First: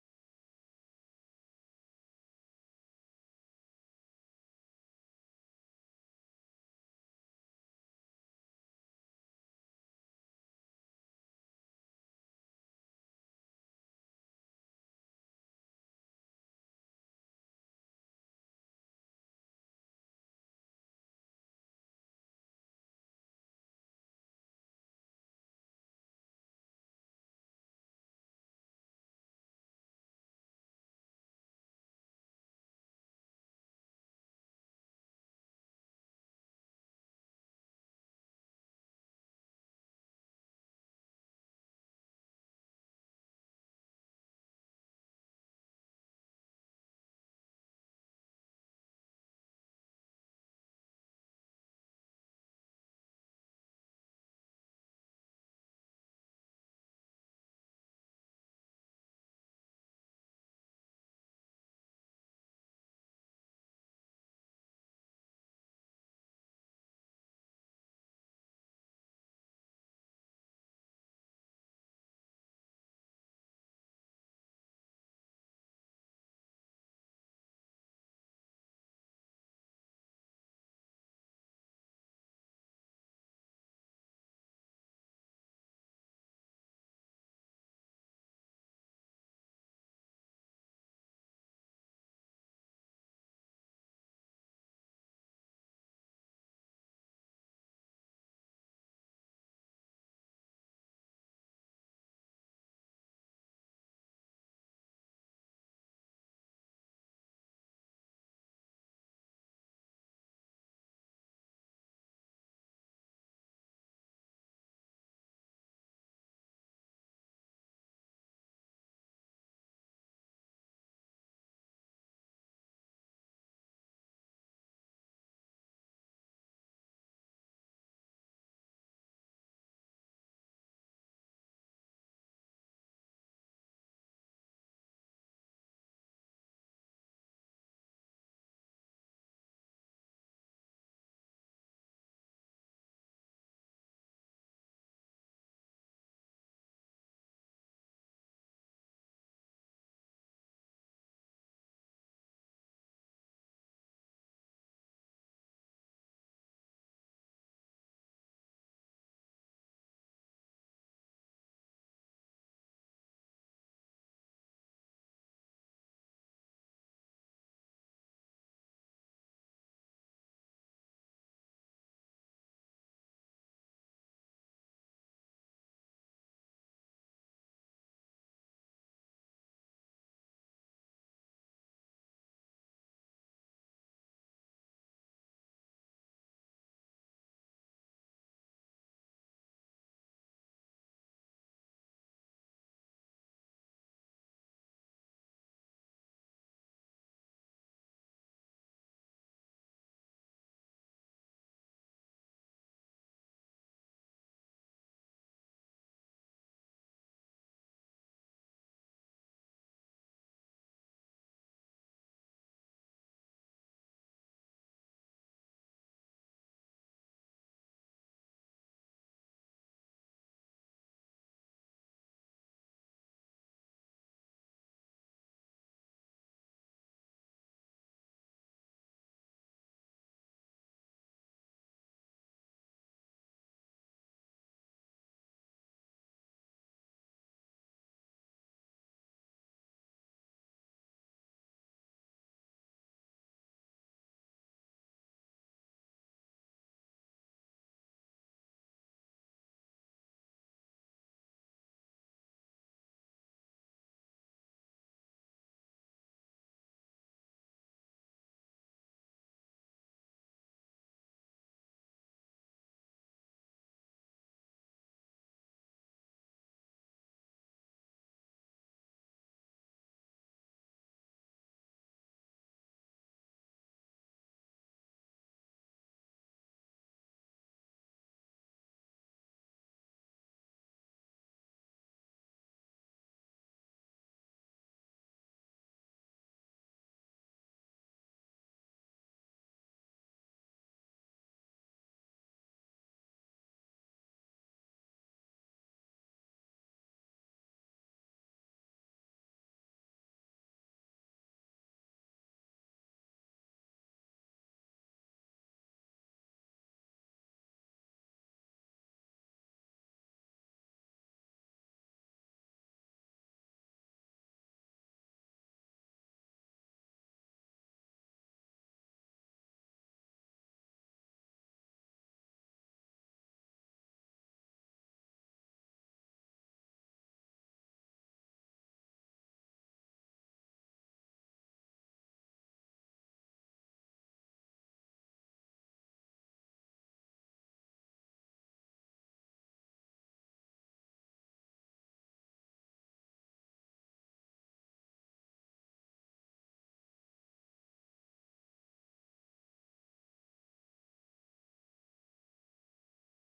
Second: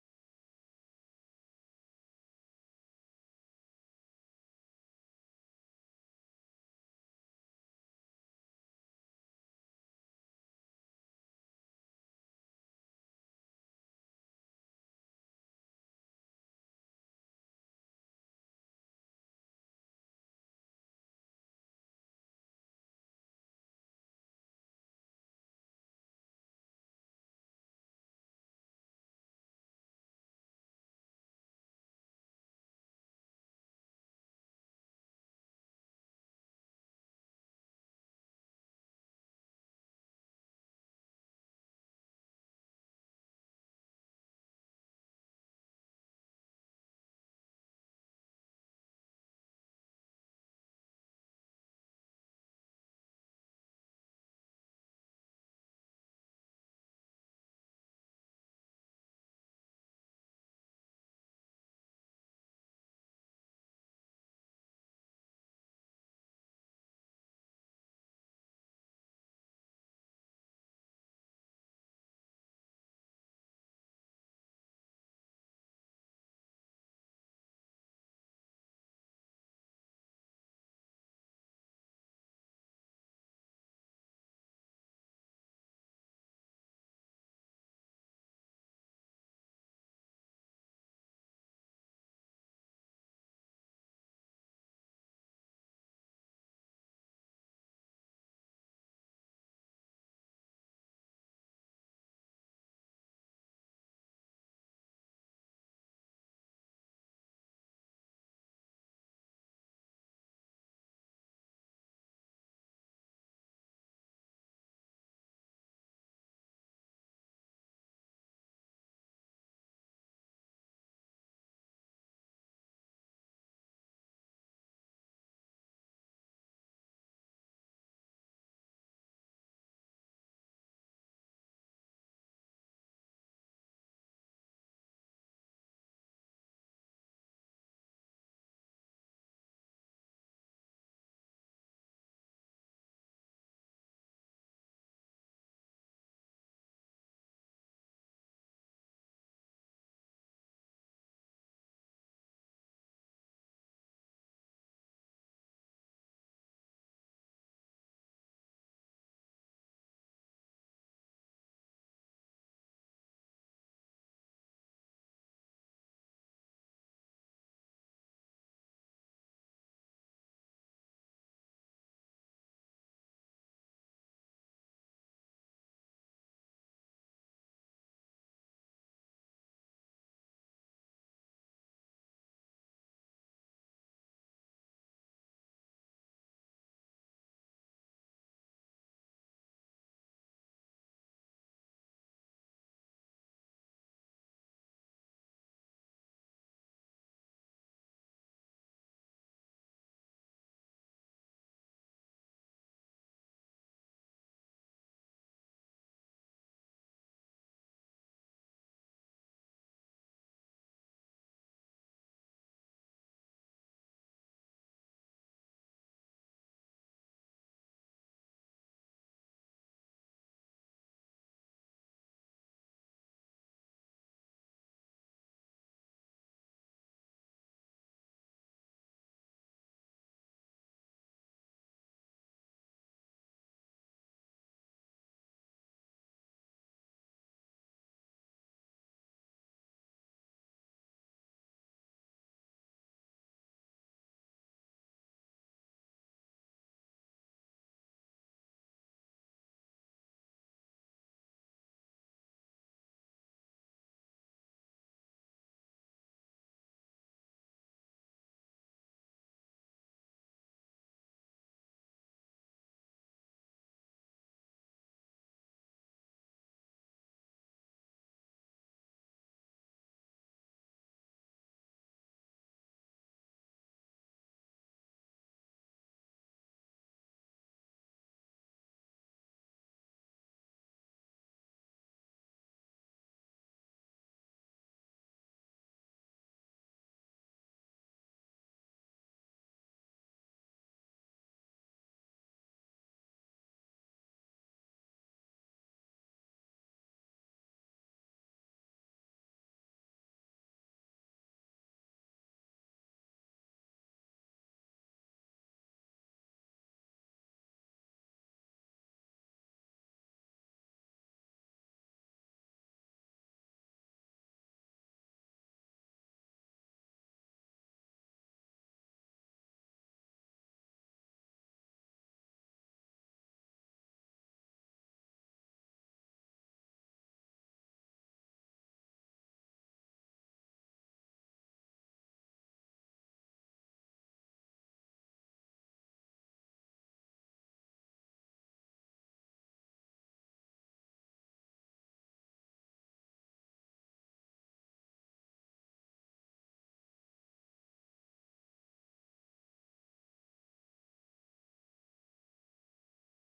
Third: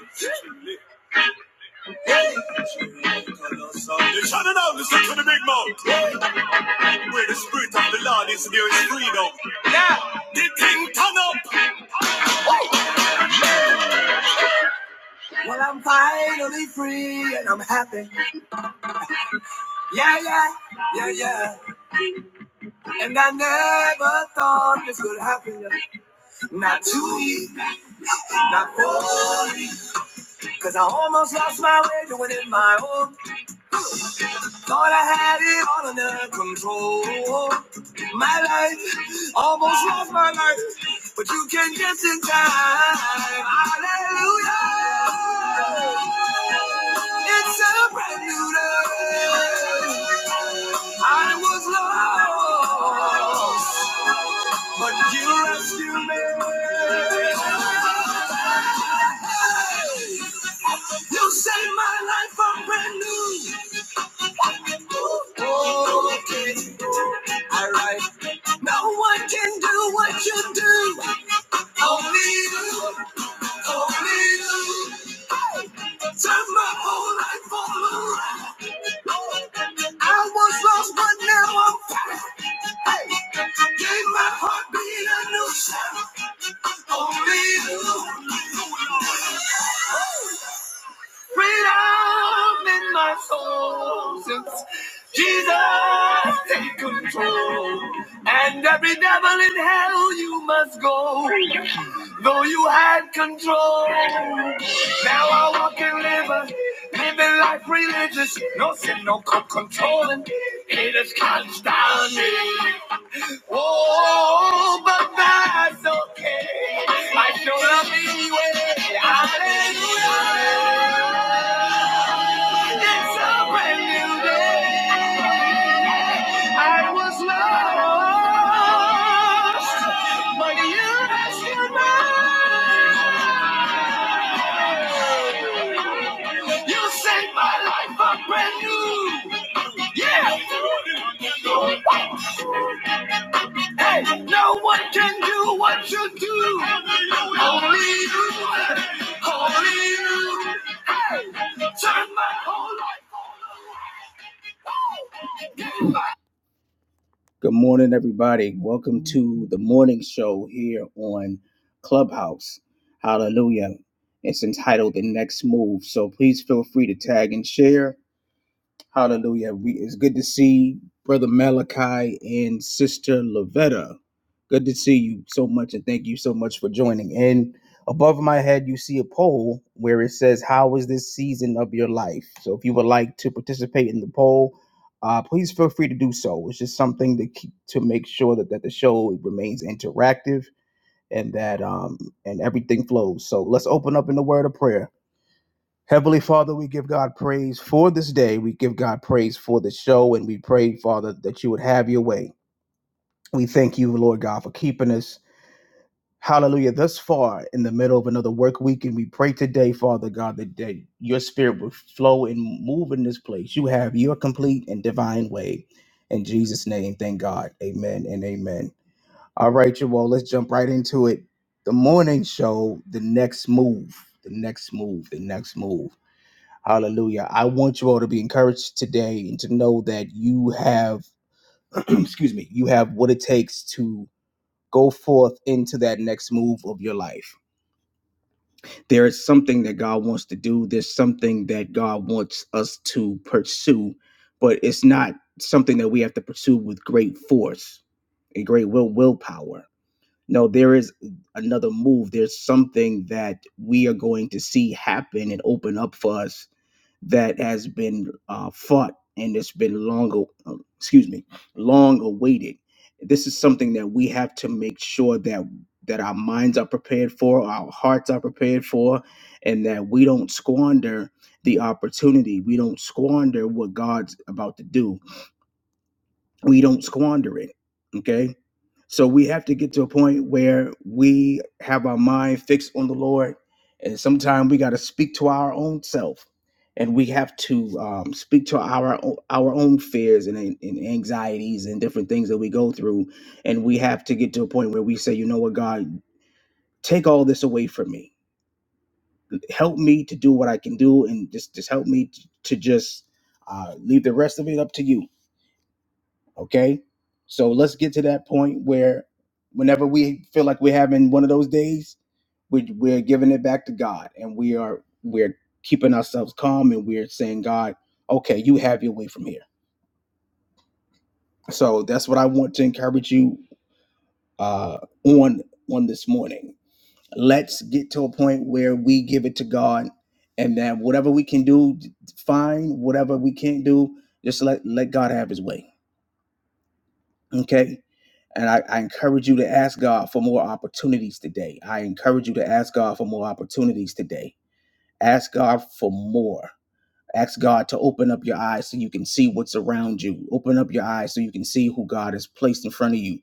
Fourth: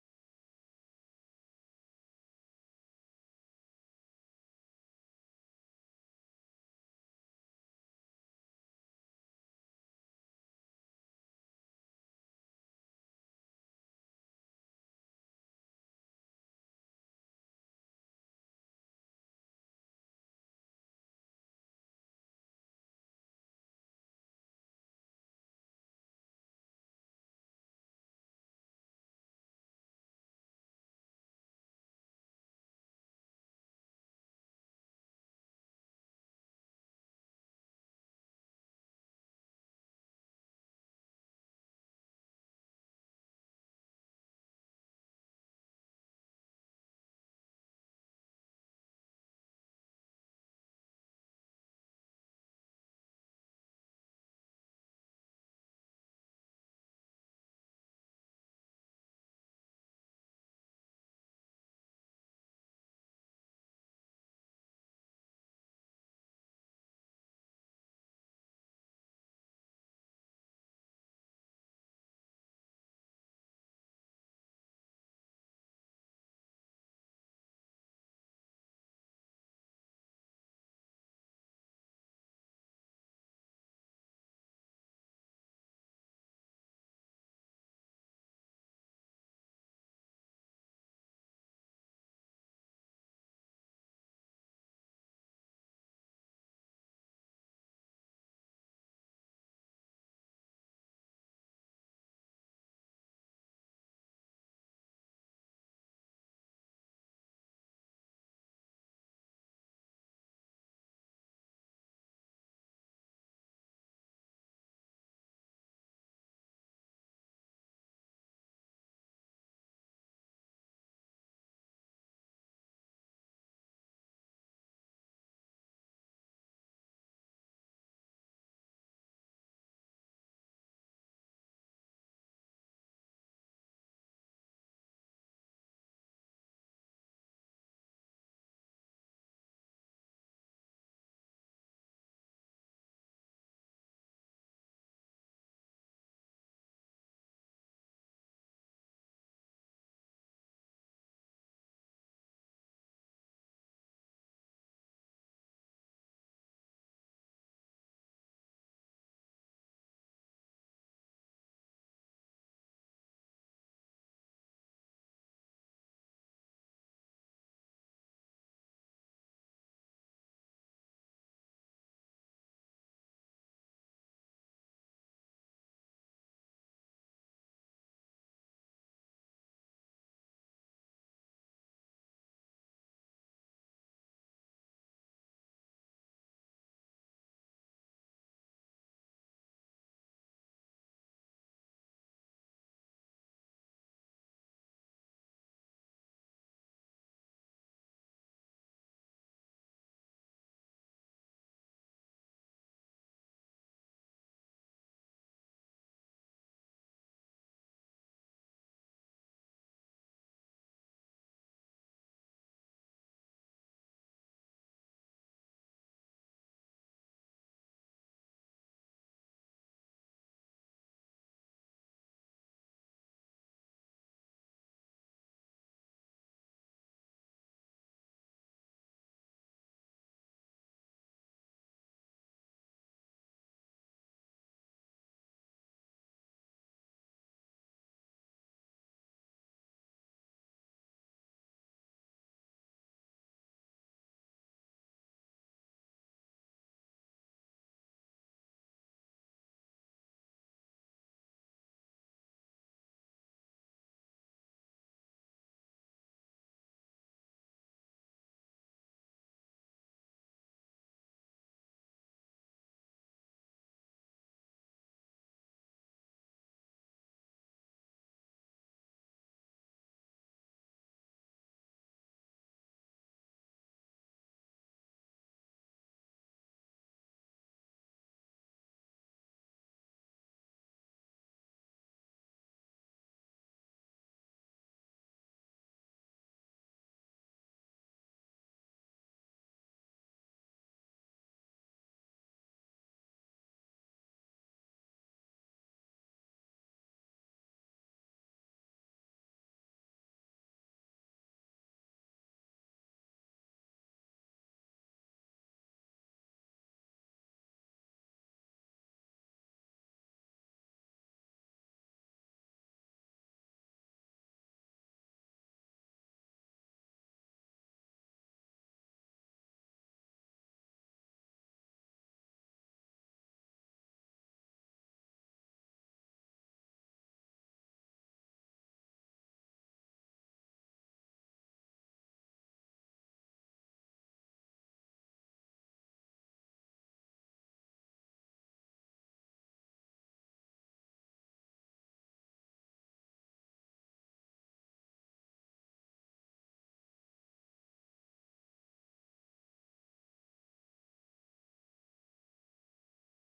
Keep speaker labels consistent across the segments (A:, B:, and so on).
A: You're trying now listen to the big mouth. Where the spirit of the Lord is, there is freedom. Yeah, the thing turn up. Well, I'm finally free and I'm happy. Yeah, yeah, yeah, yeah. And I never thought this would happen. Not to me, not for me. 'Cause I almost lost my way doing it my own Thought I had it all under control. My life almost lost my life, but you came just in time. Hallelujah! It's a brand new day. I was lost, but you rescued me. You saved my life from brand new. Okay, all right. No one can do what you do. Only you, only you. Turn my whole life all around. I was lost, but now I'm found. Hey, gave my heartbeat a new sound. Only you, Freedom in my soul since Jesus take control. And every devil in hell you must go, though you had control. Now I walk and live, living life religious. No sin, no controlling. Haters can't stand me. Oh, but that's okay. I showed up anyway. Hallelujah. Yeah. No one can do what you do. Only you, only you. Good morning, everybody. Welcome to the morning show here on Clubhouse. Hallelujah. It's entitled The Next Move. So please feel free to tag and share Hallelujah. We, it's good to see Brother Malachi and Sister Lavetta. Good to see you so much, and thank you so much for joining. And above my head, you see a poll where it says, How is this season of your life? So if you would like to participate in the poll, uh, please feel free to do so. It's just something to keep to make sure that, that the show remains interactive and that um and everything flows. So let's open up in the word of prayer. Heavenly Father, we give God praise for this day. We give God praise for the show, and we pray, Father, that you would have your way. We thank you, Lord God, for keeping us, hallelujah, thus far in the middle of another work week. And we pray today, Father God, that, that your spirit will flow and move in this place. You have your complete and divine way. In Jesus' name, thank God. Amen and amen. All right, you all, let's jump right into it. The morning show, the next move, the next move, the next move. Hallelujah. I want you all to be encouraged today and to know that you have, excuse me, you have what it takes to go forth into that next move of your life. There is something that God wants to do, there's something that God wants us to pursue, but it's not something that we have to pursue with great force and great will willpower. No, there is another move. There's something that we are going to see happen and open up for us that has been uh, fought and it's been long, uh, excuse me, long awaited. This is something that we have to make sure that that our minds are prepared for, our hearts are prepared for, and that we don't squander the opportunity. We don't squander what God's about to do. We don't squander it. Okay so we have to get to a point where we have our mind fixed on the Lord, and sometimes we got to speak to our own self, and we have to um, speak to our o- our own fears and, and anxieties and different things that we go through, and we have to get to a point where we say, you know what, God, take all this away from me, help me to do what I can do, and just just help me t- to just uh, leave the rest of it up to you Okay. So let's get to that point where whenever we feel like we're having one of those days, we, we're giving it back to God and we are, we're keeping ourselves calm and we're saying, God, okay, you have your way from here. So that's what I want to encourage you uh, on, on this morning. Let's get to a point where we give it to God and then whatever we can do, fine. Whatever we can't do, just let, let God have his way Okay. And I, I encourage you to ask God for more opportunities today. I encourage you to ask God for more opportunities today. Ask God for more. Ask God to open up your eyes so you can see what's around you. Open up your eyes so you can see who God has placed in front of you.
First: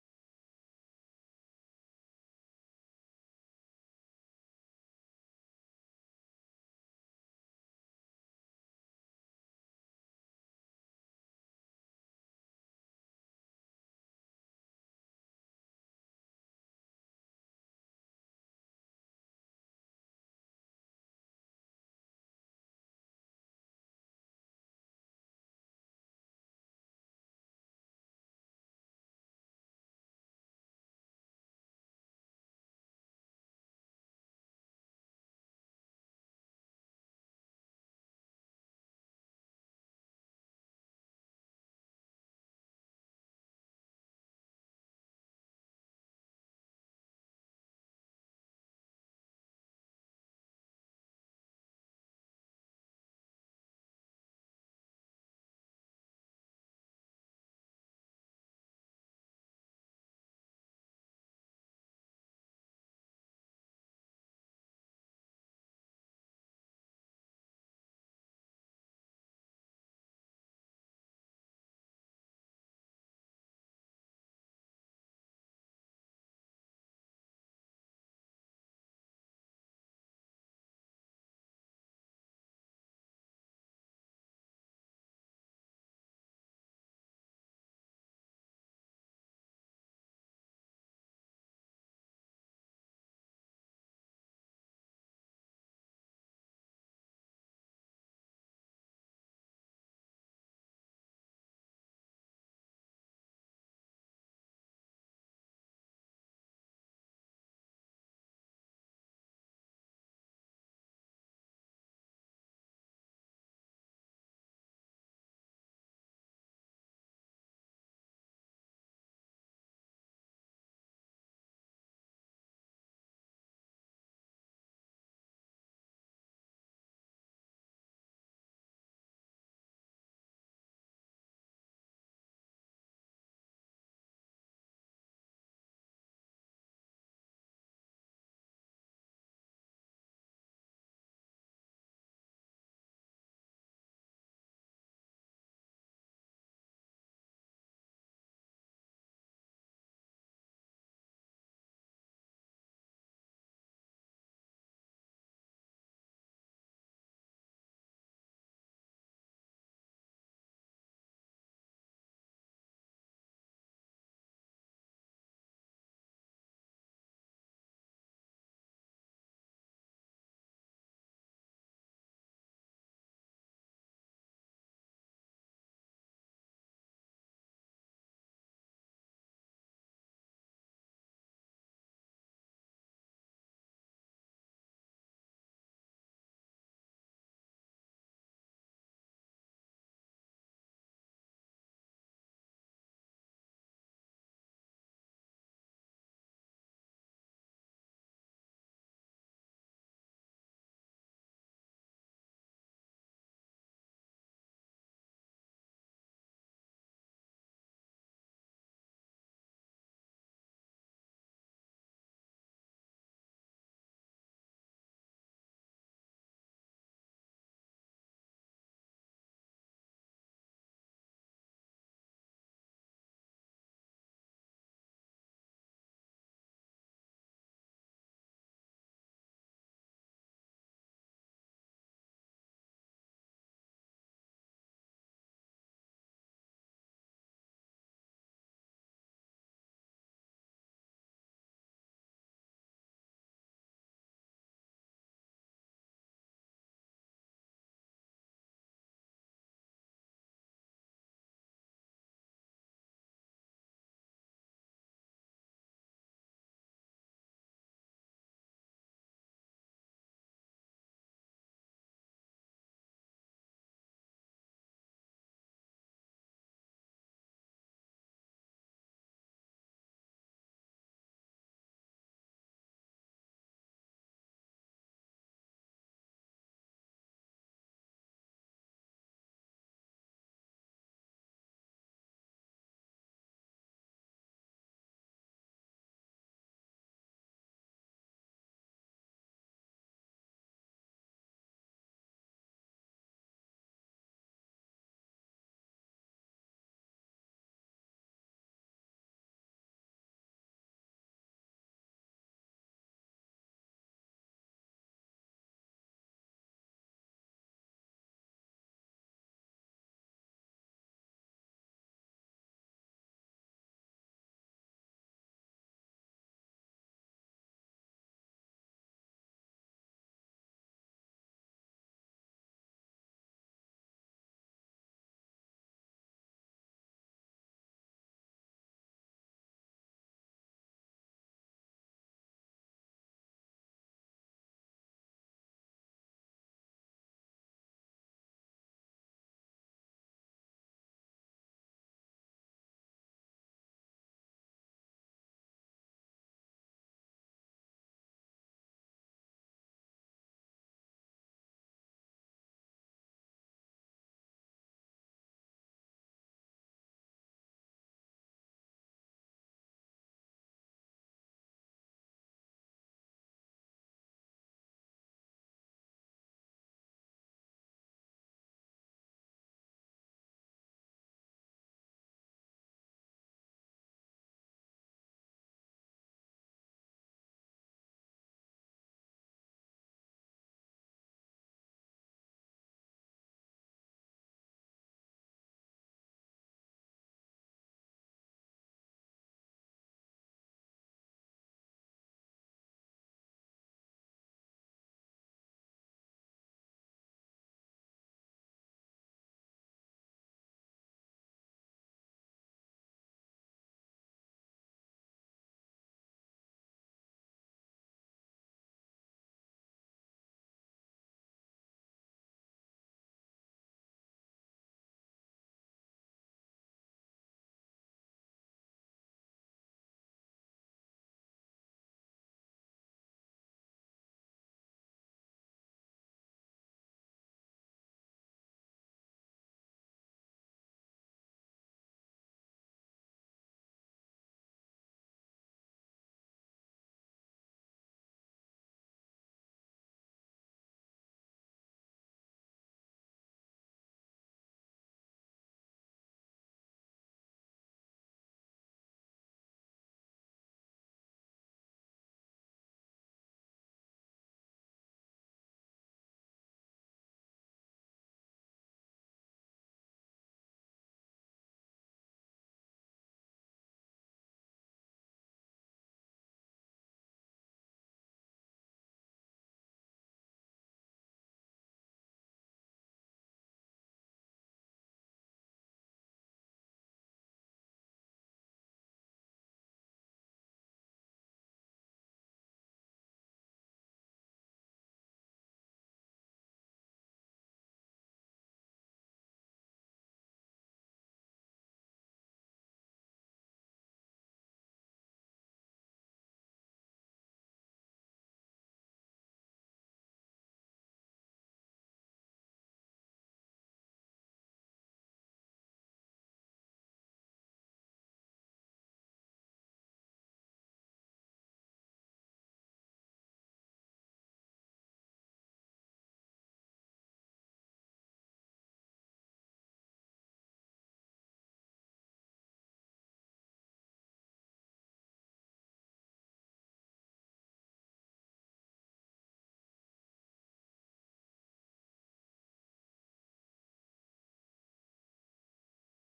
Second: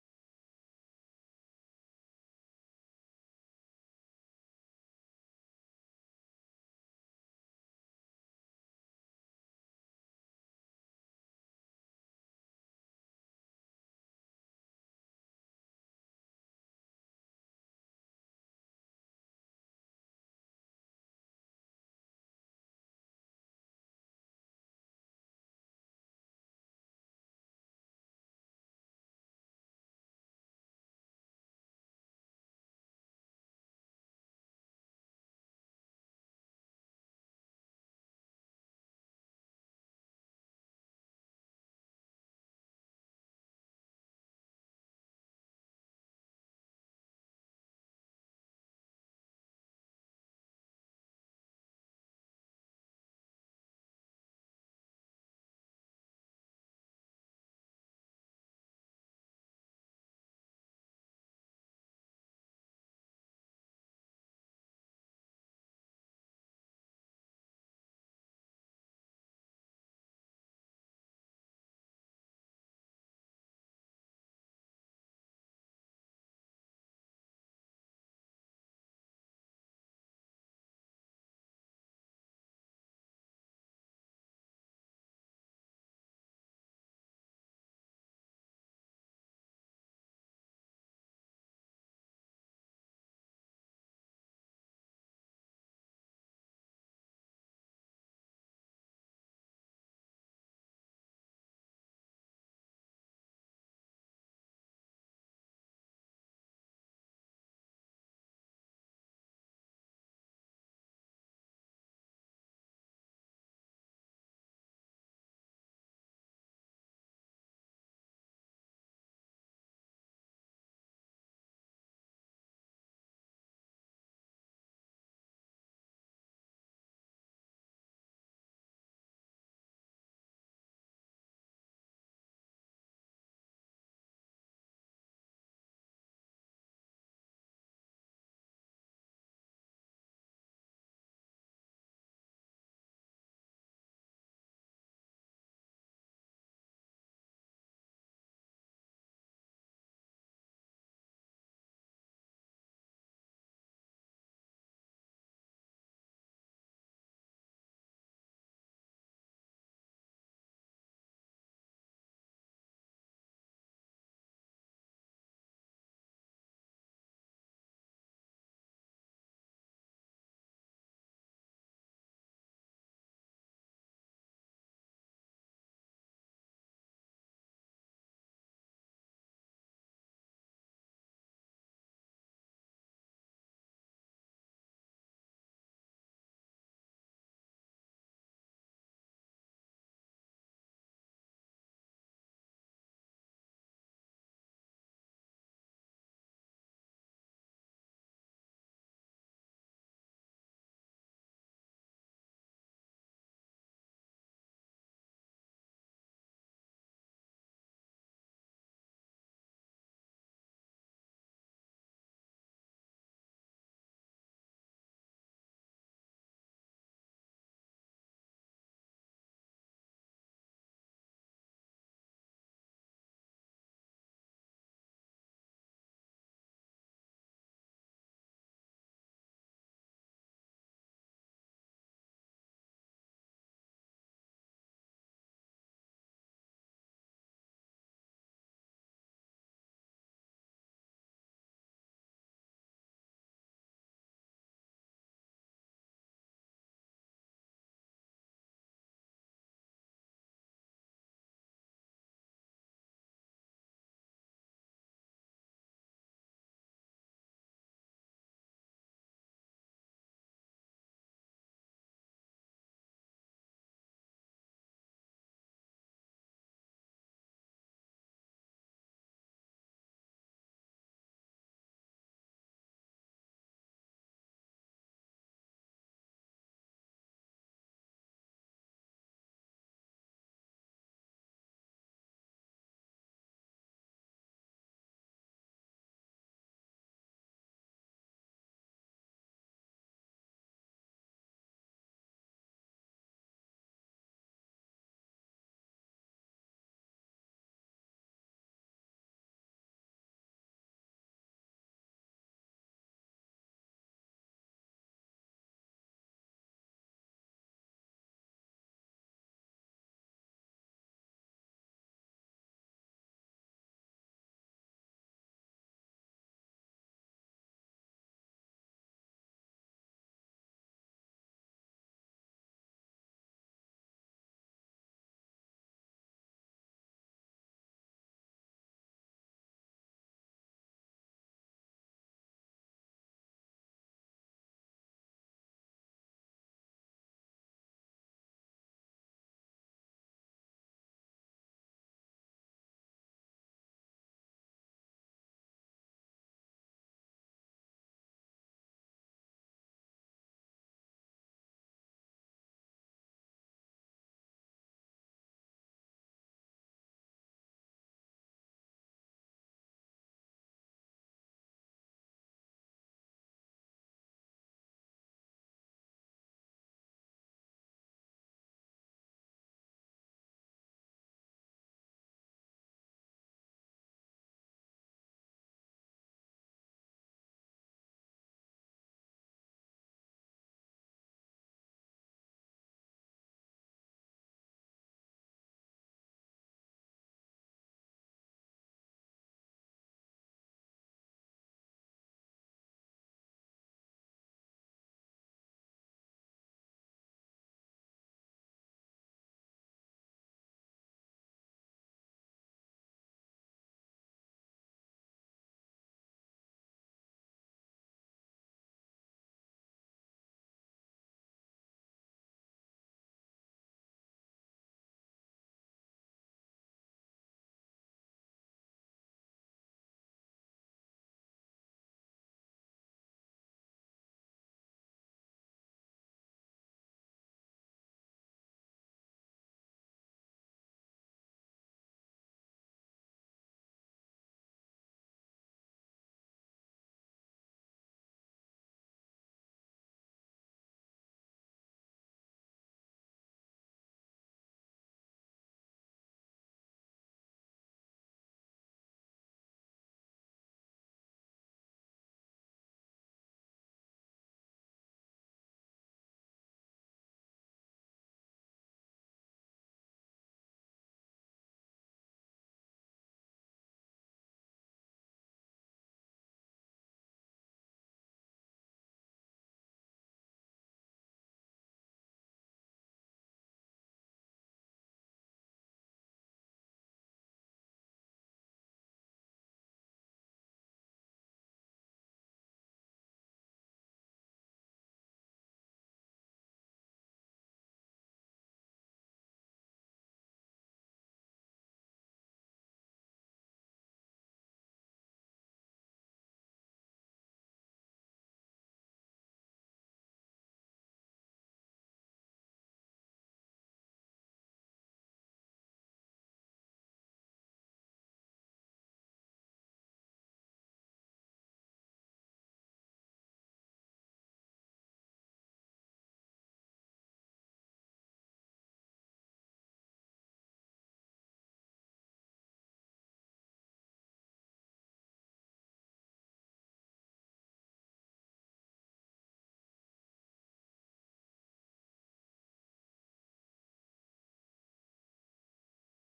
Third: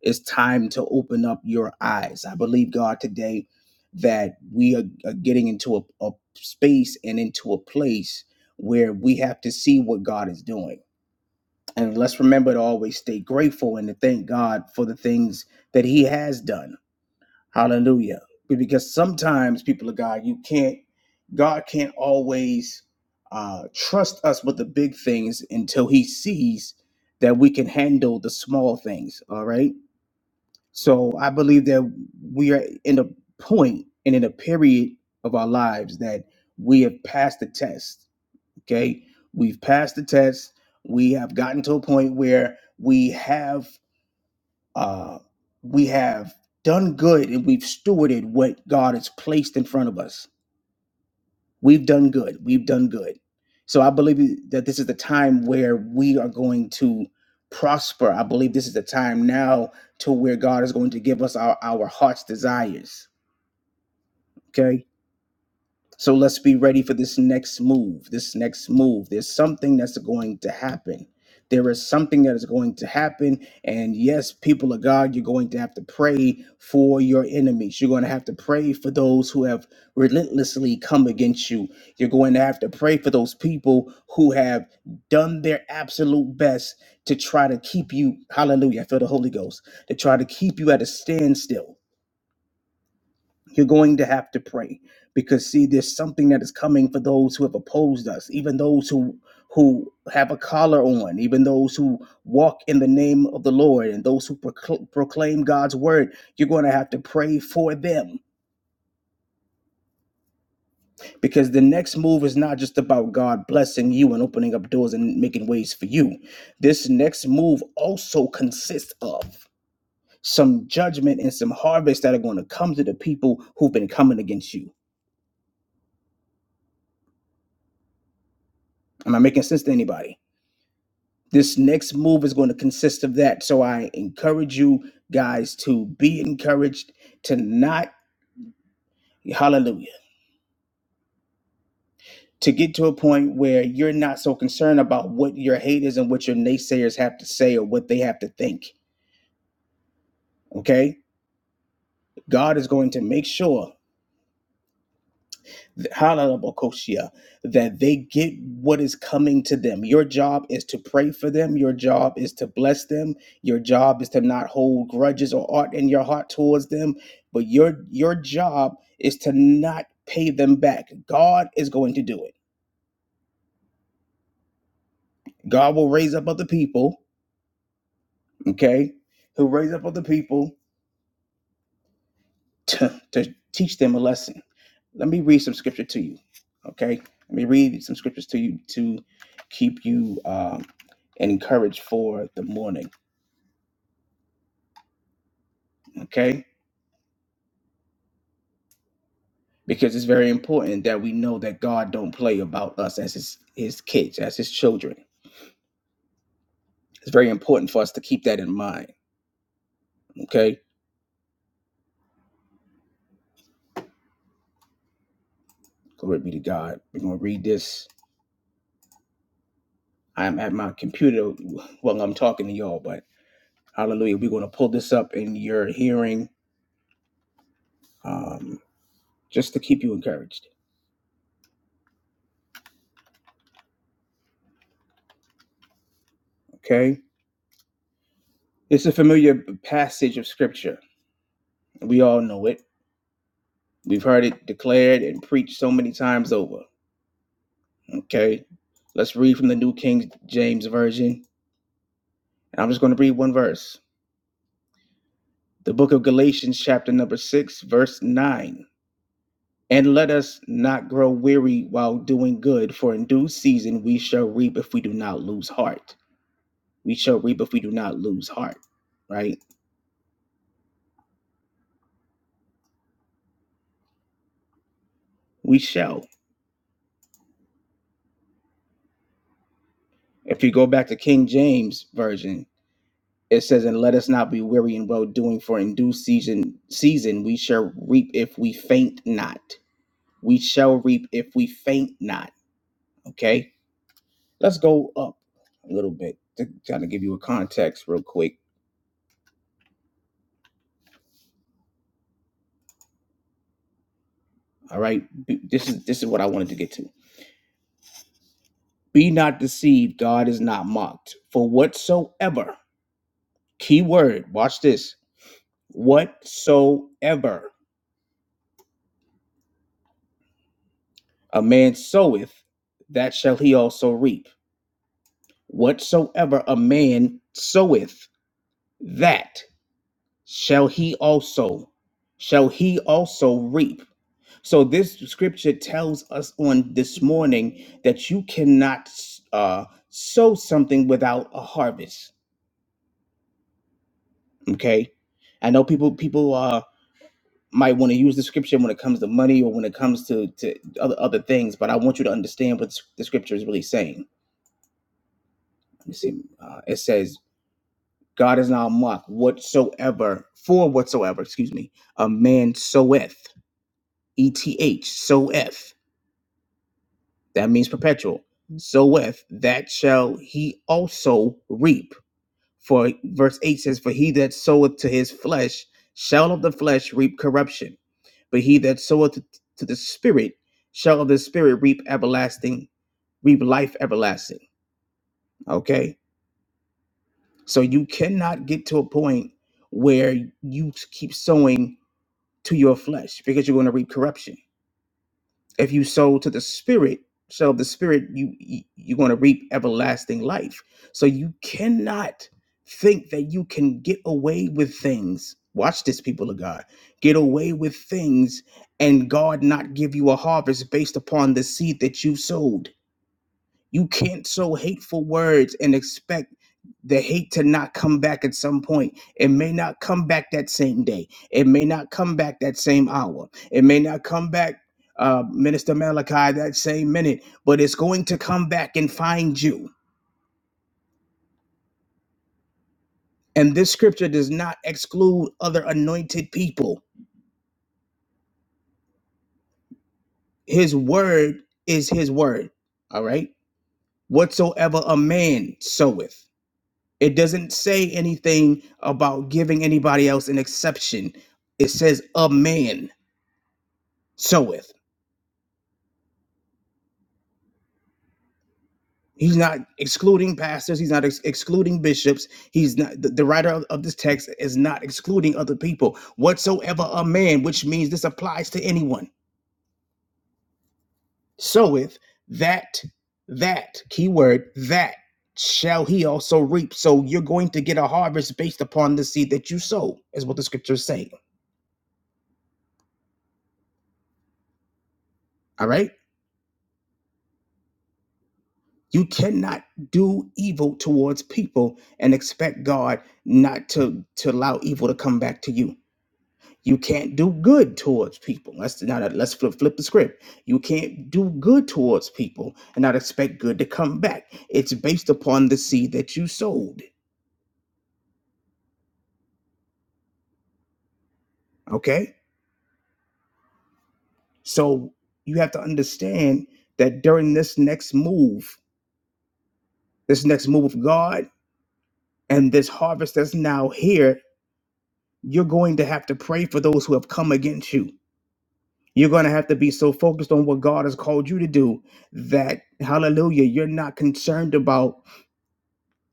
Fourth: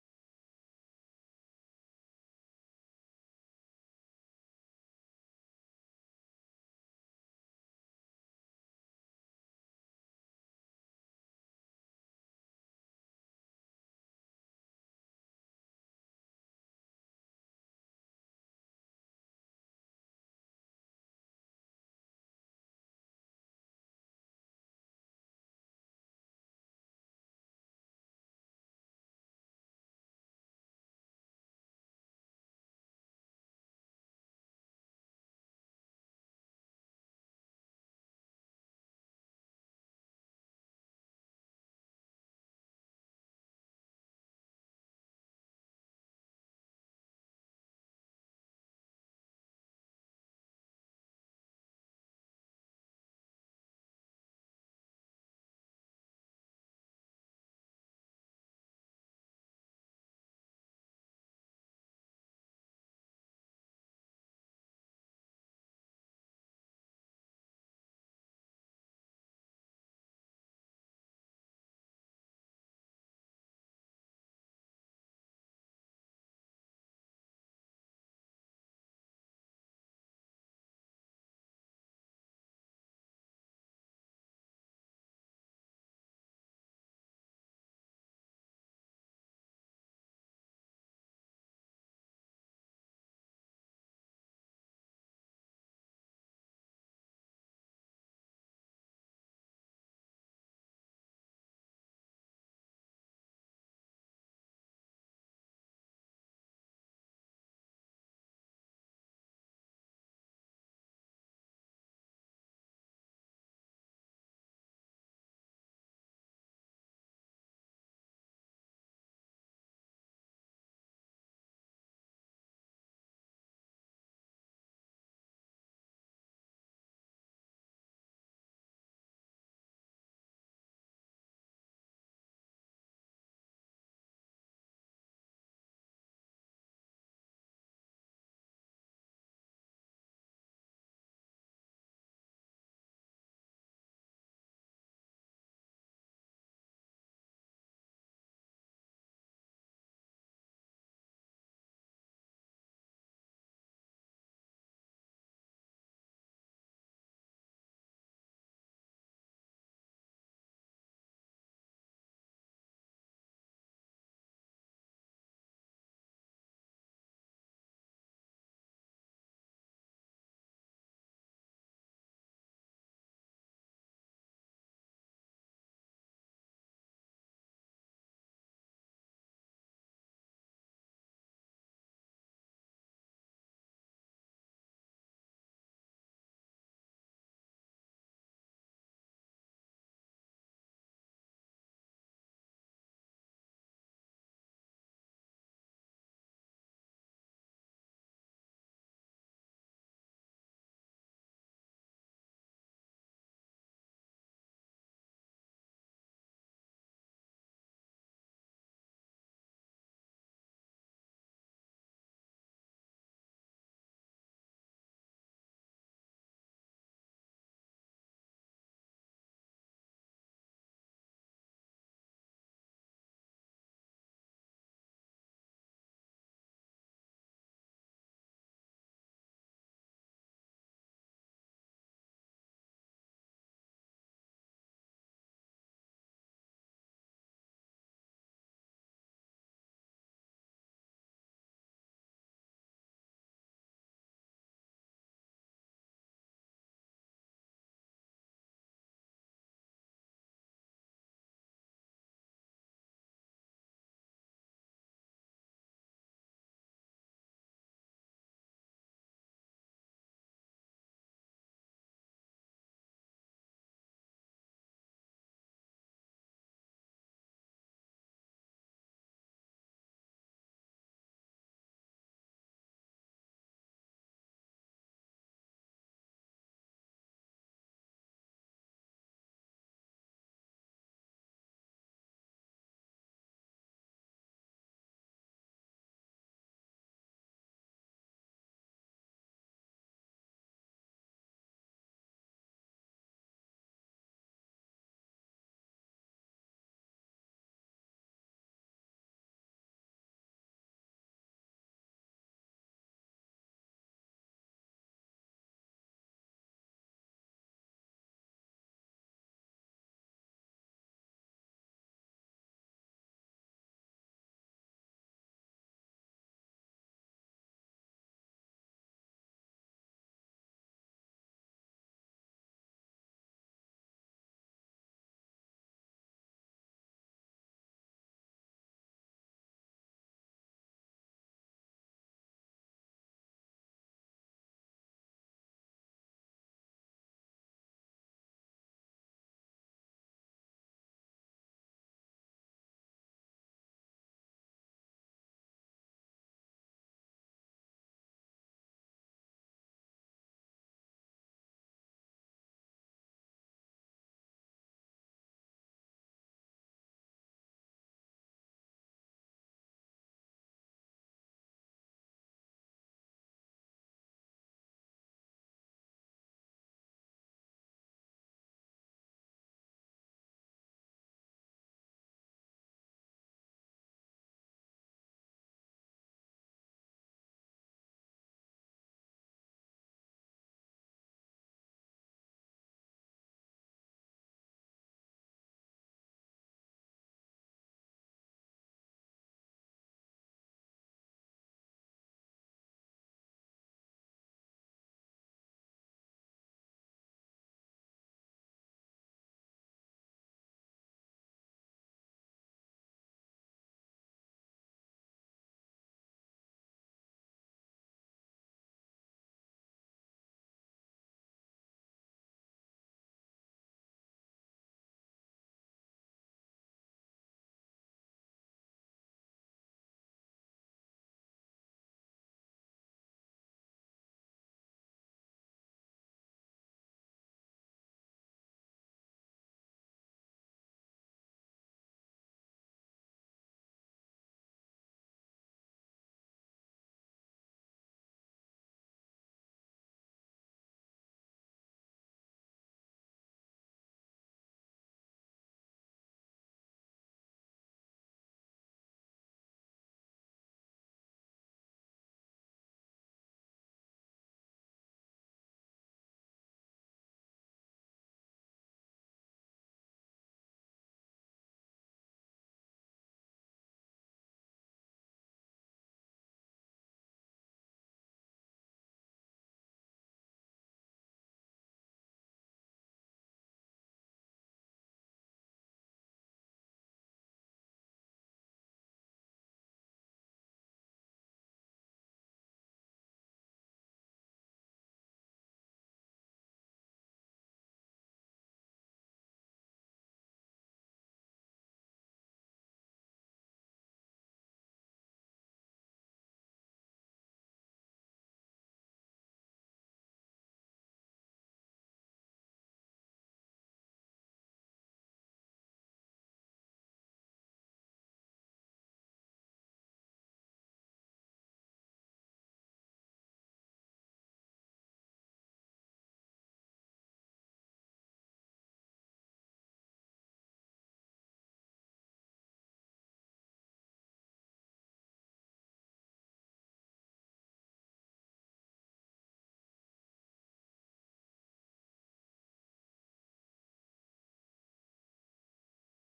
A: It's time to open up your eyes. I believe, God, today that we are, are getting into a a space and into a place where we have to see what God is doing and let's remember to always stay grateful and to thank God for the things that He has done. Hallelujah. Because sometimes, people of God, you can't, God can't always uh, trust us with the big things until He sees that we can handle the small things. All right. So I believe that we are in a point and in a period of our lives that we have passed the test Okay. We've passed the test. We have gotten to a point where we have uh we have done good and we've stewarded what God has placed in front of us. We've done good. We've done good. So I believe that this is the time where we are going to prosper. I believe this is the time now to where God is going to give us our, our heart's desires. Okay So let's be ready for this next move, this next move. There's something that's going to happen. There is something that is going to happen. And yes, people of God, you're going to have to pray for your enemies. You're going to have to pray for those who have relentlessly come against you. You're going to have to pray for those people who have done their absolute best to try to keep you, hallelujah, I feel the Holy Ghost, to try to keep you at a standstill you're going to have to pray because see, there's something that is coming for those who have opposed us, even those who who have a collar on, even those who walk in the name of the Lord, and those who procl- proclaim God's word. You're going to have to pray for them because the next move is not just about God blessing you and opening up doors and making ways for you. This next move also consists of some judgment and some harvest that are going to come to the people who've been coming against you. Am I making sense to anybody? this next move is going to consist of that. So I encourage you guys to be encouraged to not, hallelujah, to get to a point where you're not so concerned about what your haters and what your naysayers have to say or what they have to think. Okay? God is going to make sure. Halalabokosia, that they get what is coming to them. Your job is to pray for them. Your job is to bless them. Your job is to not hold grudges or art in your heart towards them. But your your job is to not pay them back. God is going to do it. God will raise up other people, okay? He'll raise up other people to, to teach them a lesson. Let me read some scripture to you. Okay. Let me read some scriptures to you to keep you um, encouraged for the morning. Okay. Because it's very important that we know that God don't play about us as his, his kids, as his children. It's very important for us to keep that in mind. Okay. Glory be to God. We're going to read this. I'm at my computer while I'm talking to y'all, but hallelujah. We're going to pull this up in your hearing um, just to keep you encouraged. Okay? It's a familiar passage of scripture. We all know it. We've heard it declared and preached so many times over. Okay? Let's read from the New King James Version. I'm just going to read one verse. The book of Galatians, chapter number 6, verse 9. And let us not grow weary while doing good, for in due season we shall reap if we do not lose heart. We shall reap if we do not lose heart, right? We shall. If you go back to King James Version, It says, "And let us not be weary in well doing, for in due season season we shall reap if we faint not. We shall reap if we faint not." Okay, let's go up a little bit to kind of give you a context real quick. All right, B- this is this is what I wanted to get to. Be not deceived; God is not mocked. For whatsoever, key word, watch this. Whatsoever a man soweth, that shall he also reap. Whatsoever a man soweth, that shall he also shall he also reap. So this scripture tells us on this morning that you cannot uh, sow something without a harvest. Okay, I know people people uh, might want to use the scripture when it comes to money or when it comes to to other other things, but I want you to understand what the scripture is really saying. Let me see. Uh, it says God is not mocked whatsoever, for whatsoever, excuse me, a man soweth, E T H, soweth, that means perpetual, soweth, that shall he also reap. For verse 8 says, For he that soweth to his flesh shall of the flesh reap corruption, but he that soweth to the Spirit shall of the Spirit reap everlasting, reap life everlasting. Okay? So you cannot get to a point where you keep sowing to your flesh because you're going to reap corruption. If you sow to the spirit, so the spirit you you- you're going to reap everlasting life. So you cannot think that you can get away with things. Watch this people of God. Get away with things and God not give you a harvest based upon the seed that you sowed you can't sow hateful words and expect the hate to not come back at some point. It may not come back that same day. It may not come back that same hour. It may not come back, uh, Minister Malachi, that same minute, but it's going to come back and find you. And this scripture does not exclude other anointed people. His word is his word. All right? Whatsoever a man soweth. It doesn't say anything about giving anybody else an exception. It says a man soweth. He's not excluding pastors. He's not ex- excluding bishops. He's not the, the writer of, of this text is not excluding other people whatsoever. A man, which means this applies to anyone, soweth that that keyword that shall he also reap. So you're going to get a harvest based upon the seed that you sow, is what the scripture is saying. All right. You cannot do evil towards people and expect God not to, to allow evil to come back to you. You can't do good towards people. Let's now that- let's flip, flip the script. You can't do good towards people and not expect good to come back. It's based upon the seed that you sowed. Okay, so you have to understand that during this next move, this next move of God, and this harvest that's now here, you're going to have to pray for those who have come against you You're going to have to be so focused on what God has called you to do that, hallelujah, you're not concerned about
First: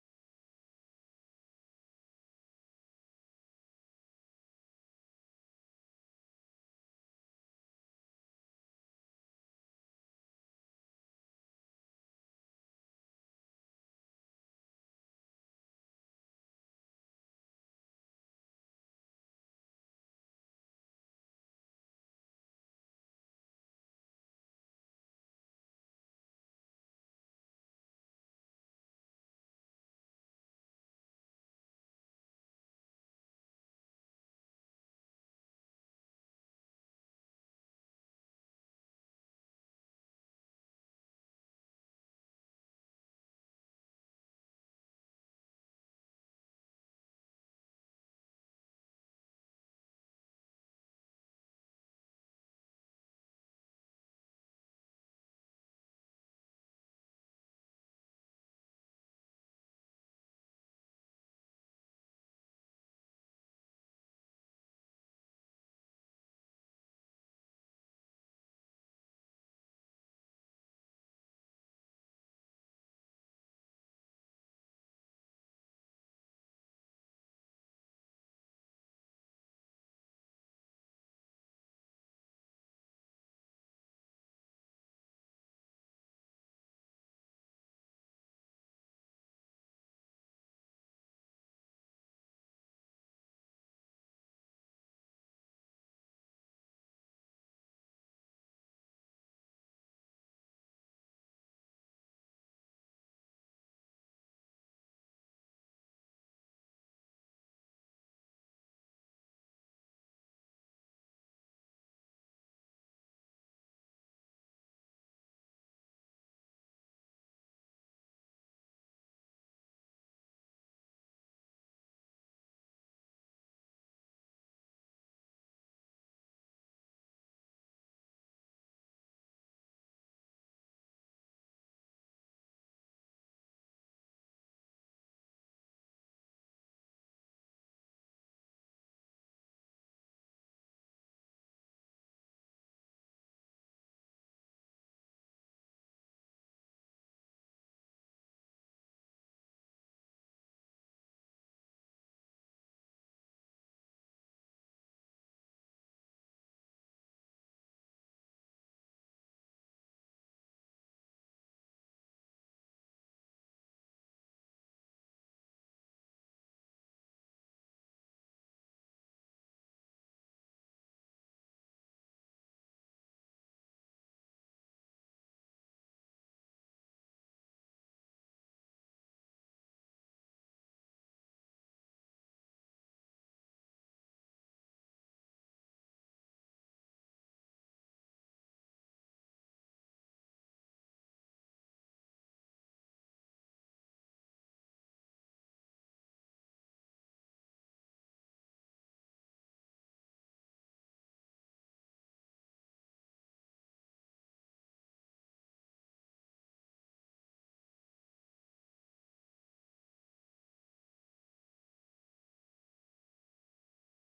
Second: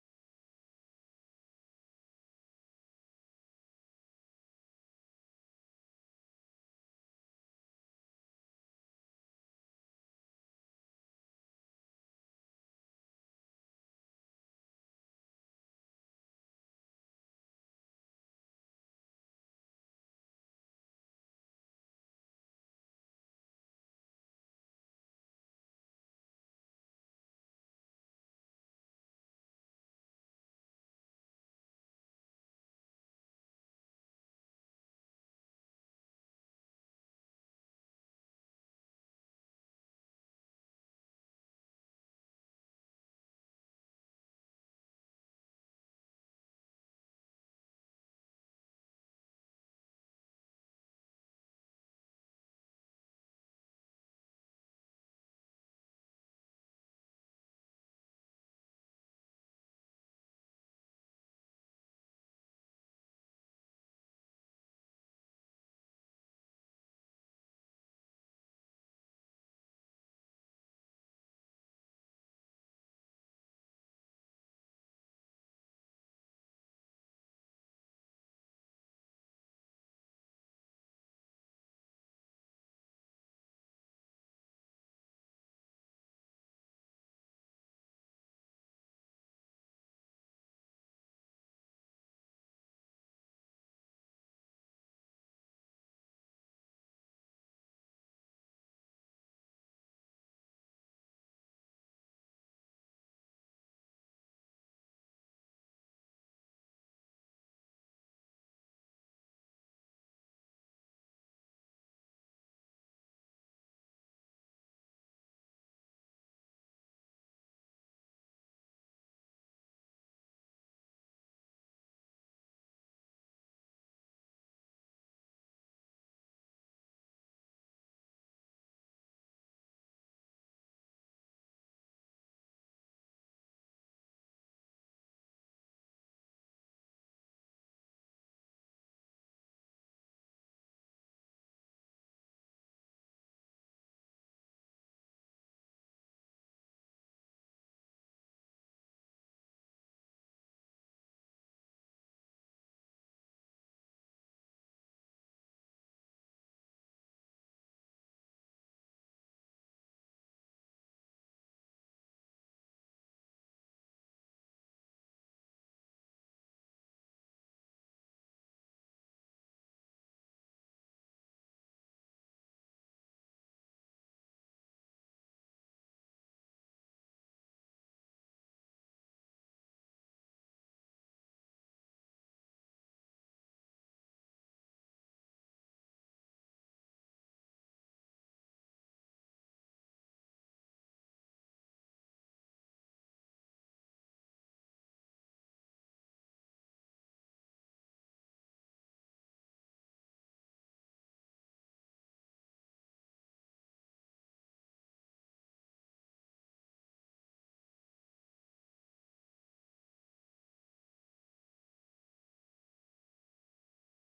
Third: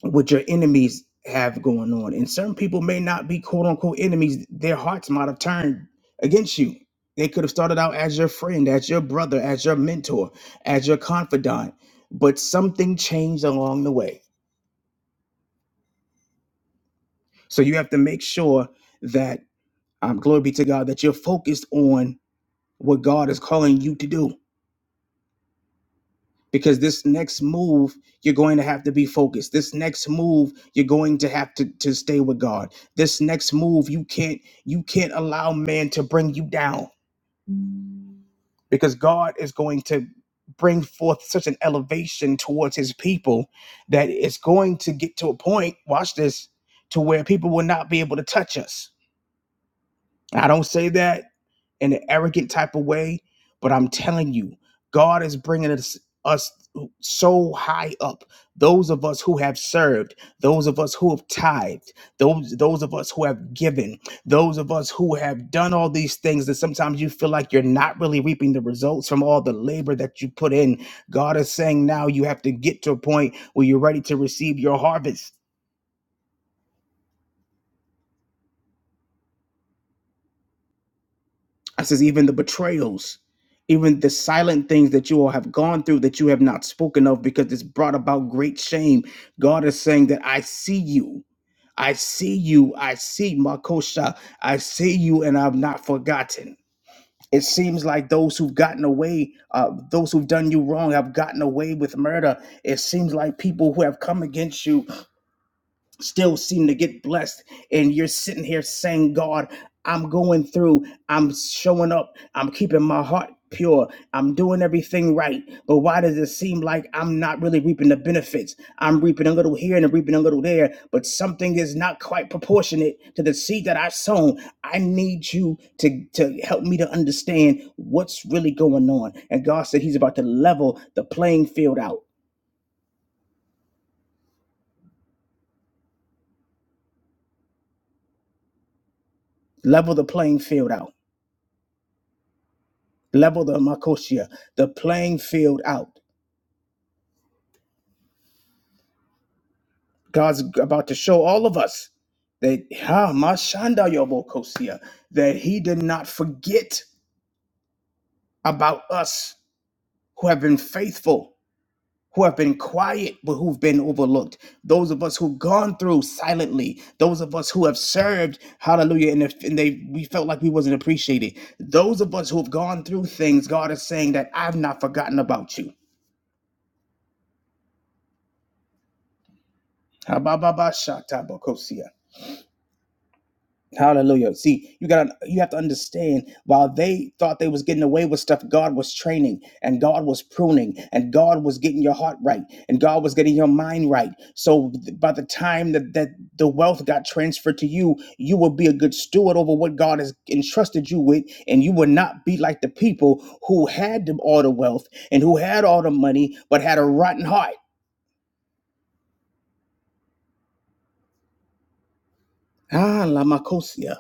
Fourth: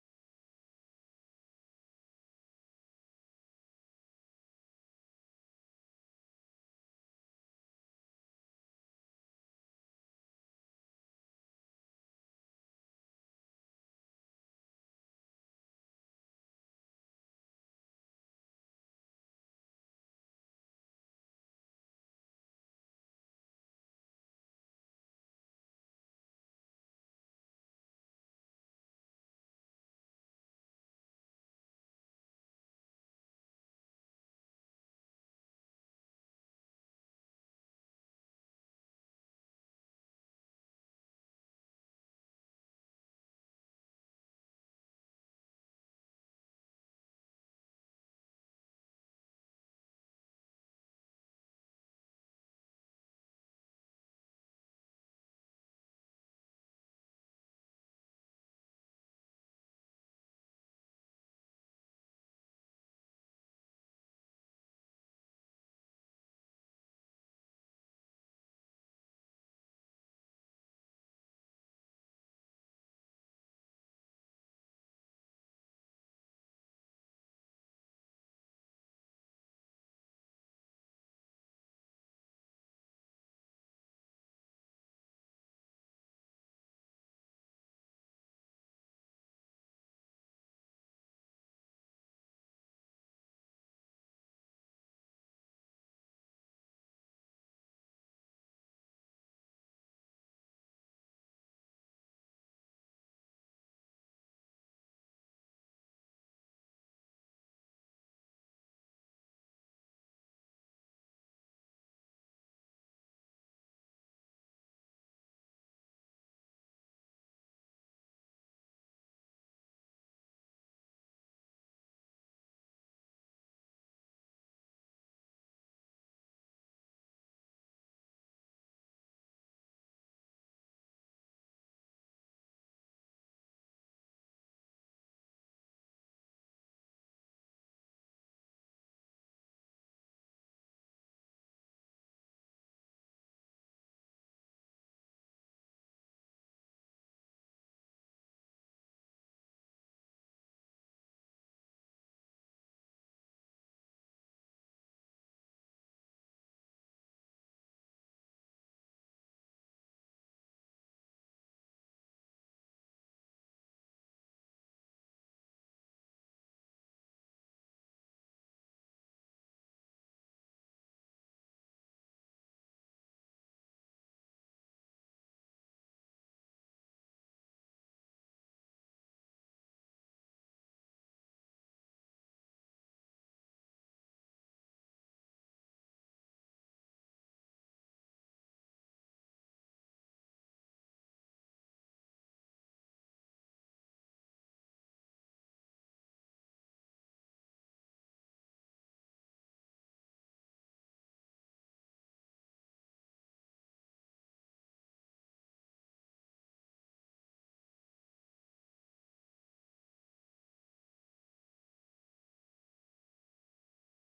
A: what your enemies have going on. And certain people may not be quote unquote enemies, their hearts might have turned against you. They could have started out as your friend, as your brother, as your mentor, as your confidant, but something changed along the way. So you have to make sure that, um, glory be to God, that you're focused on what God is calling you to do because this next move you're going to have to be focused this next move you're going to have to, to stay with god this next move you can't you can't allow man to bring you down because god is going to bring forth such an elevation towards his people that it's going to get to a point watch this to where people will not be able to touch us i don't say that in an arrogant type of way, but I'm telling you, God is bringing us us so high up. Those of us who have served, those of us who have tithed, those those of us who have given, those of us who have done all these things that sometimes you feel like you're not really reaping the results from all the labor that you put in. God is saying now you have to get to a point where you're ready to receive your harvest I says, even the betrayals, even the silent things that you all have gone through that you have not spoken of because it's brought about great shame. God is saying that I see you. I see you. I see Makosha. I see you, and I've not forgotten. It seems like those who've gotten away, uh, those who've done you wrong, have gotten away with murder. It seems like people who have come against you still seem to get blessed and you're sitting here saying god i'm going through i'm showing up i'm keeping my heart pure i'm doing everything right but why does it seem like i'm not really reaping the benefits i'm reaping a little here and I'm reaping a little there but something is not quite proportionate to the seed that i've sown i need you to to help me to understand what's really going on and god said he's about to level the playing field out level the playing field out level the makosia, the playing field out. God's about to show all of us that ha mashanda yobokosia, that He did not forget about us who have been faithful, who have been quiet, but who've been overlooked. Those of us who've gone through silently, those of us who have served, hallelujah, and, if, and they we felt like we wasn't appreciated. Those of us who have gone through things, God is saying that I've not forgotten about you. Habababashatabokosia. Hallelujah. See, you got to you have to understand while they thought they was getting away with stuff, God was training and God was pruning and God was getting your heart right and God was getting your mind right. So th- by the time that, that the wealth got transferred to you, you will be a good steward over what God has entrusted you with and you will not be like the people who had them all the wealth and who had all the money but had a rotten heart. Ah, la macosia.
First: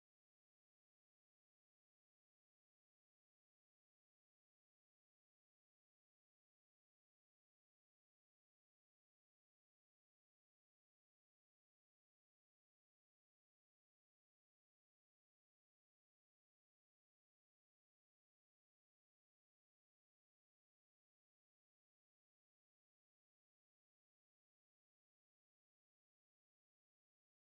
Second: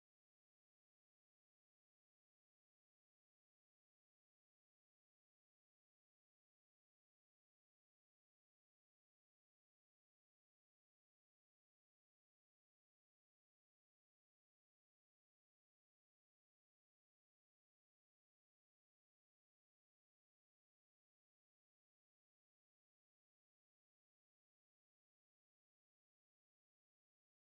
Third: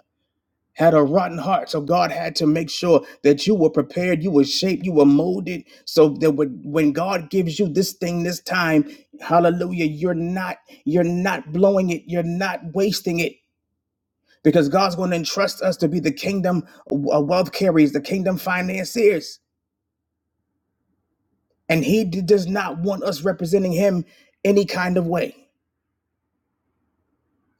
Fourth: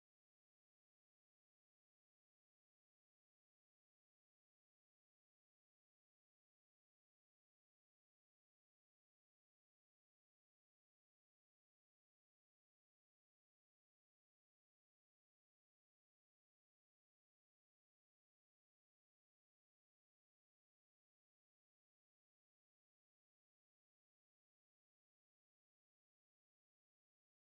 A: had a rotten heart. So God had to make sure that you were prepared, you were shaped, you were molded, so that when when God gives you this thing this time, hallelujah, you're not you're not blowing it, you're not wasting it. Because God's going to entrust us to be the kingdom uh, wealth carriers, the kingdom financiers. And He d- does not want us representing Him any kind of way.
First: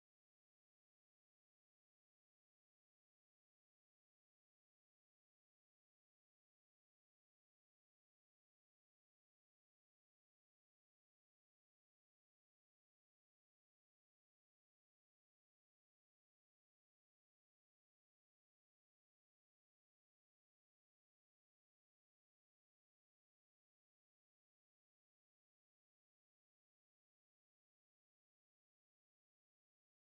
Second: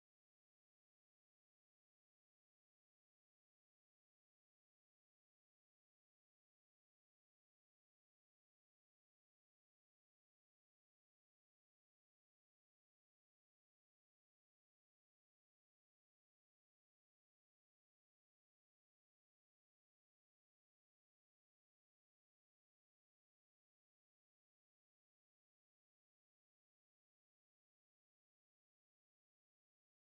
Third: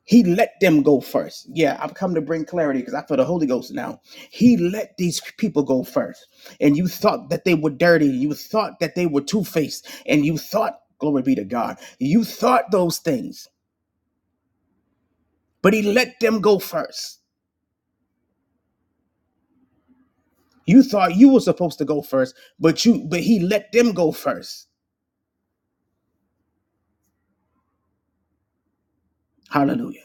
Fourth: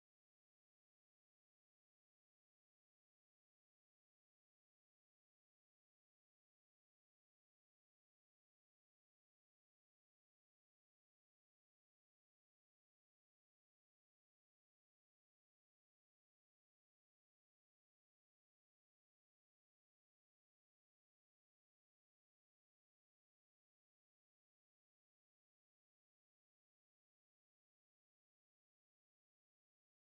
A: He let them go first. Yeah, I've come to bring clarity because I feel the Holy Ghost now. He let these people go first. And you thought that they were dirty. You thought that they were two faced. And you thought, glory be to God, you thought those things. But he let them go first. You thought you were supposed to go first, but you but he let them go first. Hallelujah.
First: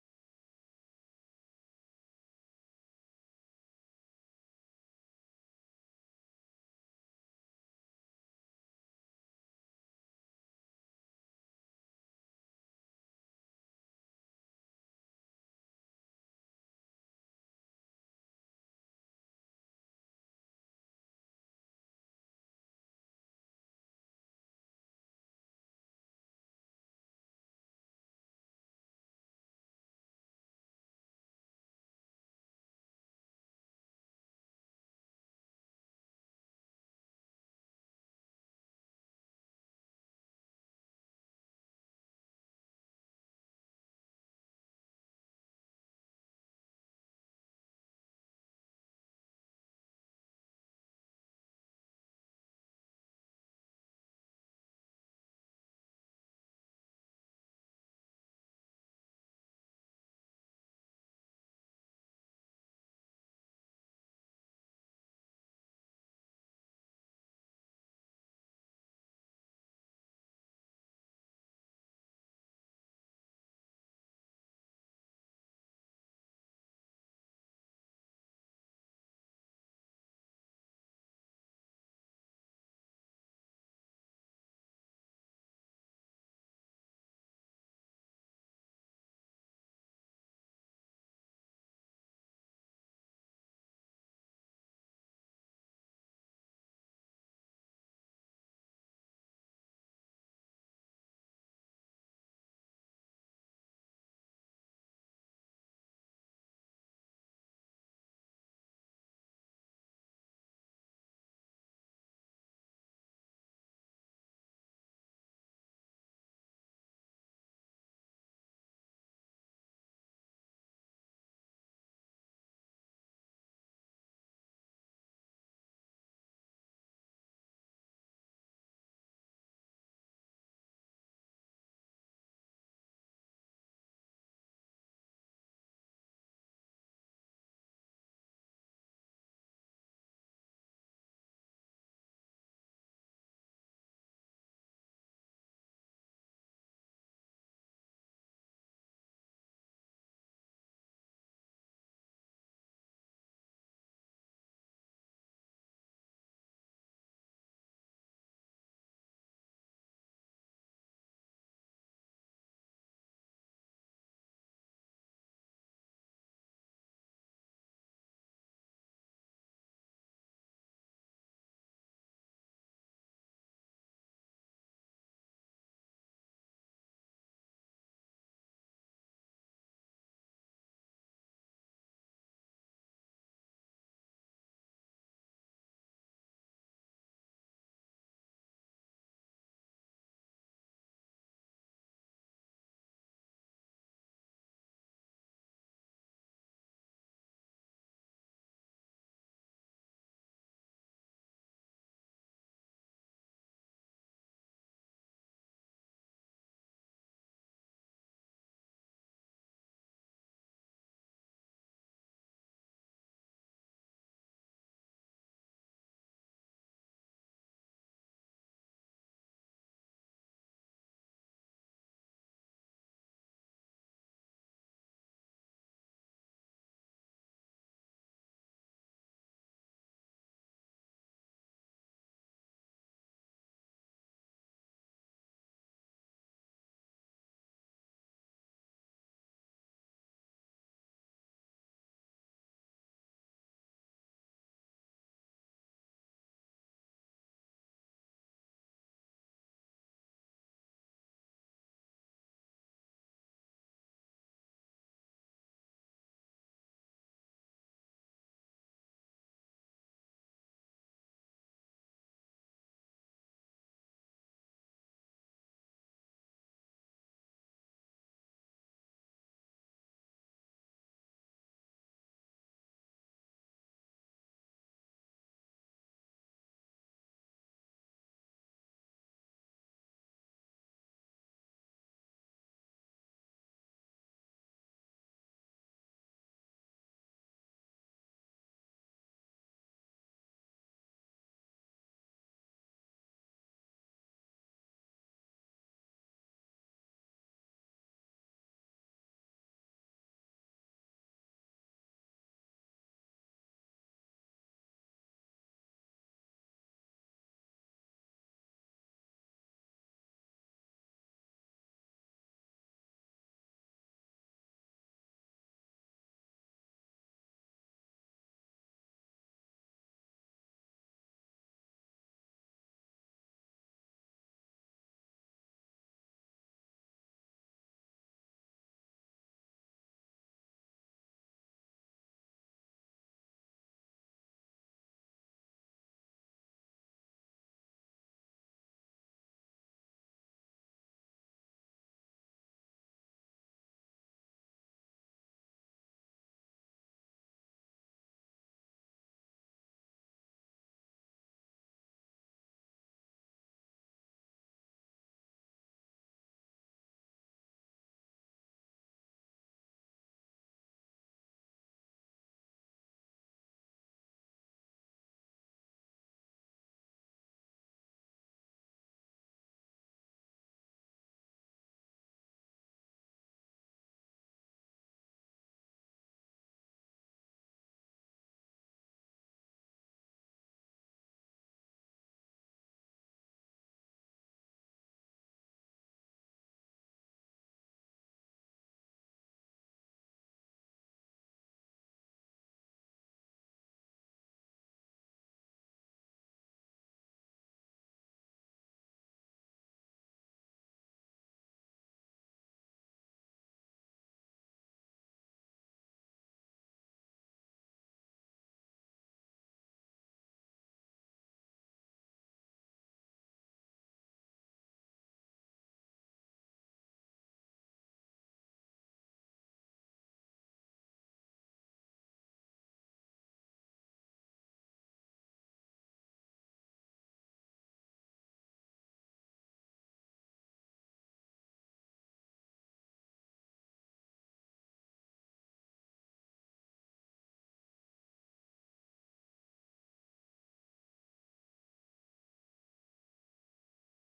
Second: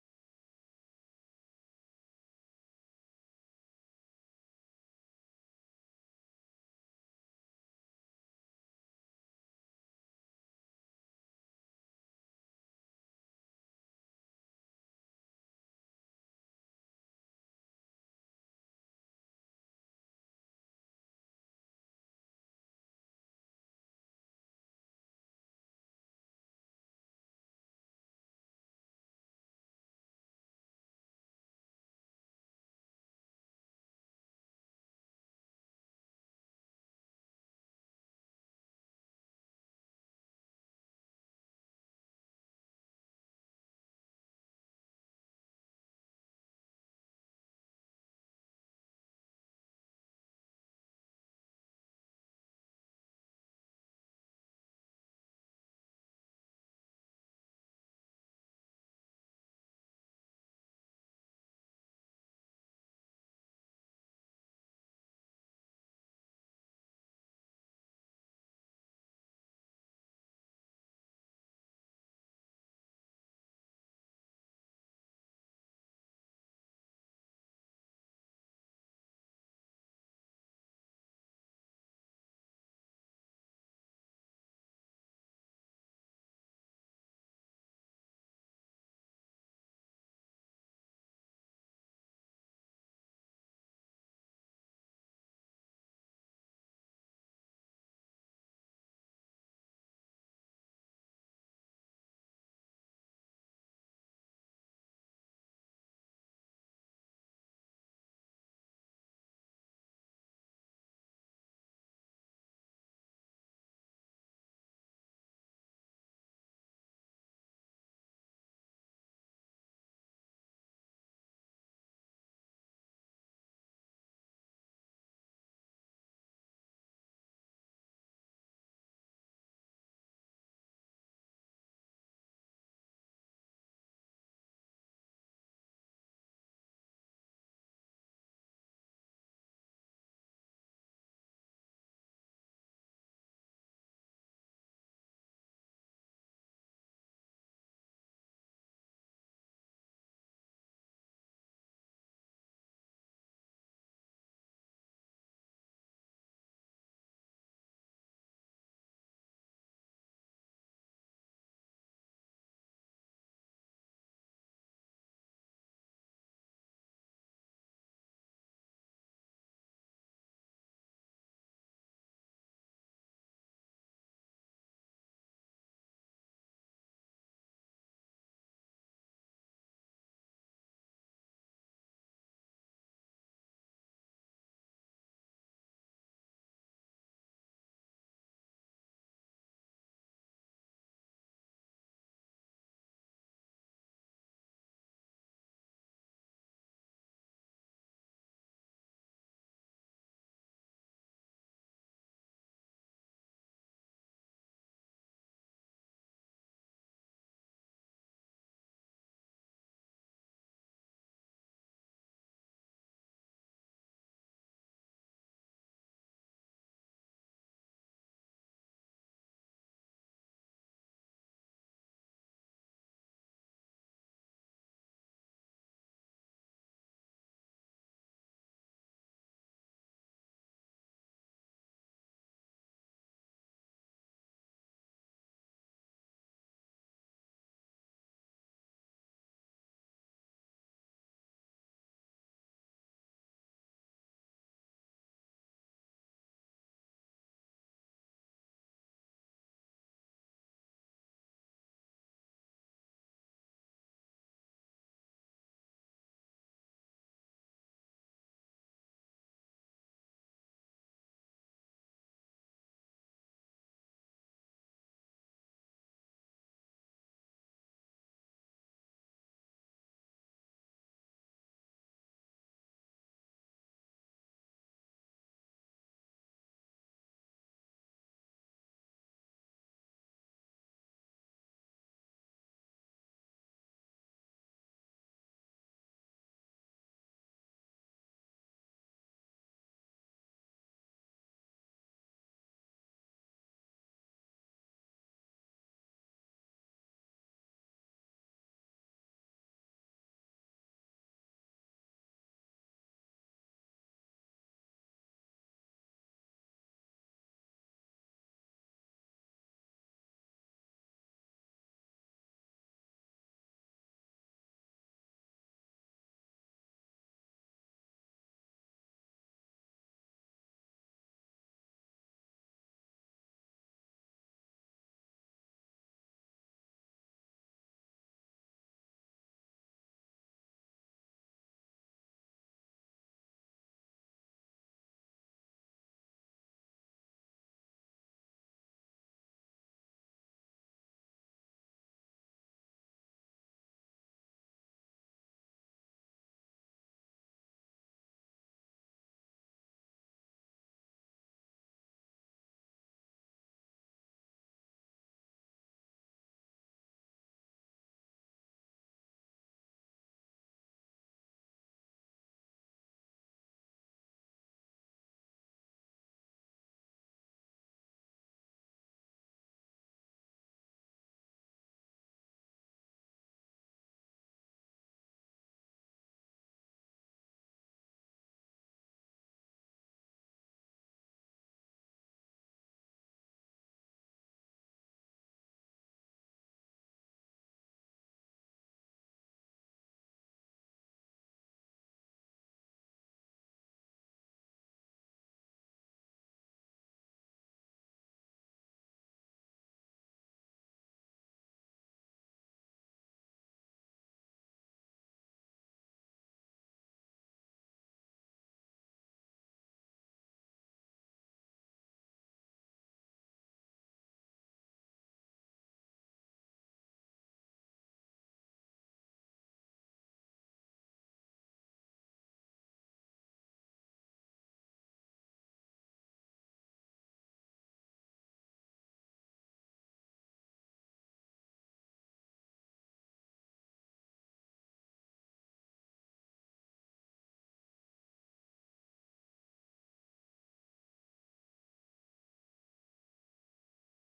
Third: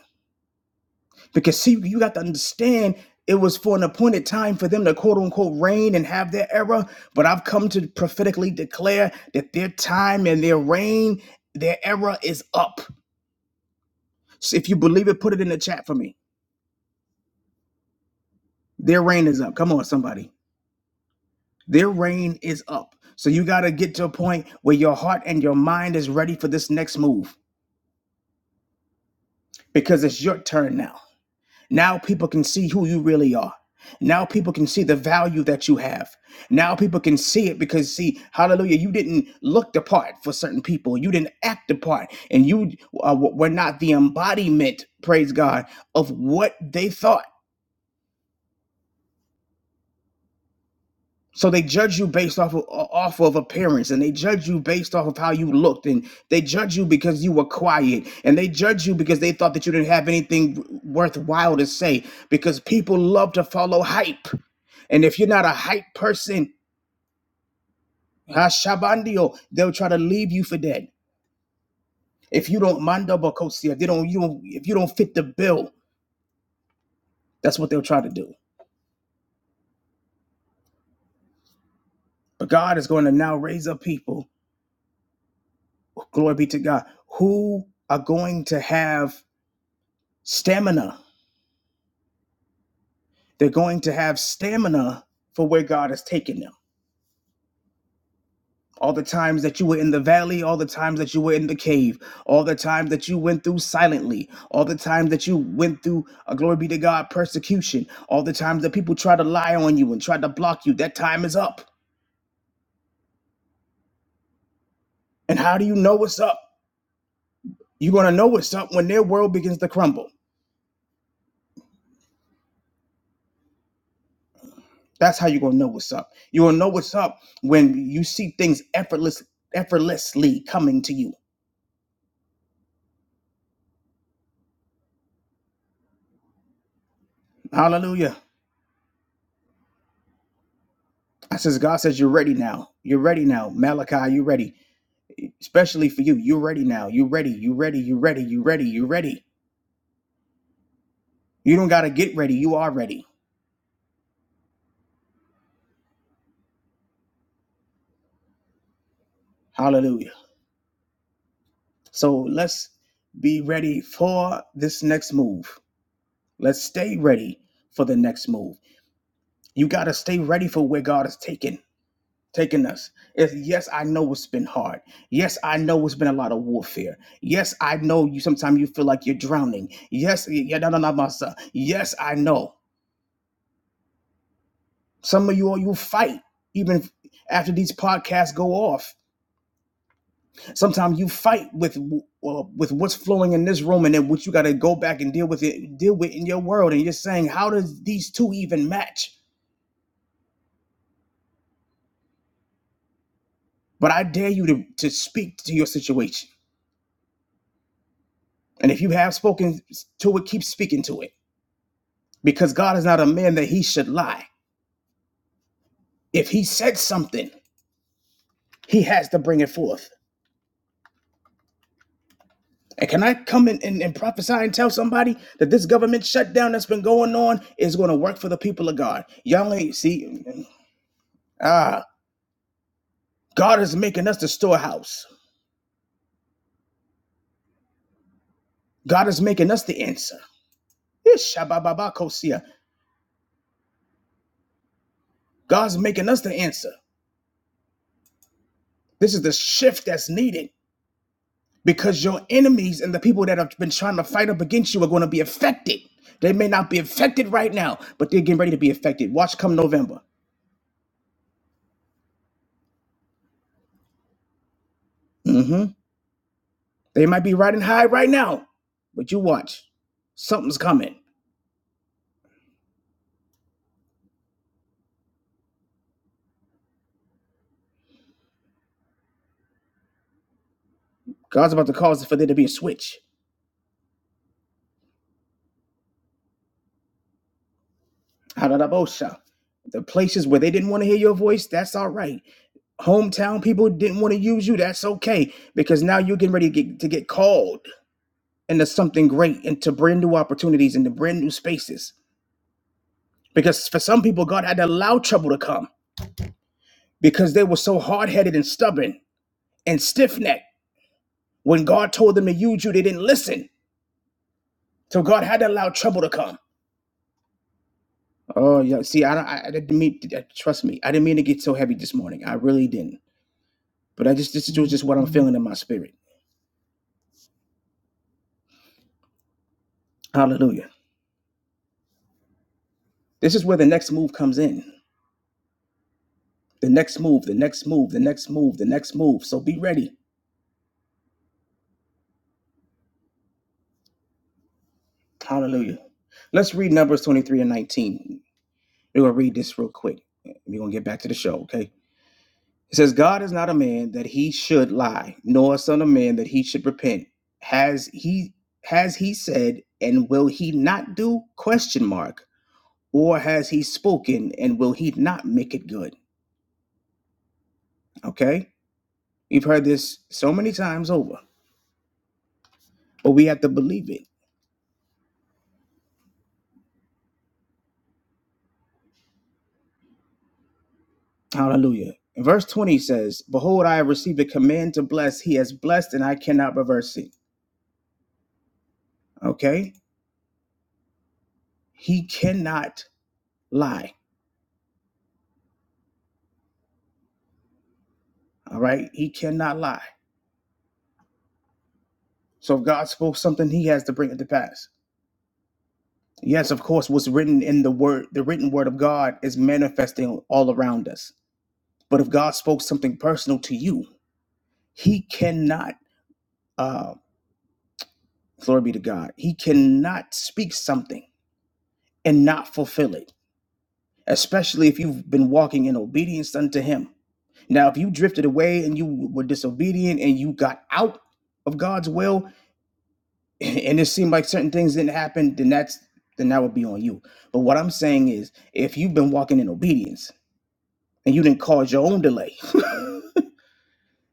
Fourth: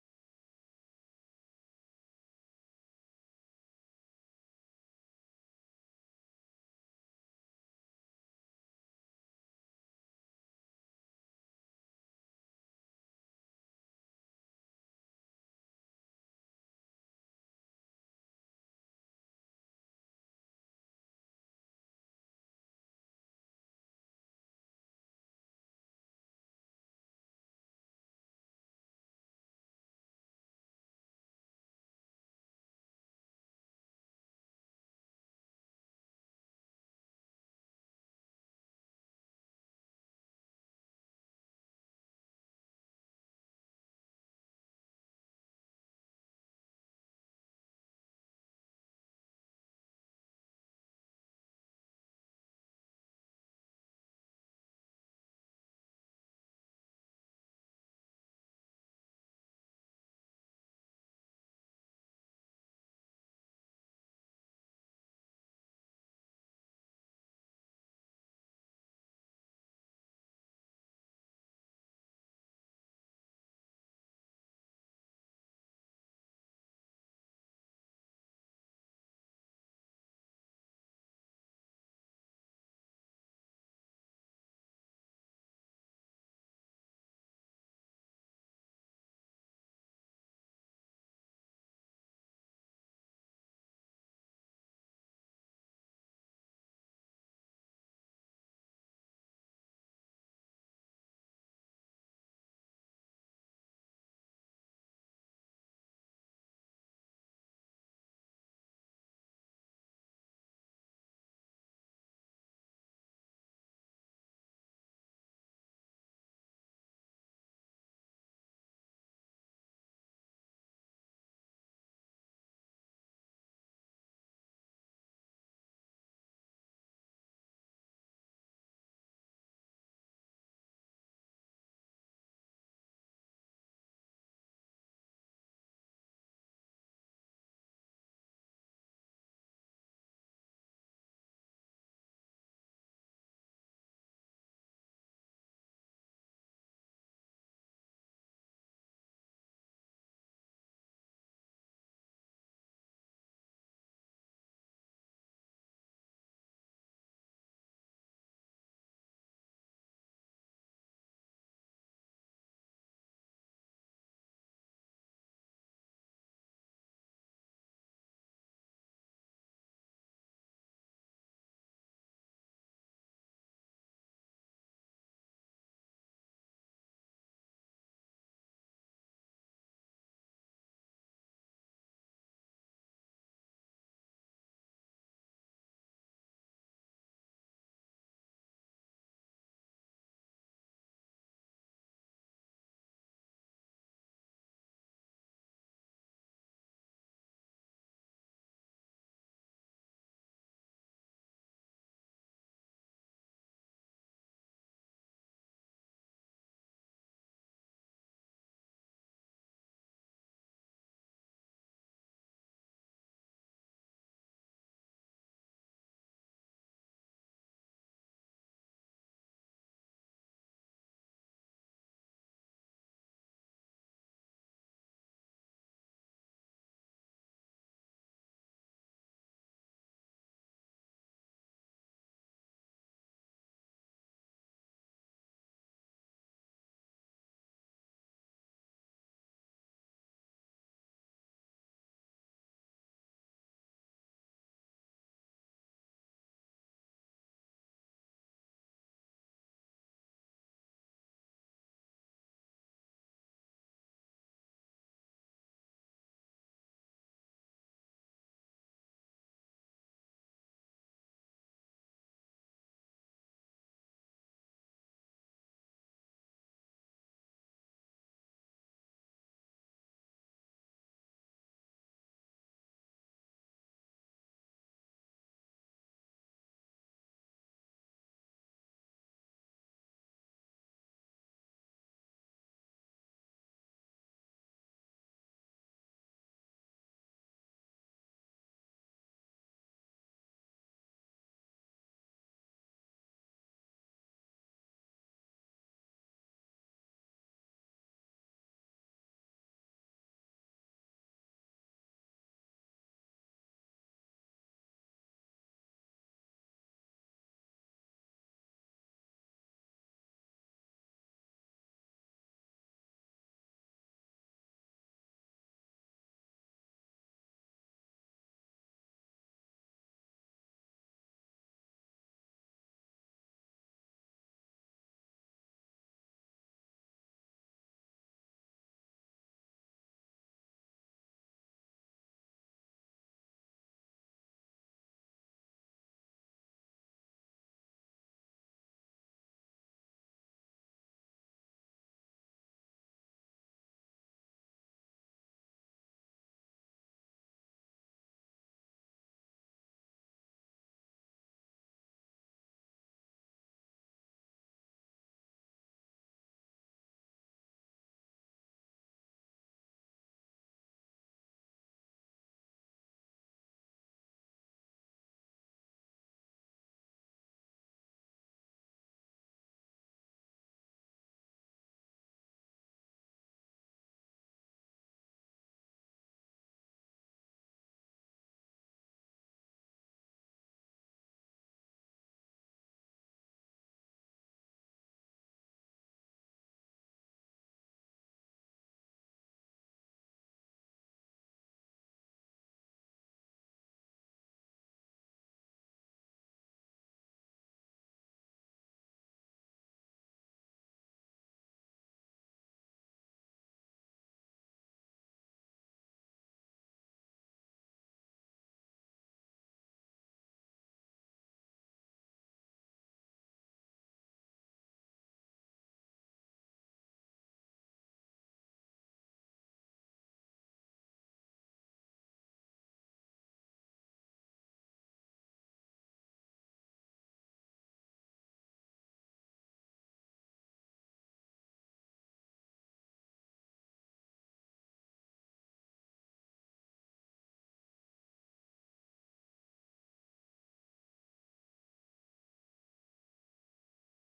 A: Because see, you got to understand it was for an appointed time for them to quote unquote reign and have their era. But I've come to prophetically declare that their time and their reign, their era is up. So if you believe it, put it in the chat for me. Their reign is up. Come on, somebody. Their reign is up. So you got to get to a point where your heart and your mind is ready for this next move because it's your turn now. Now people can see who you really are. Now people can see the value that you have. Now people can see it because see, hallelujah, you didn't look the part for certain people. You didn't act the part and you uh, were not the embodiment, praise God, of what they thought. So they judge you based off of, off of appearance, and they judge you based off of how you looked, and they judge you because you were quiet, and they judge you because they thought that you didn't have anything worthwhile to say. Because people love to follow hype, and if you're not a hype person, Hashabandio, they'll try to leave you for dead. If you don't manda bakosi, if they don't, you don't, if you don't fit the bill, that's what they'll try to do. But God is going to now raise up people. Glory be to God, who are going to have stamina They're going to have stamina for where God has taken them. All the times that you were in the valley, all the times that you were in the cave, all the times that you went through silently, all the times that you went through, uh, glory be to God, persecution, all the times that people try to lie on you and try to block you, that time is up. And how do you know what's up? You're going to know what's up when their world begins to crumble. That's how you're going to know what's up. You're going to know what's up when you see things effortless, effortlessly coming to you. Hallelujah. I says, God says, you're ready now. You're ready now. Malachi, you're ready. Especially for you. You're ready now. You're ready. You're ready. You're ready. You're ready. You're ready. You don't got to get ready. You are ready. Hallelujah. So let's be ready for this next move. Let's stay ready for the next move. You got to stay ready for where God is taking taking us. It's, yes, I know it's been hard. Yes, I know it's been a lot of warfare. Yes, I know you sometimes you feel like you're drowning. Yes, yeah, no, no, no, my son. Yes, I know. Some of you all you fight even if- after these podcasts go off. Sometimes you fight with uh, with what's flowing in this room, and then what you got to go back and deal with it, deal with in your world, and you're saying, how does these two even match? But I dare you to to speak to your situation, and if you have spoken to it, keep speaking to it, because God is not a man that he should lie. If he said something, he has to bring it forth. And can I come in and, and prophesy and tell somebody that this government shutdown that's been going on is going to work for the people of God? Y'all ain't see, ah, God is making us the storehouse. God is making us the answer. Yes, shabababakosia. God's making us the answer. This is the shift that's needed because your enemies and the people that have been trying to fight up against you are going to be affected. They may not be affected right now, but they're getting ready to be affected. Watch come November. Mm-hmm. They might be riding high right now, but you watch. Something's coming. God's about to cause for there to be a switch. Harabosha. The places where they didn't want to hear your voice, that's all right. Hometown people didn't want to use you, that's okay. Because now you're getting ready to get, to get called into something great, into brand new opportunities, into brand new spaces. Because for some people, God had to allow trouble to come because they were so hard headed and stubborn and stiff necked. When God told them to use you, they didn't listen. So God had to allow trouble to come. Oh yeah. See, I don't. I, I didn't mean. I- Trust me, I didn't mean to get so heavy this morning. I really didn't. But I just this is just what I'm feeling in my spirit. Hallelujah. This is where the next move comes in. The next move. The next move. The next move. The next move. So be ready. Hallelujah. Let's read Numbers 23 and 19. We're gonna read this real quick. We're gonna get back to the show. Okay. It says, God is not a man that he should lie, nor a son of man that he should repent. Has he has he said, and will he not do? Question mark. Or has he spoken and will he not make it good? Okay? We've heard this so many times over, but we have to believe it. Hallelujah. And verse 20 says, Behold, I have received a command to bless. He has blessed and I cannot reverse it. Okay? He cannot lie. All right? He cannot lie. So if God spoke something, he has to bring it to pass. Yes, of course, what's written in the word, the written word of God is manifesting all around us. But if God spoke something personal to you, he cannot Uh, glory be to God. He cannot speak something and not fulfill it, especially if you've been walking in obedience unto Him. Now, if you drifted away and you were disobedient and you got out of God's will, and it seemed like certain things didn't happen, then that's then that would be on you. But what I'm saying is, if you've been walking in obedience and you didn't cause your own delay,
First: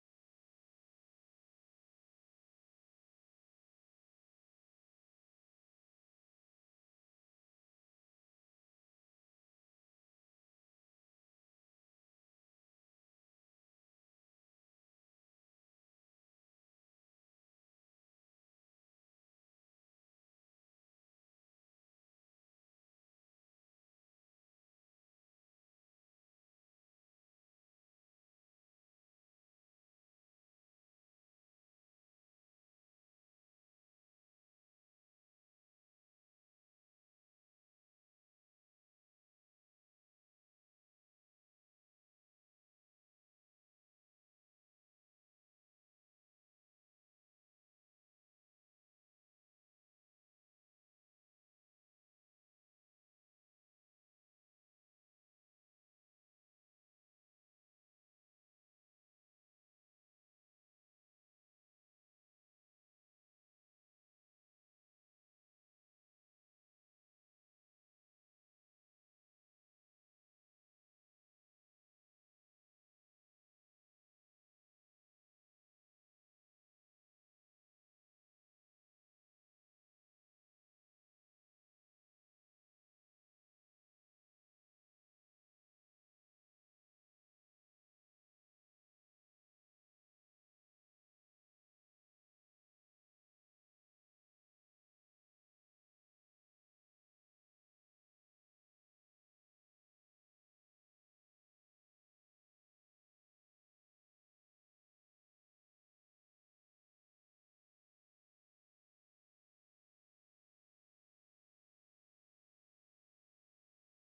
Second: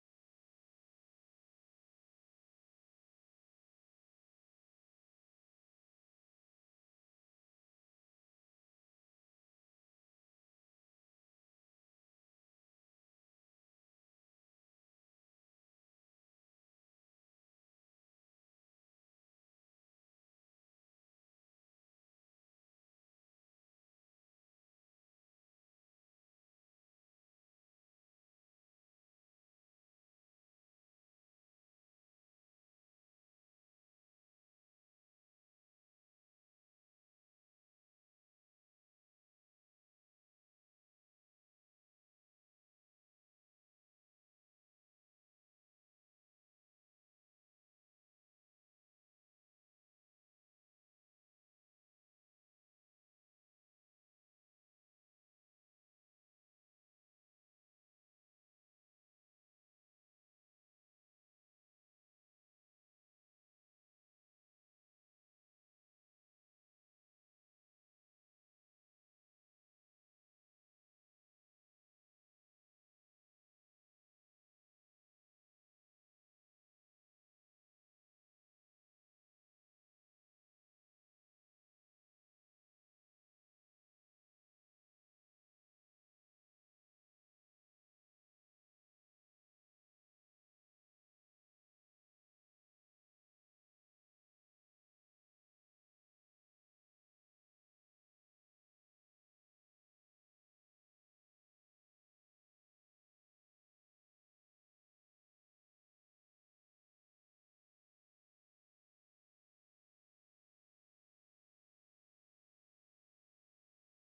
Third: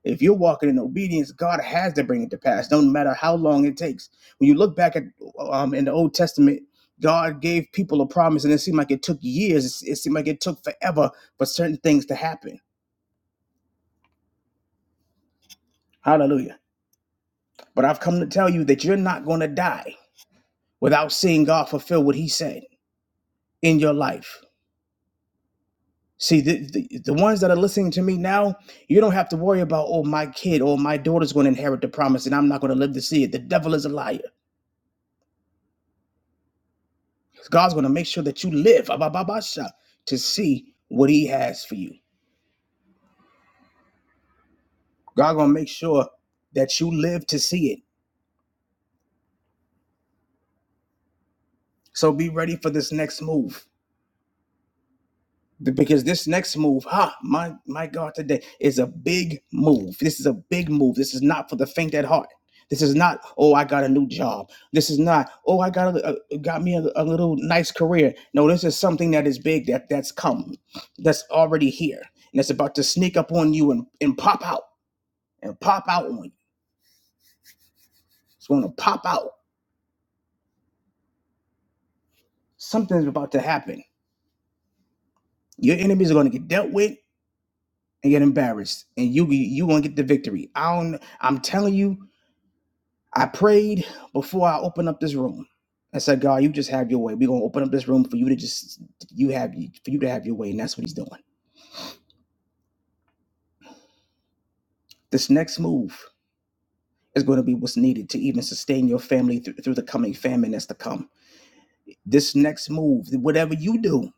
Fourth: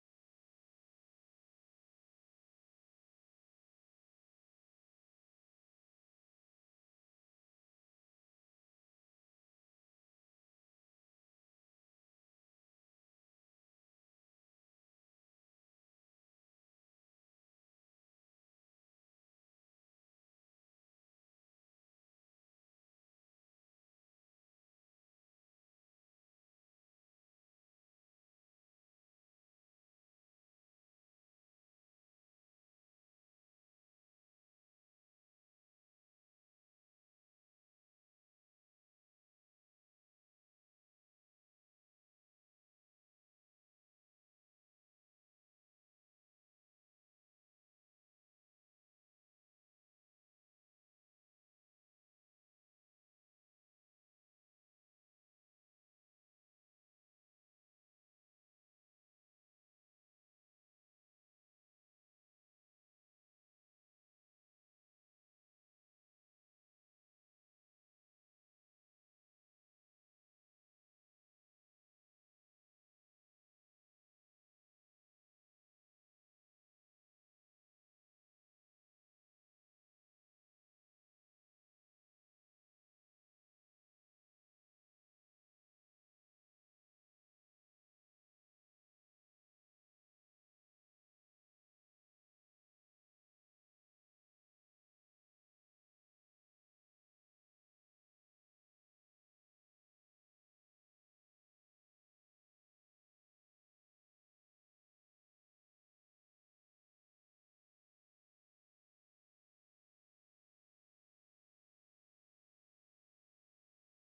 A: If you're walking in obedience, God has to bring it to pass, no matter how long it takes. When you look back at um, in the Old Testament, God gave people a promise, and it seemed like it took years. It seemed like it took forever for certain things to happen. Hallelujah. But I've come to tell you that you're not going to die without seeing God fulfill what He said in your life. See, the, the, the ones that are listening to me now, you don't have to worry about, oh, my kid or my daughter's going to inherit the promise and I'm not going to live to see it. The devil is a liar. 'Cause God's going to make sure that you live abababasha, to see what He has for you. God's going to make sure that you live to see it. So be ready for this next move. Because this next move, ha, my my God, today is a big move. This is a big move. This is not for the faint at heart. This is not, oh, I got a new job. This is not, oh, I got a, a- got me a, a little nice career. No, this is something that is big that that's come, that's already here, and it's about to sneak up on you and, and pop out. and pop out on you. It's going to pop out. Something's about to happen. Your enemies are going to get dealt with and get embarrassed, and you you going to get the victory. I don't. I'm telling you. I prayed before I opened up this room. I said, God, you just have your way. We're gonna open up this room for you to just you have for you to have your way, and that's what He's doing. This next move is going to be what's needed to even sustain your family through, through the coming famine that's to come. This next move, whatever you do,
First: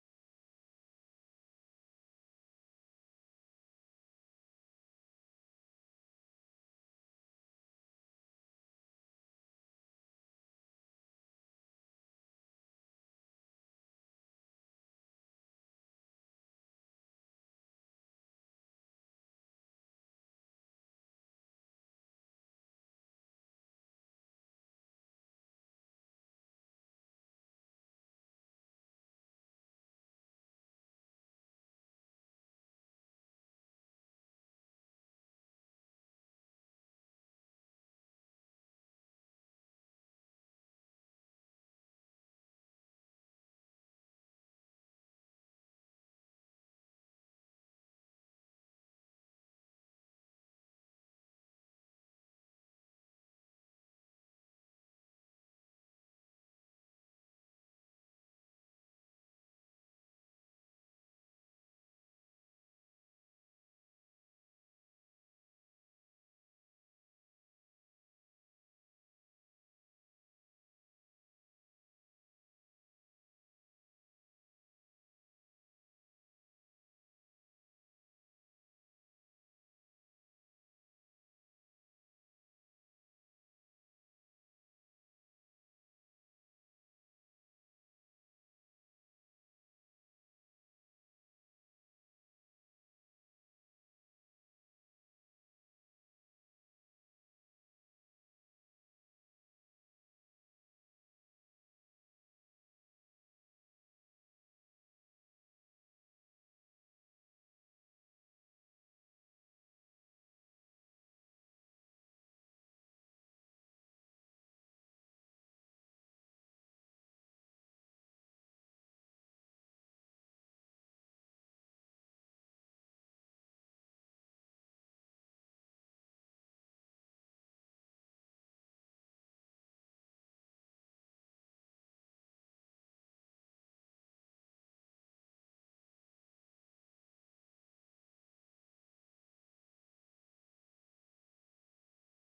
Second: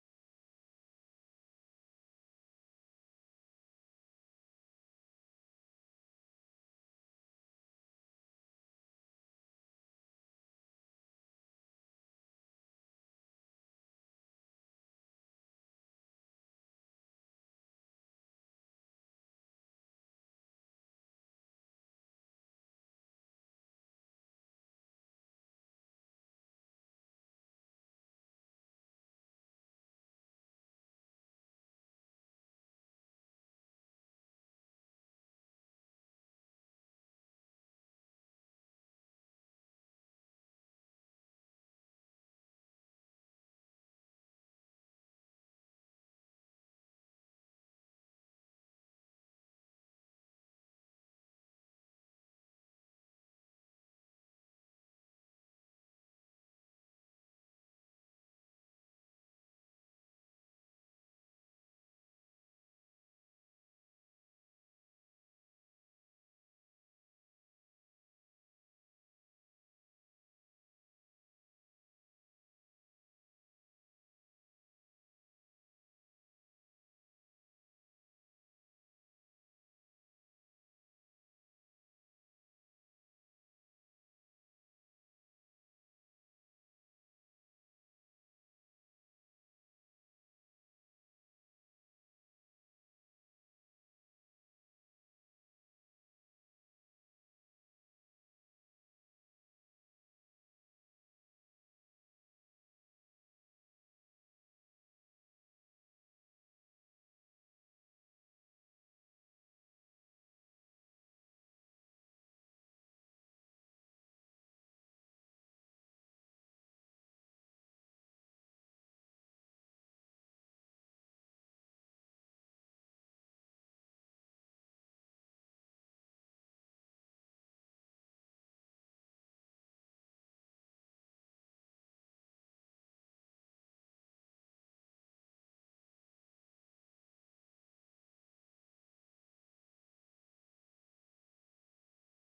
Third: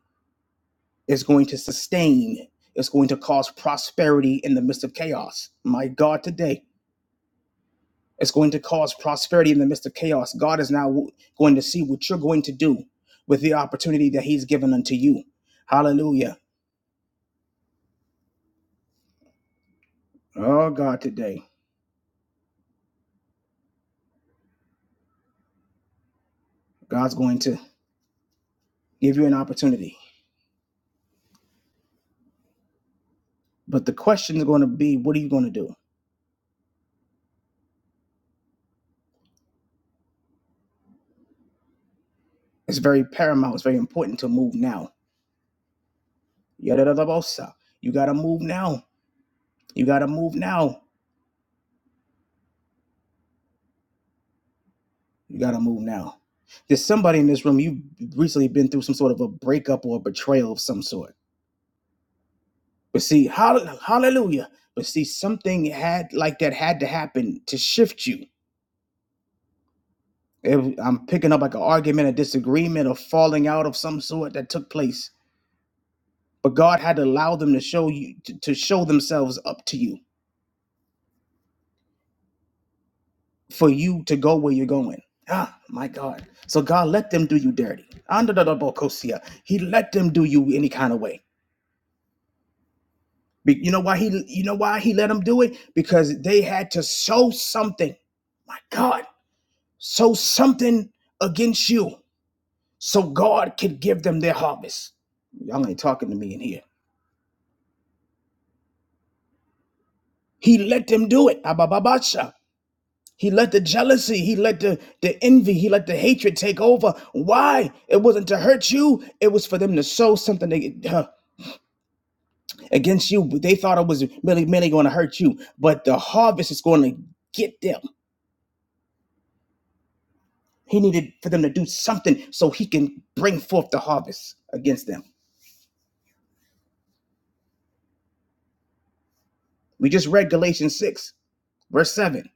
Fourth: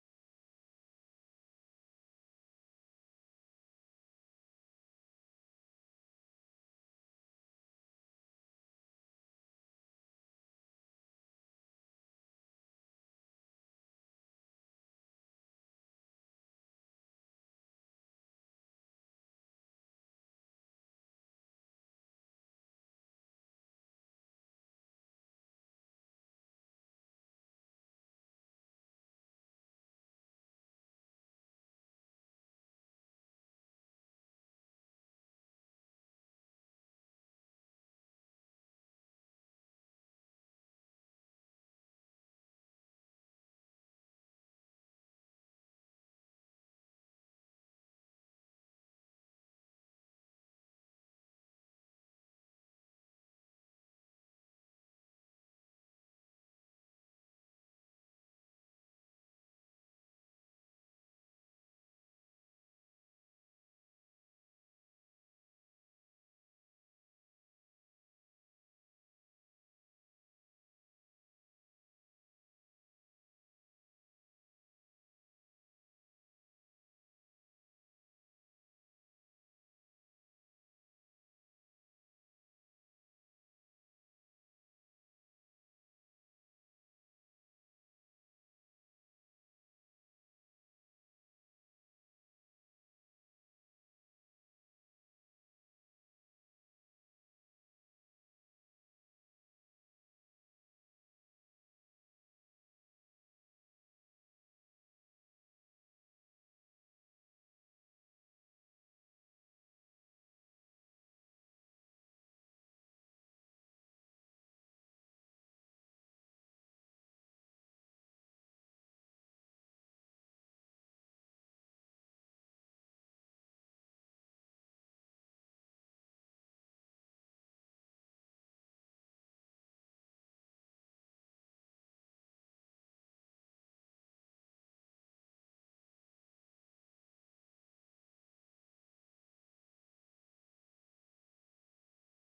A: Is going to sustain. It's going to cause prosperity in the midst of chaos. My God, today. It's going to cause prosperity in the midst of chaos. God is now going to see what you're going to do with the opportunity that He's given unto you. Hallelujah. Oh, God, today. God's going to give you an opportunity. But the question is going to be, what are you going to do? It's very paramount. It's very important to move now. You got to move now. You got to move now. You got to move now. There's somebody in this room, you've recently been through some sort of a breakup or a betrayal of some sort. But see, hall- hallelujah. But see, something had like that had to happen to shift you. If I'm picking up like an argument, a disagreement, a falling out of some sort that took place. But God had to allow them to show you to, to show themselves up to you for you to go where you're going. Ah, my God. So God let them do you dirty. Under the double He let them do you any kind of way Be- you know why he you know why he let them do it? Because they had to sow something. My God, sow something against you so God could give them their harvest. Y'all ain't talking to me in here. He let them do it. Abababasha. He let the jealousy, he let the, the envy, he let the hatred take over. Why? It wasn't to hurt you, it was for them to sow something they- huh, against you. They thought it was merely, merely going to hurt you, but the harvest is going to get them. He needed for them to do something so he can bring forth the harvest against them. We just read Galatians 6, verse 7.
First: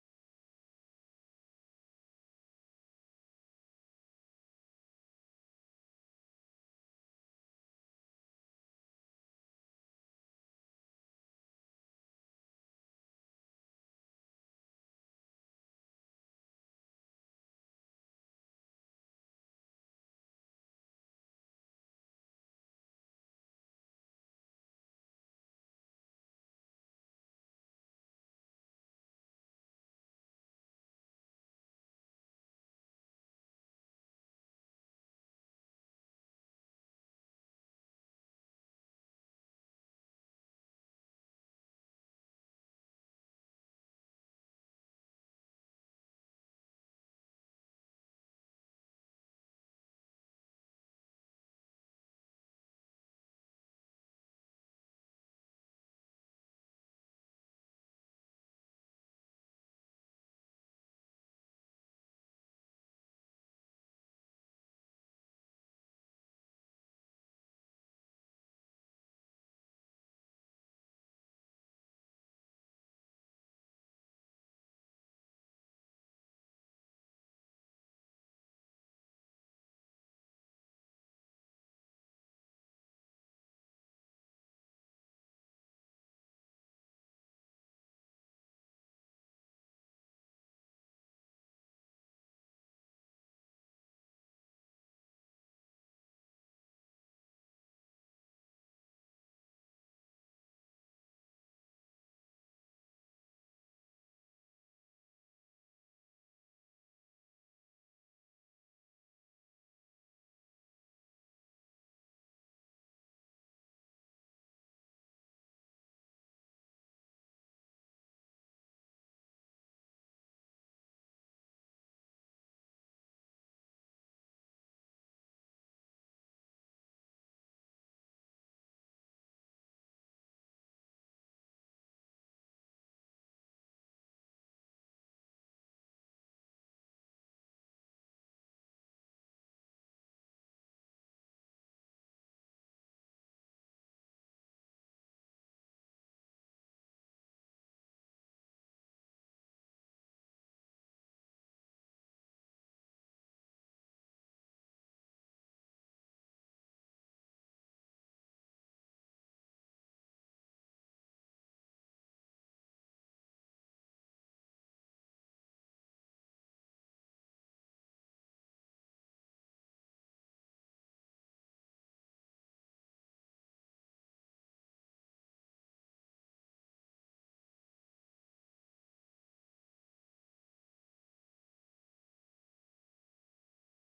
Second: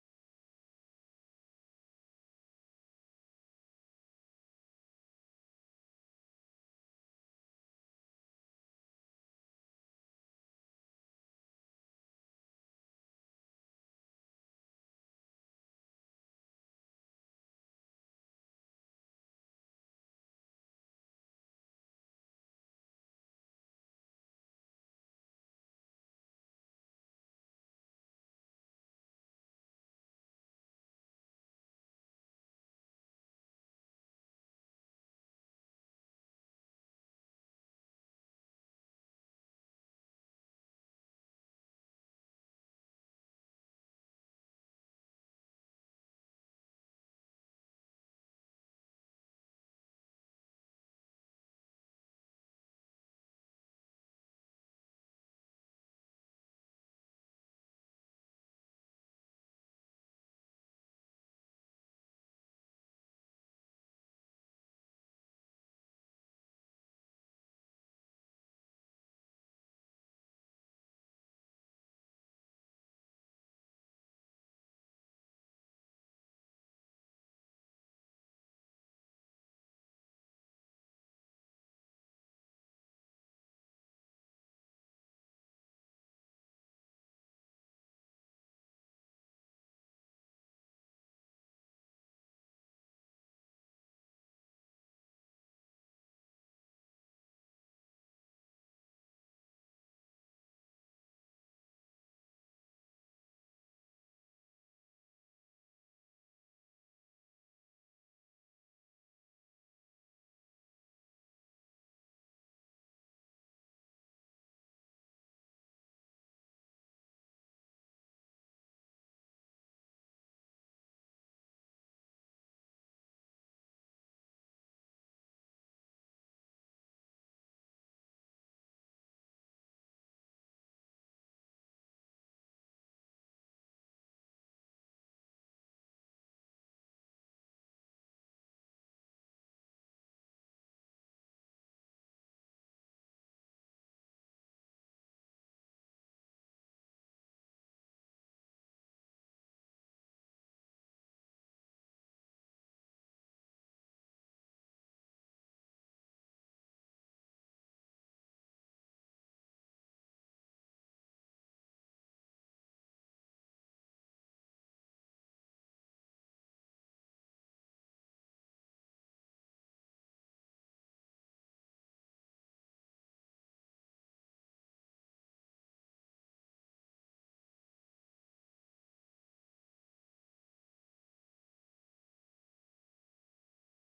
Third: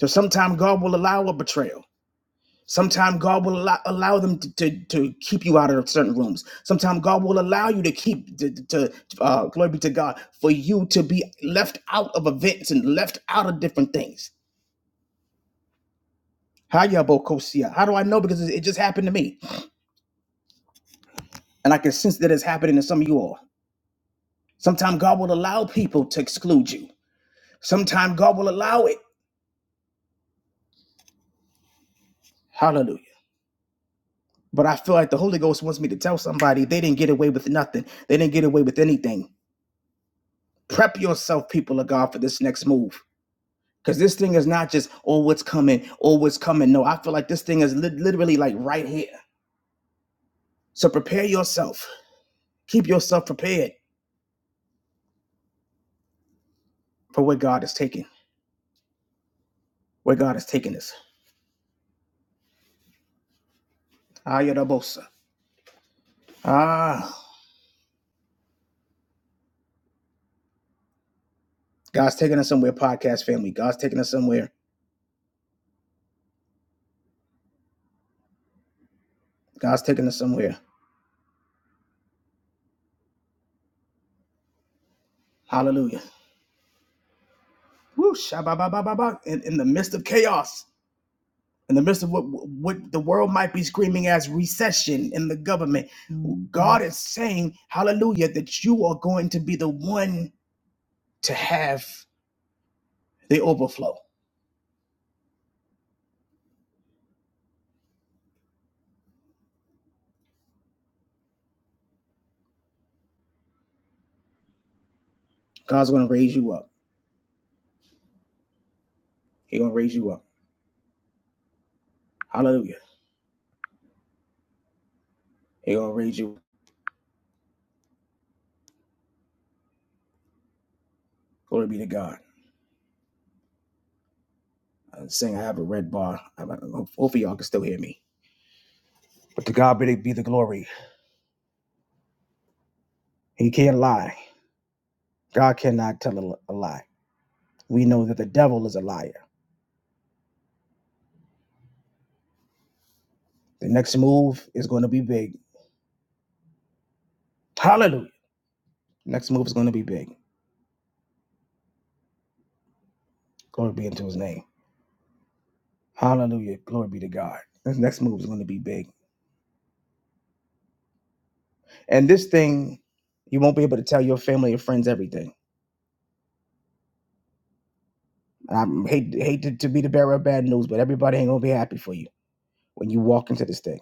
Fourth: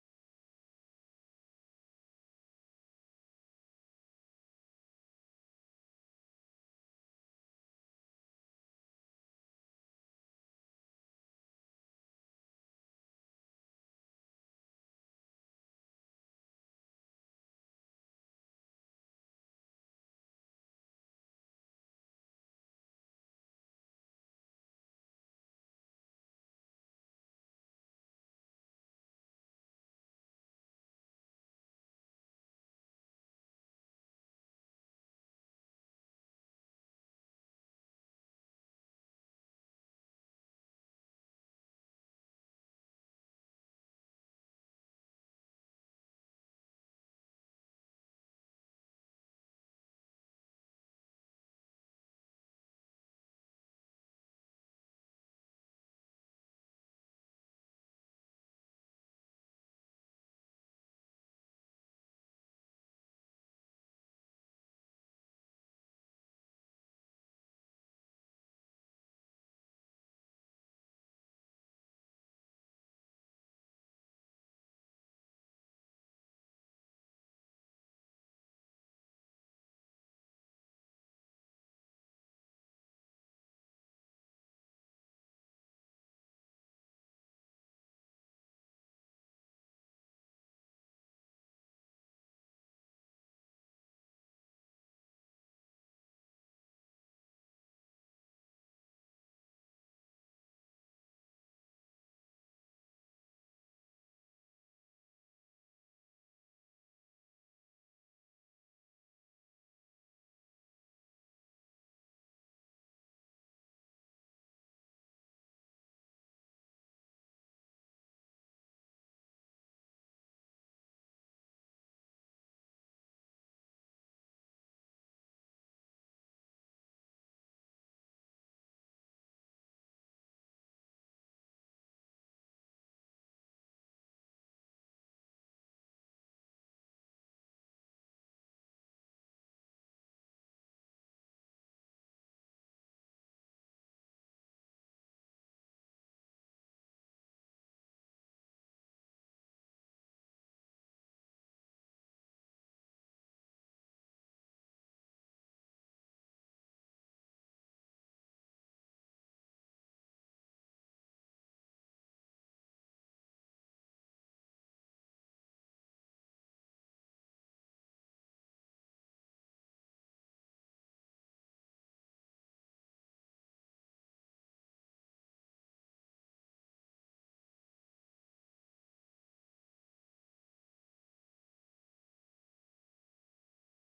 A: So sometime God will allow a betrayal. Sometime God will allow, allow them to, to, to keep you out of certain rooms. Sometime God will allow you to keep, to, to uh, glory be to God, for you to be left out of events and left out of different things. How ya Bokosia? How do I know? Because it just happened to me. And I can sense that it's happening to some of you all. Sometimes God will allow people to exclude you. Sometimes God will allow it. Hallelujah. But I feel like the Holy Ghost wants me to tell somebody they didn't get away with nothing. They didn't get away with anything. Prep yourself, people of God, for this next move. Because this thing is not just, oh, what's coming, oh, what's coming. No, I feel like this thing is lit literally like right here. So prepare yourself. Keep yourself prepared for what God is taking, where God is taking us. Ayadabosa. Ah, God's taking us somewhere, podcast family. God's taking us somewhere. God's taking us somewhere. Hallelujah. Whoosh! shabba-ba-ba-ba-ba, in, in the midst of chaos, in the midst of what, what the world might be screaming as recession in the government, mm-hmm. God is saying, hallelujah, that you are going to be the one to have the overflow. God's going to raise you up. He's going to raise you up. Hallelujah. He's going to raise you up. Glory be to God. I'm saying I have a red bar. I- I- Hopefully y'all can still hear me. But to God be the glory. He can't lie. God cannot tell a lie. We know that the devil is a liar. The next move is going to be big. Hallelujah. Next move is going to be big. Glory be unto his name. Hallelujah. Glory be to God. This next move is going to be big. And this thing, you won't be able to tell your family and friends everything. I hate, hate to, to be the bearer of bad news, but everybody ain't going to be happy for you when you walk into this thing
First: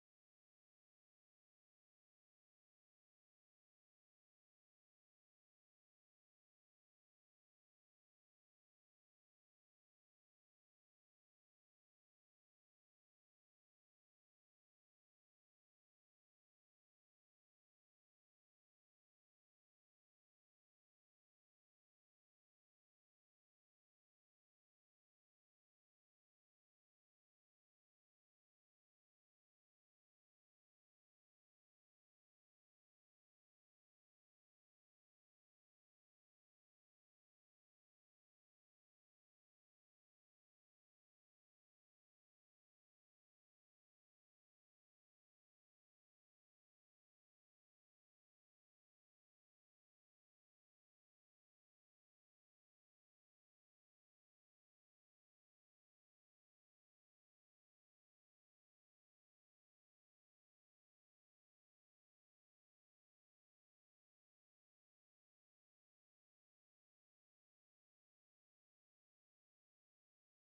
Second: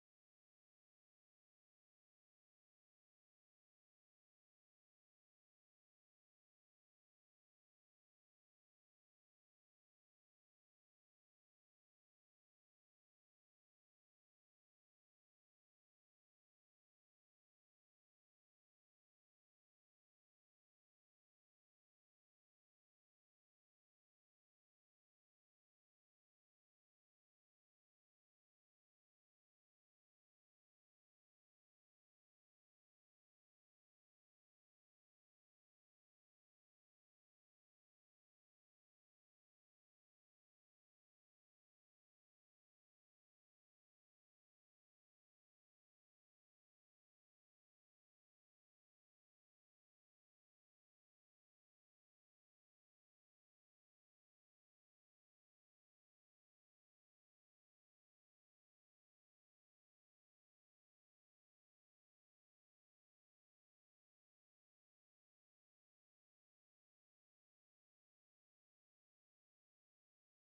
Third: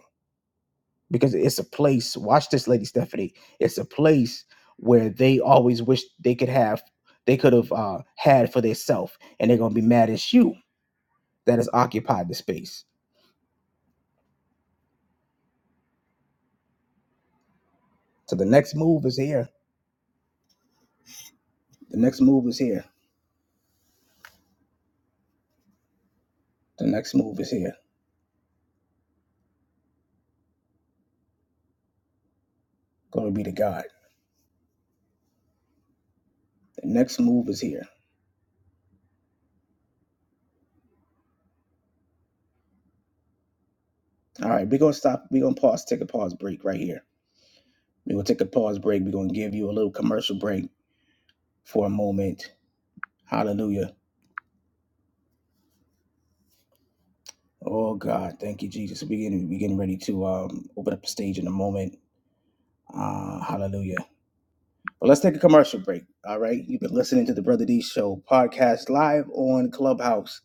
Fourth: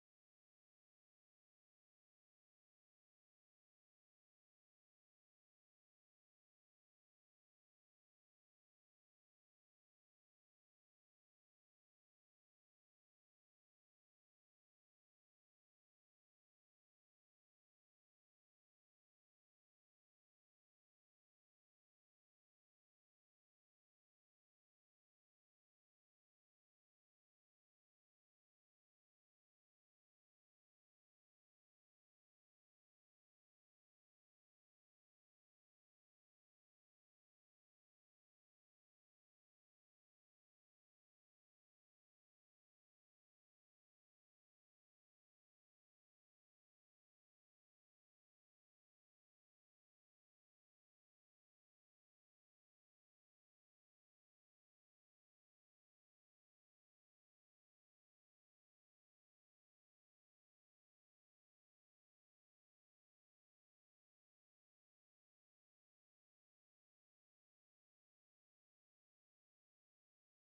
A: because it's a place. Watch this, Lady Stephanie. It's a place where they always wish they could have, they could have uh, had for themselves. And they're going to be mad at you that has occupied the space. So the next move is here. The next move is here. The next move is here. Glory be to God. The next move is here. All right, we're gonna stop. We're gonna pause, take a pause break right here. We're gonna take a pause break. We're gonna give you a little commercial break for a moment. Hallelujah. Oh God, thank you, Jesus. We're getting we're getting ready to um open up the stage in a moment. Uh hallelujah. But let's take a commercial break. All right. You've been listening to the Brother D Show podcast live on Clubhouse.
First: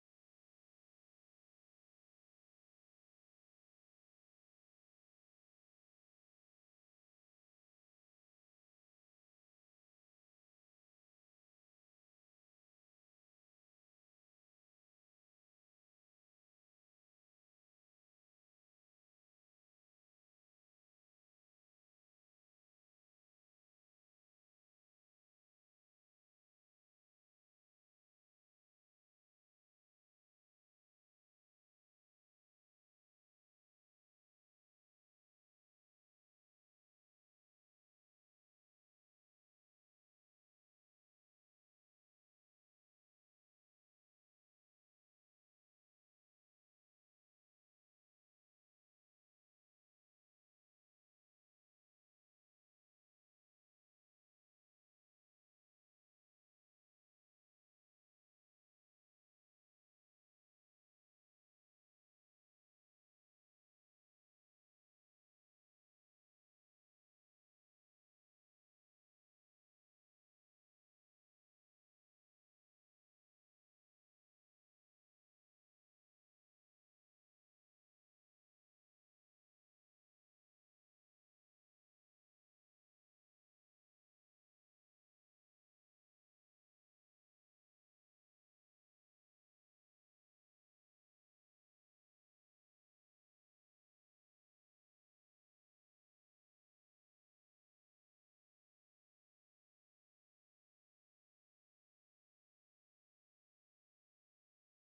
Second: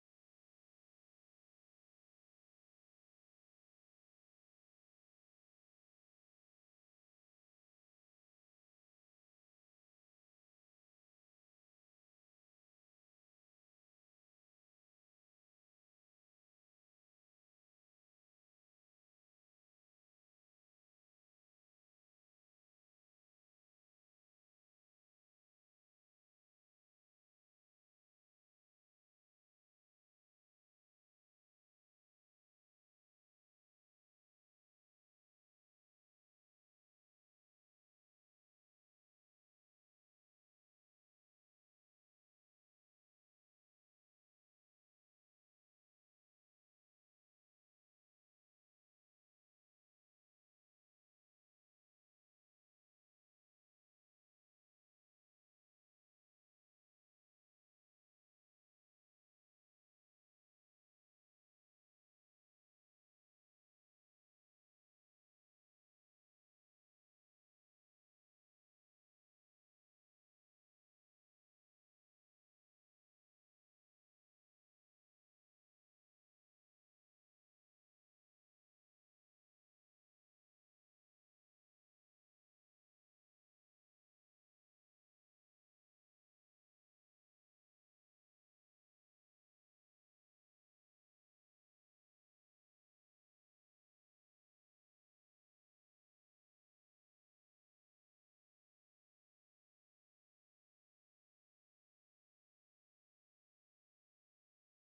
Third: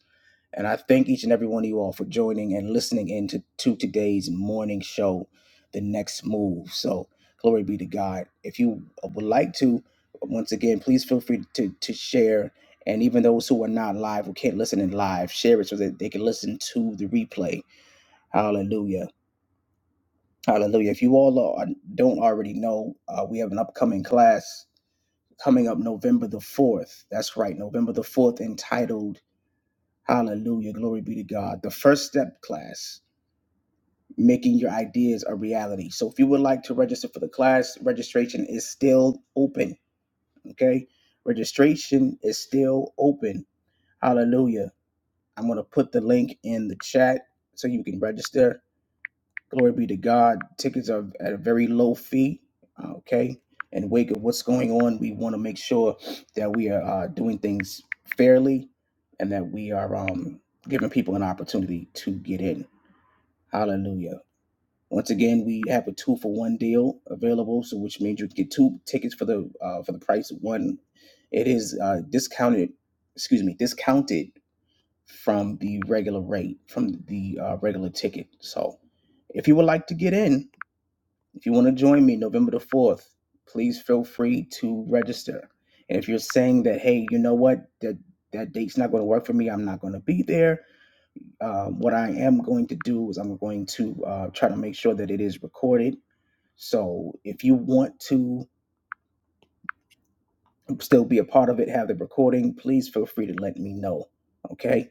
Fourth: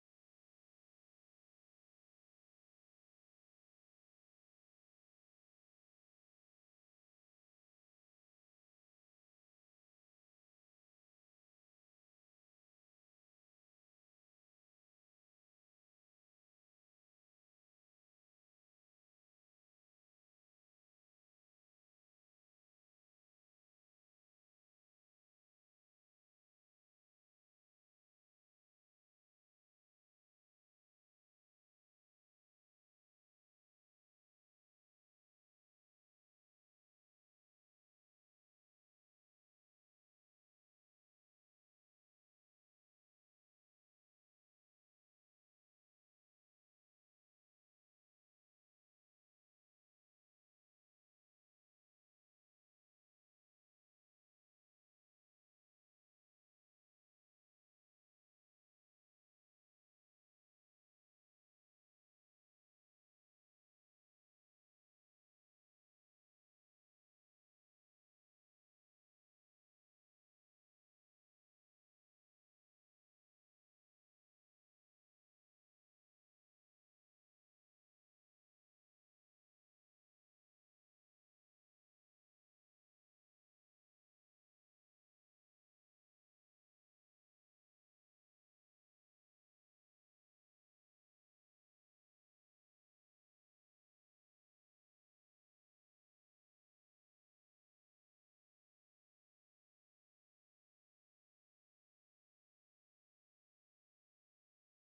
A: And I thank each and every one of you all for joining and listening in to, to today's morning show, The Next Move. So, glory be to God. If you would like to, once again, please feel free to, to share. And even those who are not live, who can't listen in live, share it so that they can listen to the replay. Hallelujah. Hallelujah. If you all are, don't already know, uh, we have an upcoming class coming up November the 4th. That's right, November the 4th, entitled Hallelujah. Glory be to God. The first step class, making your ideas a reality. So if you would like to register for the class, registration is still open. Okay. Registration is still open. Hallelujah. I'm going to put the link in the chat so you can register. Glory be to God. Tickets are at a very low fee. uh, Okay. In wake of what's going on, we want to make sure that we are uh, doing things fairly and that we are um, giving people an opportunity to get in. Hallelujah. Once again, we have a two for one deal available, so which means you can get two tickets for the uh, for the price of one. It is uh, discounted, excuse me, discounted from the regular rate, from the uh, regular ticket. So, if you would like to get in, if you want to join me November the 4th, please feel free to register. And if you're saying that, hey, you know what, that, that date's not going to work for me, I'm not going to be there, um, what I am going to do is I'm going to uh, try to make sure that it is recorded. So if you want to still be a part of it, have the recording, please feel free to let me know. Okay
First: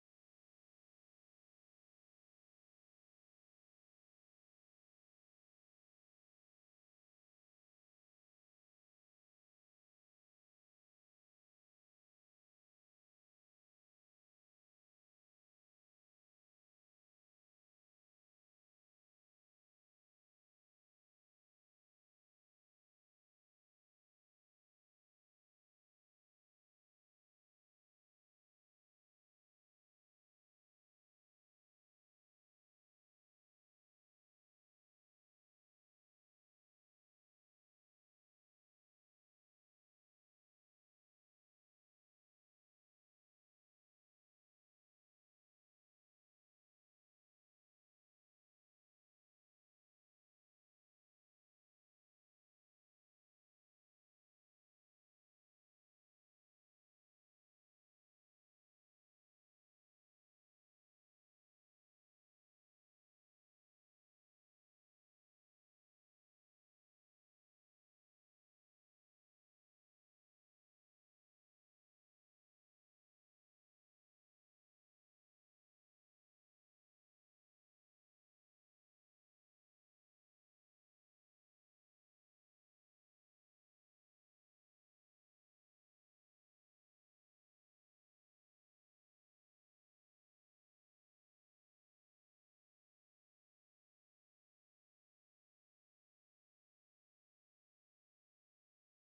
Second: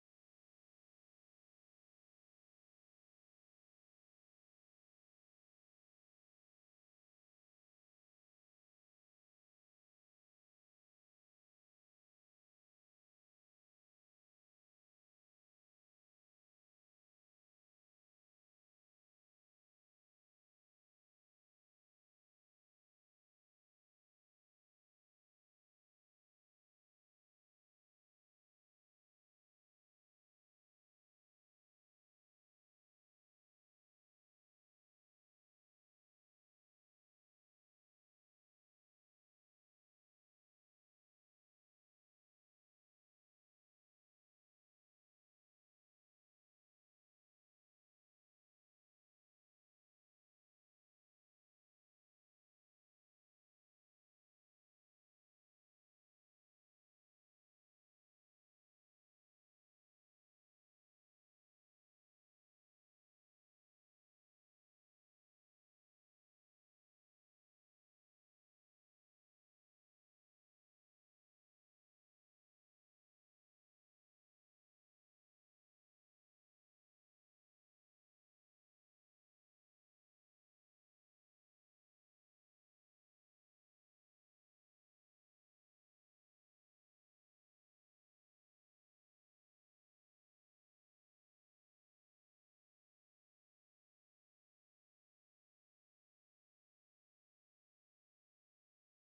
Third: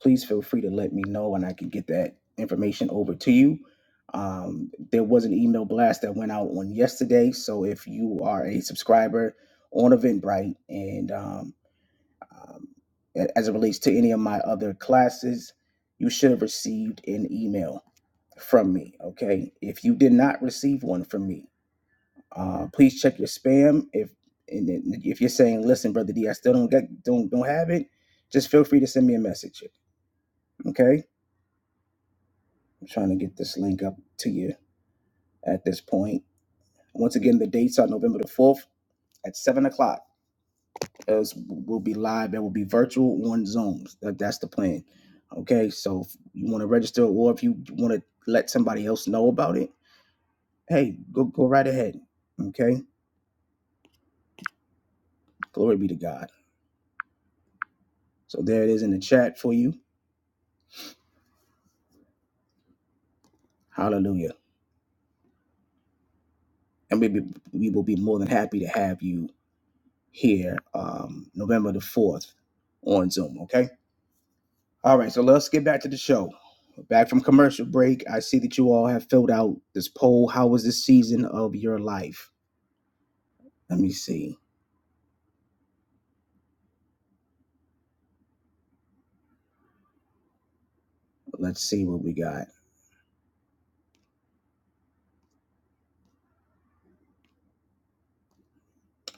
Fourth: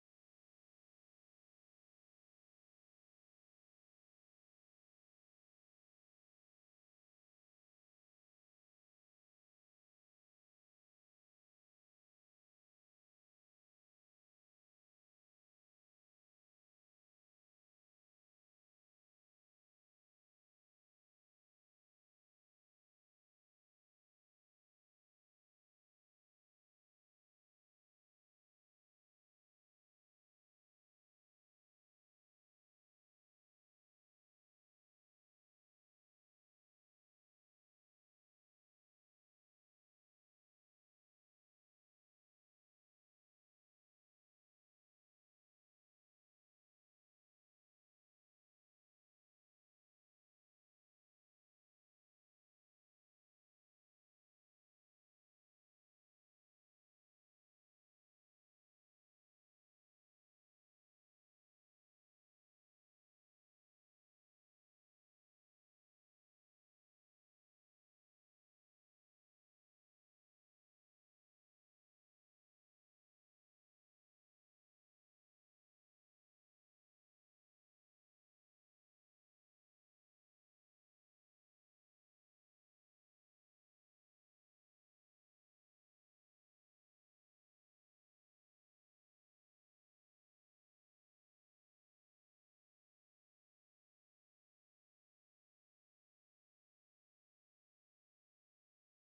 A: please feel free to let me know and I can get that information over to you. Um, there was an email blast that went out on yesterday. So if you are a subscriber on Eventbrite and um, um, as it relates to any of my other classes, you should have received an email from me. Okay. If you did not receive one from me, uh, please check your spam. If and if you're saying, listen, brother D, I still don't get don't don't have it, just feel free to send me a message. Okay I'm trying to get this link up to you at this point. Once again, the dates are November the 4th at 7 o'clock. As we will be live, it will be virtual on Zoom. That- That's the plan. Okay, so if you want to register or if you want to let somebody else know about it, hey, go, go right ahead. Okay, glory be to God. So there it is in the chat for you. Hallelujah. And we, be, we will be more than happy to have you here um, November the 4th on Zoom. Okay. All right, so let's get back to the show. Back from commercial break, I see that you all have filled out this poll. How was the season of your life? Let me see. Let's see what we got.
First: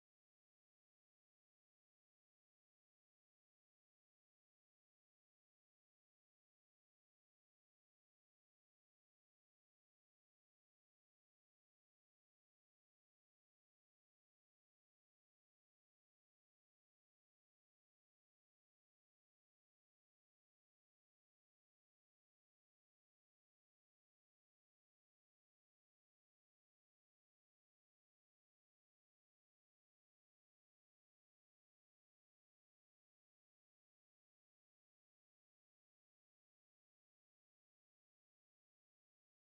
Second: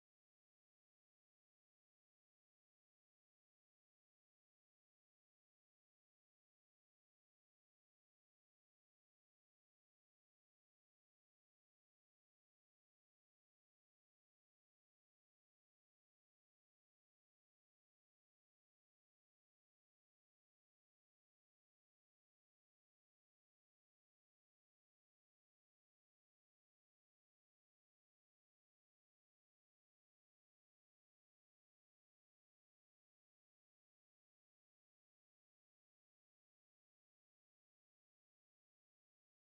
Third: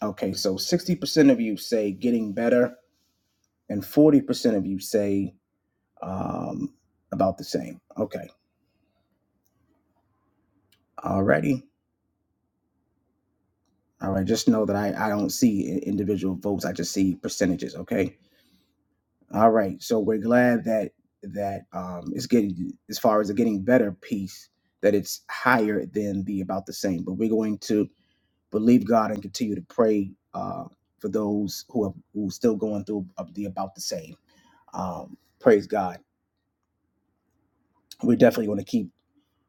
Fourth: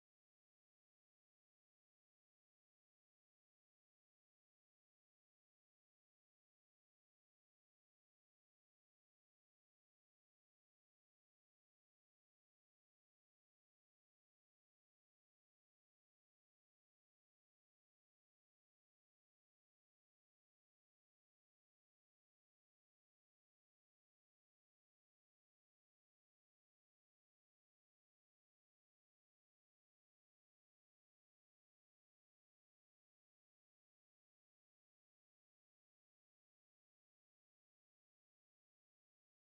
A: Okay, so 60% of you say getting better, and 40% of you say um, about the same. Okay, alrighty. All right, just know that I, I don't see individual votes, I just see percentages, okay? All right. So we're glad that that um it's getting as far as the getting better piece that it's higher than the about the same. But we're going to believe God and continue to pray uh for those who are who are still going through the about the same. Um praise God. We're definitely going to keep